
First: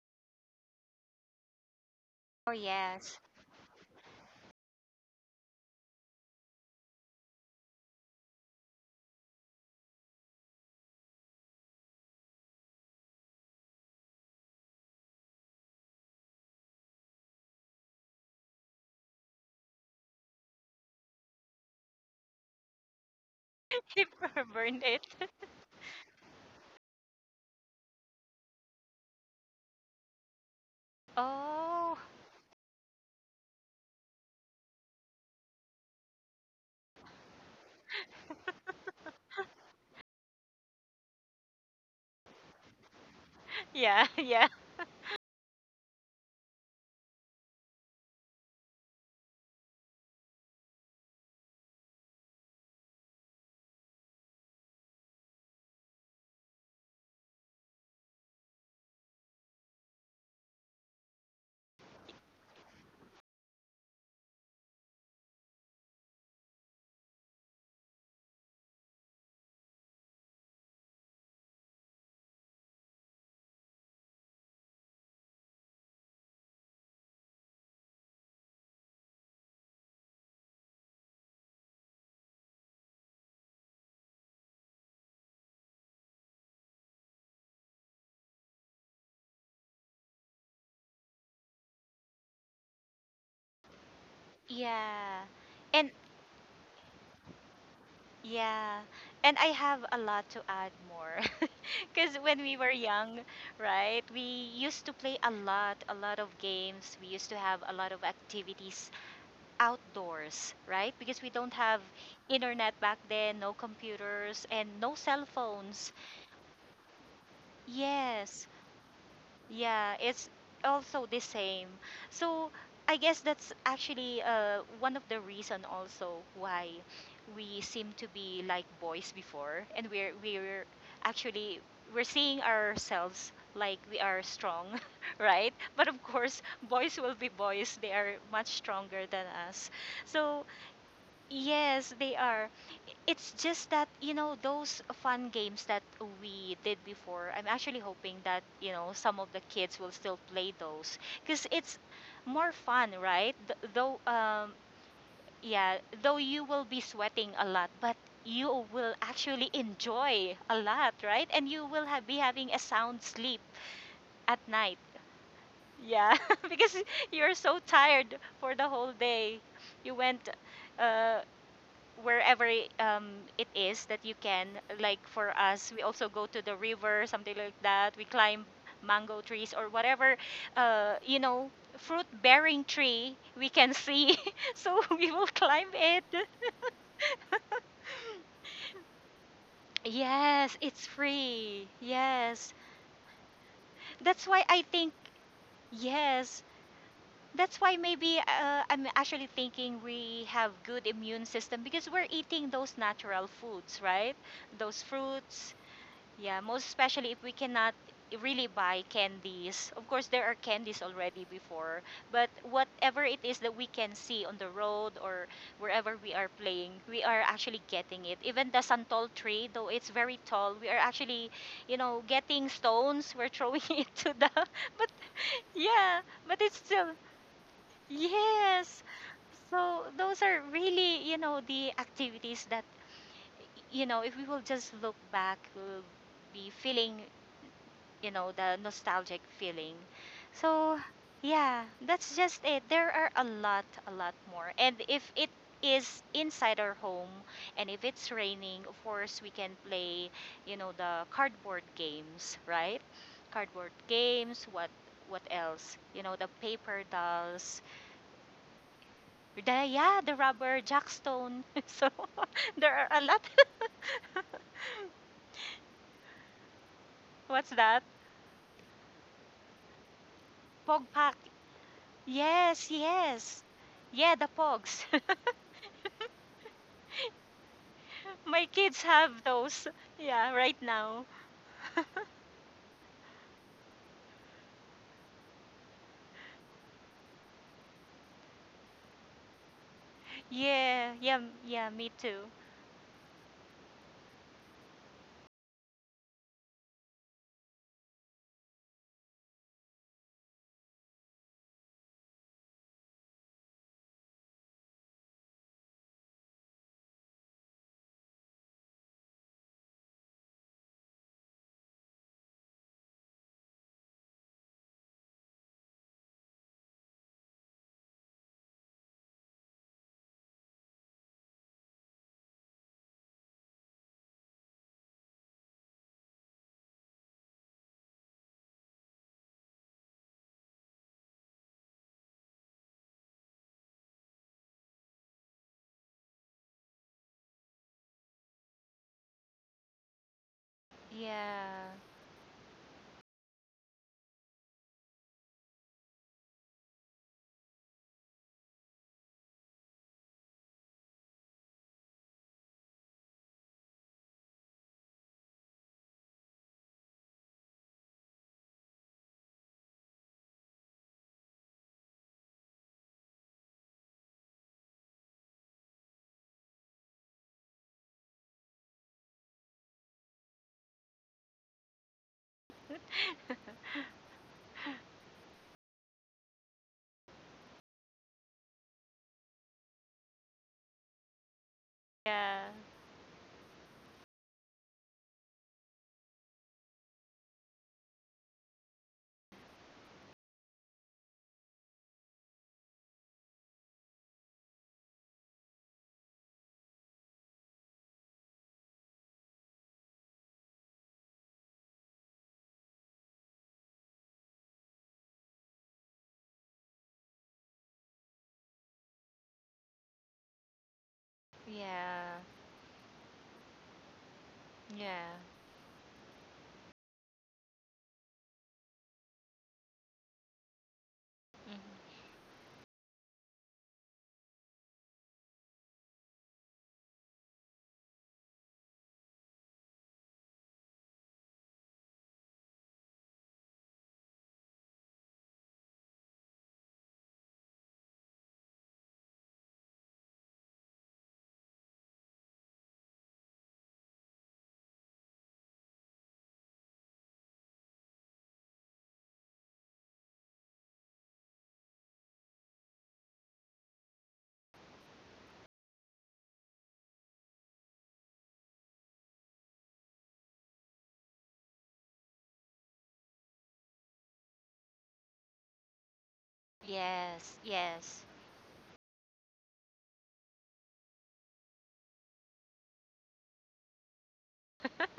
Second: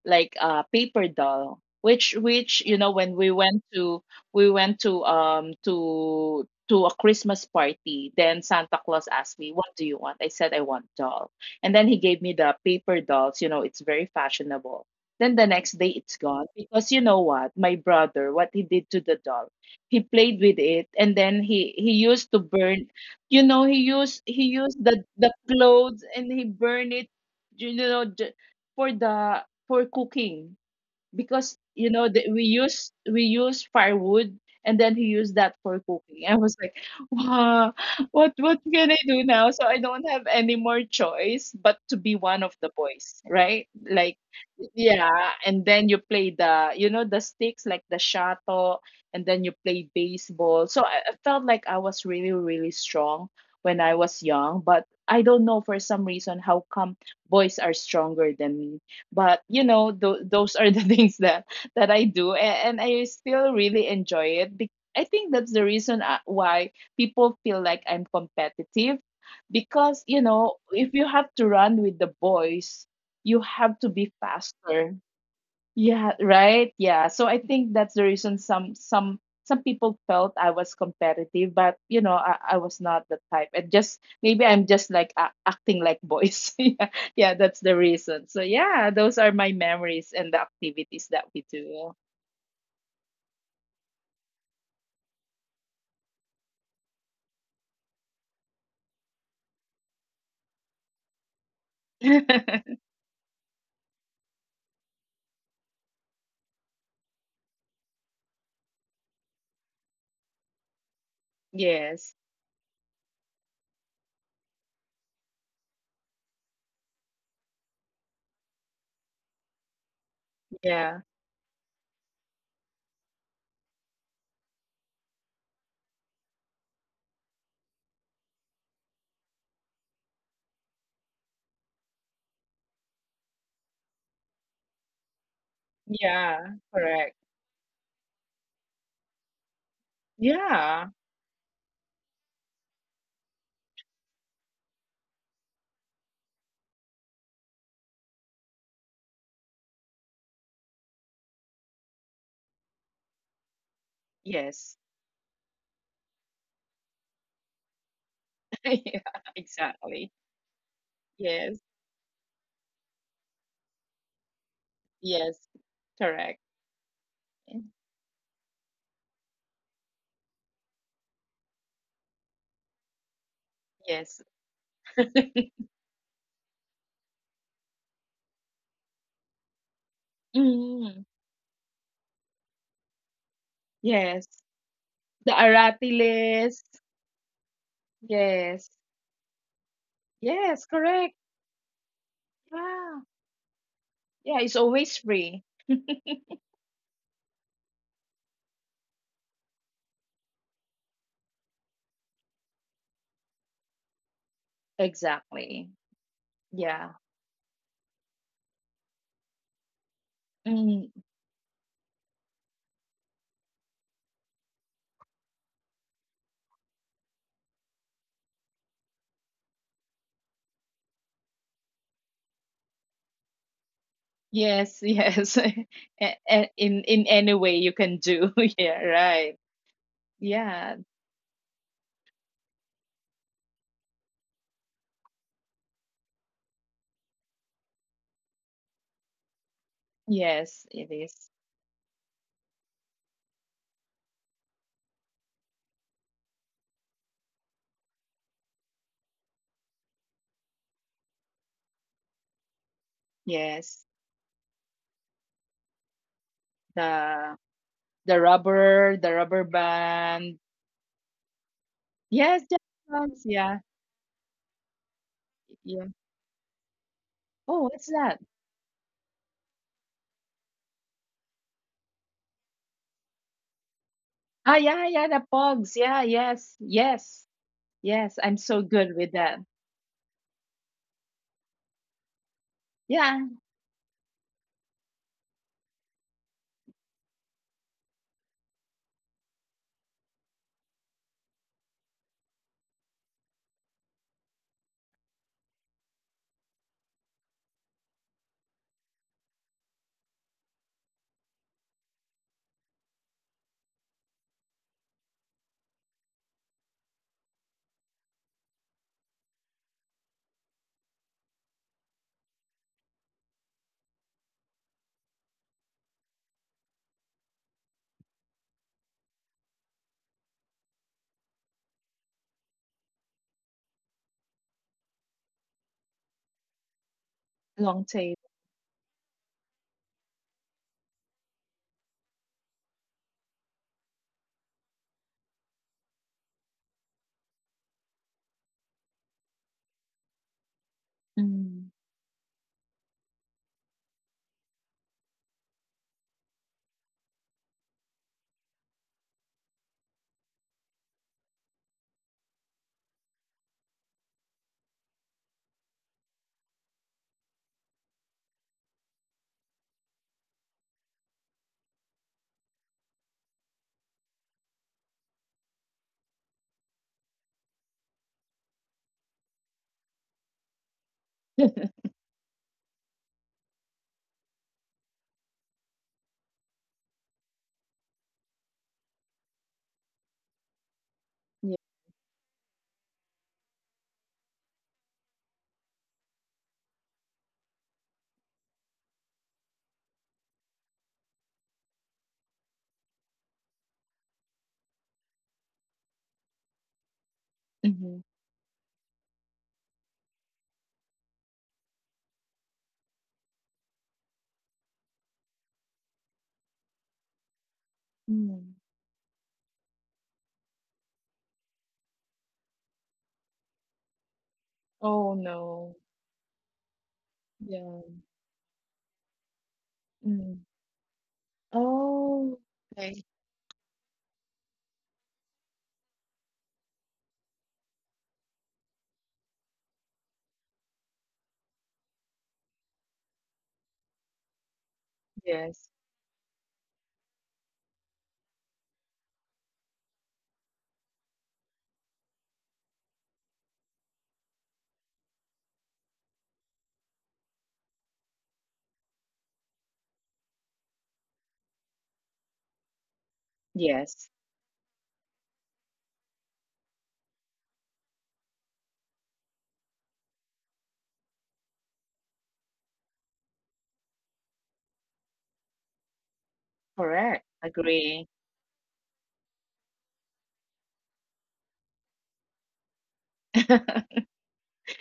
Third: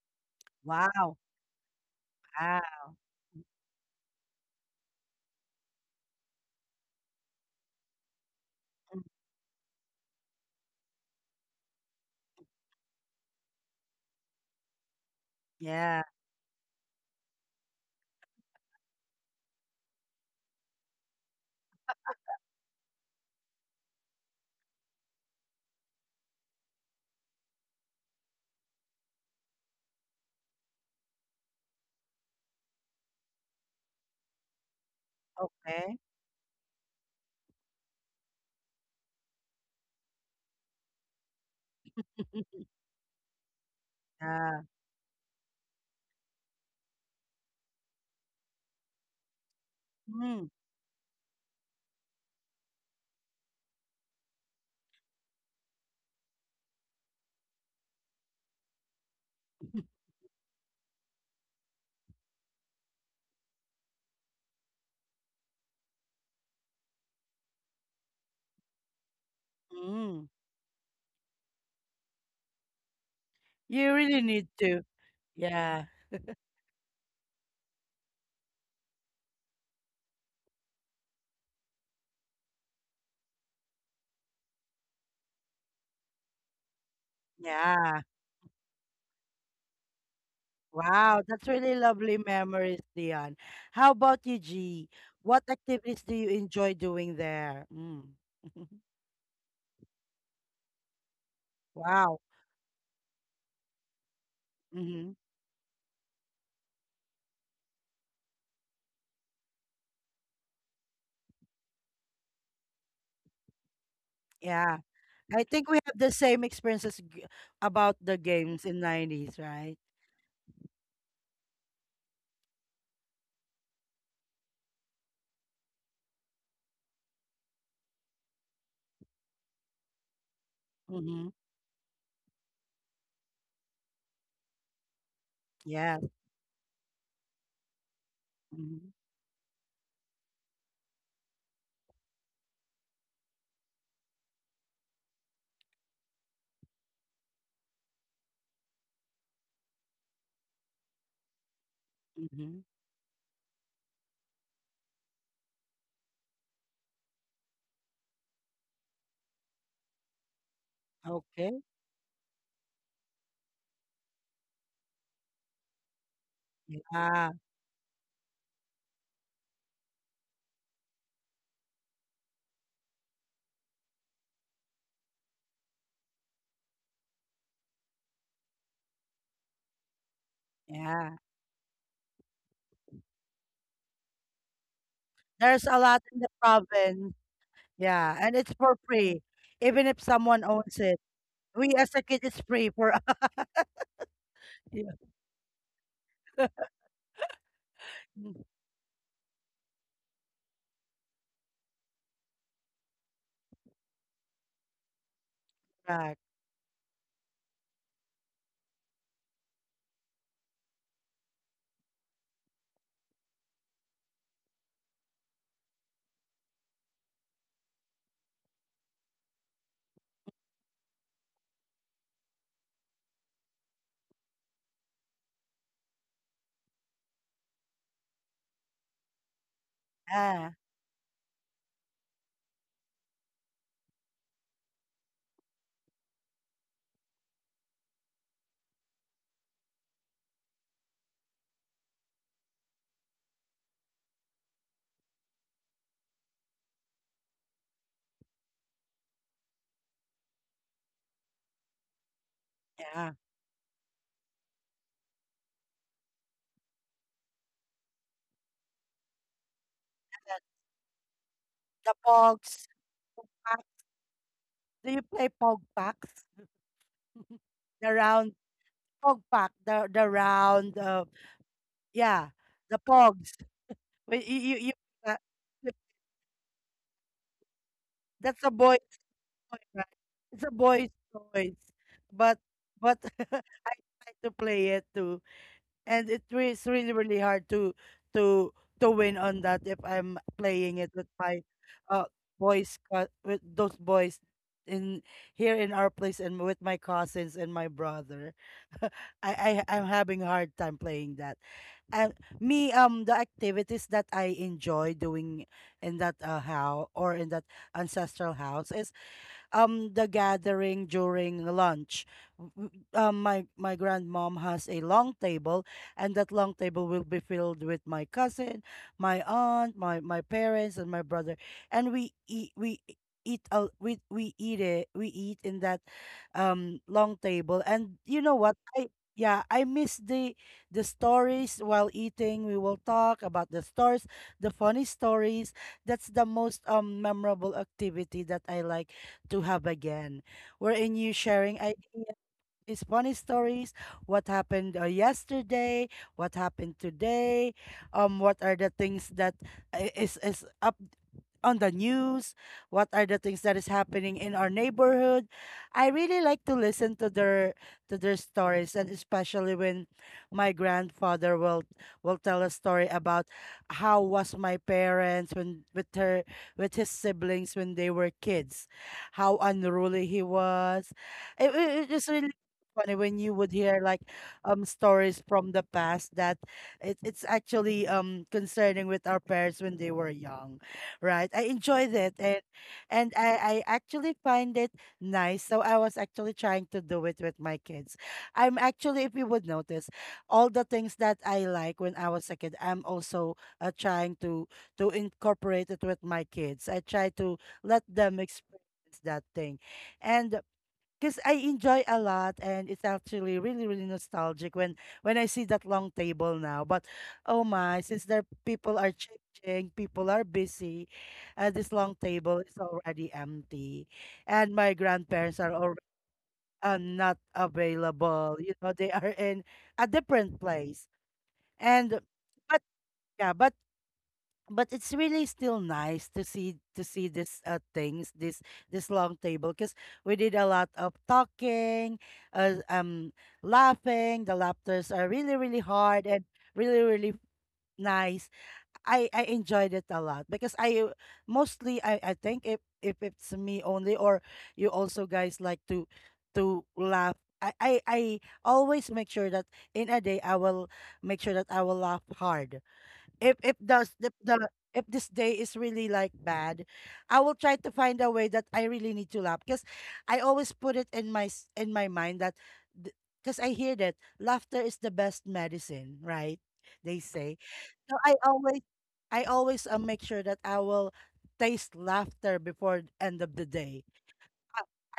like a paper Wow. doll, which Oh, you Ah. know, when yes. We went to a Christmas party, then Santa Mm, Claus asked me, what do you want? I said, I want doll. And then he gave me the paper dolls, you know, it's very fashionable. Then the next day yeah. it's gone, because you know what my brother, what he did to the doll? He played with it, and then he used to burn, you know, He he used burned the it. Clothes and he burned it, you know, for the, for cooking. Because you Oh. know that we use firewood, and then he used that for Okay. cooking. I was like, wow, what can I do now? So I don't have any more choice but to be one of the boys, right? Yeah, Like yeah. Yeah. yeah, and then you play the, you know, the sticks like the shato, and then you play Mm, baseball. So I felt like I was really really strong when I was young, but I don't know, for some reason, how come boys are stronger than me. But you know, those are the things that I do, and I still really enjoy it. I think that's the reason why people feel like I'm competitive, because mm. you know, if you have to run with the boys, you have You to really be need to. faster, Yeah. yeah, right. Yeah. So I think that's the reason some people felt I was competitive, but you know, I was not the type. And just maybe I'm just like a acting like boys. Yeah, yeah, that's the Yeah. reason. So yeah, those are my memories and the activities Wow, that that's we really do. lovely memories, Dion. How about you, G? Yeah. What And activities do you enjoy doing there? Mm. yeah, and I have a lot to add more. Because Wow. when we were young, right, we used to Hmm. play a lot of games. We used to have a lot of activities outdoors, right? Because we don't have Yes. internet back then, no computers, and Yeah. no cell I think we phones. have the same experiences g- about the Yes. games in 90s, right? Yeah, it's also Yeah. the same. So I guess that's actually one of the reason also why we seem to be like boys before, and we're Mm-hmm. actually, we're seeing ourselves like we are strong, right? But Yeah. of course, Yeah. boys will be Correct. boys. They are much Mm-hmm. stronger than us. So Yeah. yes, they are. It's just that, you know, those fun games that we did before, I'm actually hoping that, you know, some of the kids will still play those because it's more Mm-hmm. fun, right? Though, Yes. yeah, though you will be sweating a lot, but you will Yeah. actually Exactly. enjoy a lot, right? And Okay. you Yes. will have, be having a sound sleep at night. Yes. Yeah, Correct. because Yeah. you're so tired for the whole day. You went uh, wherever um, it is that you Yes. can. Like for us, we also go to the river, something like that. We climb mango trees or whatever, uh, you Yeah. Mm, know, fruit bearing tree we can see. yes. So we will The There's climb a lot it. Arati in the list. province. Yeah. And it's for Yes. free, even if someone Yes, Yes, owns it's it. correct. free. We as a kid, it's Yes. free for us. Yeah. That's why Yeah, I it's think, Yeah. always free. yes. That's why maybe Mm, I'm actually thinking we have good immune system because we're eating those natural foods, right? Those fruits. Exactly. correct. Yeah, most Yeah. especially if we cannot really buy candies. Of course, there are candies Mm, already before, but whatever it is that we can see on the road or wherever we are playing, we are actually getting it. Even the santol tree, though it's very tall, we are actually, you know, getting stones. We're throwing it to the. yes, But yes. Yeah, but it's still In any way you can do. yes. Yeah, right. So those are Yeah, Yeah. really, you know, the activities that, you know, if we will just look back, we'll be feeling, you know, the nostalgic feeling. Yes, So, it is. yeah, that's just it. There are a lot more. And if it is inside our home and if it's raining, of course, we can play, you know, the cardboard games, right? yeah. Cardboard Yes. games, what else? You know, the paper The dolls, the, rubber yeah, the The, band. rubber jackstone. So the Yes, pogs, the there are a lot. pogs. pack. Yeah. Do you play pog Yeah. packs? What's Oh, that? The what's that? round pog pack, the round. Pogpak. Yeah, Yes, the pogs. yes. Yeah, We- the You, you, Ah, you, pogs. yeah, yeah, uh, the you- pogs. Yeah, yes. Yes. Yes, that's I'm My a so boy's kids good with have that. toy, those. right? Yeah, It's a right boy's now. toys. But but Yeah, I tried to play it too, and it re- it's really really hard to to win on that if I'm playing it Yeah, with yeah, my yeah, me uh too. boys co- with those boys in here in our place and with my cousins and my brother. I'm having a hard time playing that. And me the activities that I enjoy doing in that house or in that ancestral house is the gathering during lunch. My grandmom has a long table, and that long table will be filled with my cousin, my aunt, my parents, and my brother, and we eat out we eat it we eat in that long table, long and you tail. know what, I yeah I miss the stories while eating. We will talk about the stories, the funny stories. That's the most memorable activity that I like to have again, wherein you sharing Yeah, Mm. ideas, these funny stories, what happened yesterday, what happened today, what are the things that is is up on the news, what are the things that is happening in our neighborhood. I really like to listen to their stories, and especially when my grandfather will tell a story about how was my parents when with her with his siblings when they were kids, how unruly he was. It is really funny when you would hear like stories from the past that it's actually concerning with our parents when they were young, right? I Yeah. enjoyed it, yeah, and I actually find it nice. So I was actually trying to do it with my kids. I'm actually, if you would notice, all the things that I like when I was a kid, I'm also trying to incorporate it with my kids. I try to let Mhm. them experience that thing. And because I enjoy a lot, and it's actually really really nostalgic when I see that long table now. But oh my, since their Mm. people are changing, people are busy, and this long yeah, table is already empty, and my yeah. Oh, grandparents are already no. Not Yeah. available. You know, they are in a different Mm. place, Mhm. and Oh, but okay. yeah, but it's really still nice to see this things, this long table, because we did a lot of talking uh, um laughing. The laughters are really really Yes. hard and really really nice. I enjoyed it a lot because I mostly I think if it's me only or you also guys like to laugh. I always make sure that in a day I will make sure that I will laugh hard. If the the, Yes. the if this day is really like bad, I will try to find a way that I really need to laugh, because I always put it in my mind that, because I hear that laughter is the best medicine, right? They Yes, say. Correct. So yes. Agree. I always make sure that I will taste laughter before the end of the day.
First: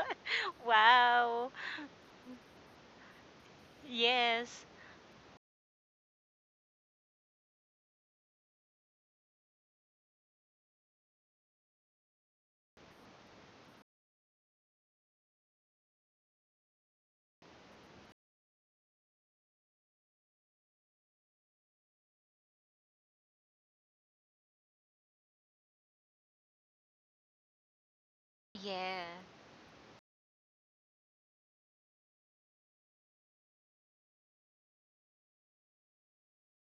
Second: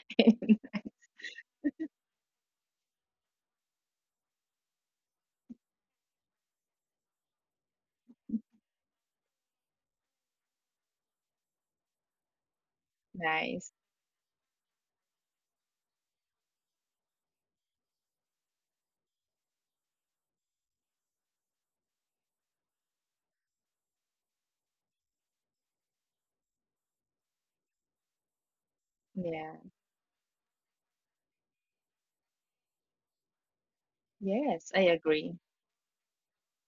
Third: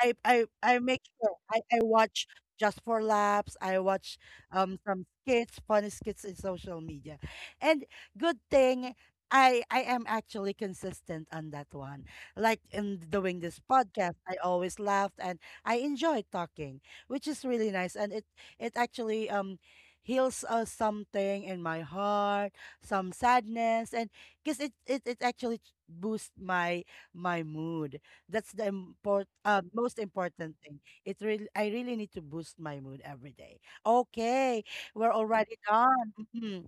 I Okay. I I make sure Wow. I watch just for laughs. I watch Yes. Some skits, funny skits in social media, and good thing, I am actually consistent on that one. Like in doing this Nice. podcast, I always laughed and I enjoy talking, which is really nice. And it actually heals something in my heart, some sadness, and because it actually boosts my my mood. That's the Yeah. import, Yeah. Most important thing. It really, I really need to boost my mood every day. Okay, Yes, I we're agree. already done. Mhm.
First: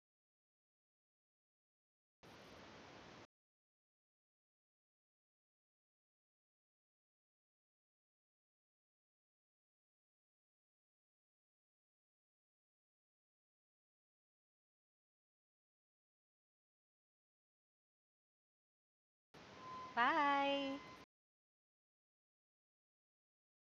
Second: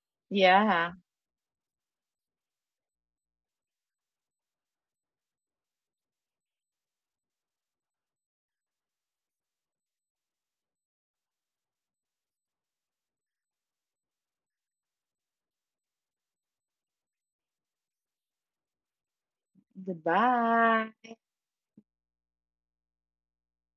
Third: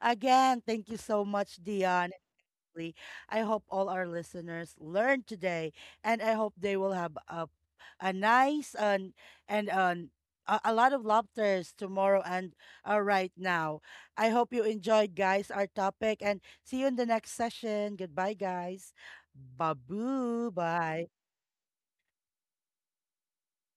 Again, thank Yeah. you so much, Dion. Lee. I hope all our listeners learned today, and I hope they will have a nice and a lot of laughters tomorrow and right now. I hope you enjoyed, guys, our topic, and see you in the next session. Goodbye, guys. Babu, Bye. bye. Goodbye.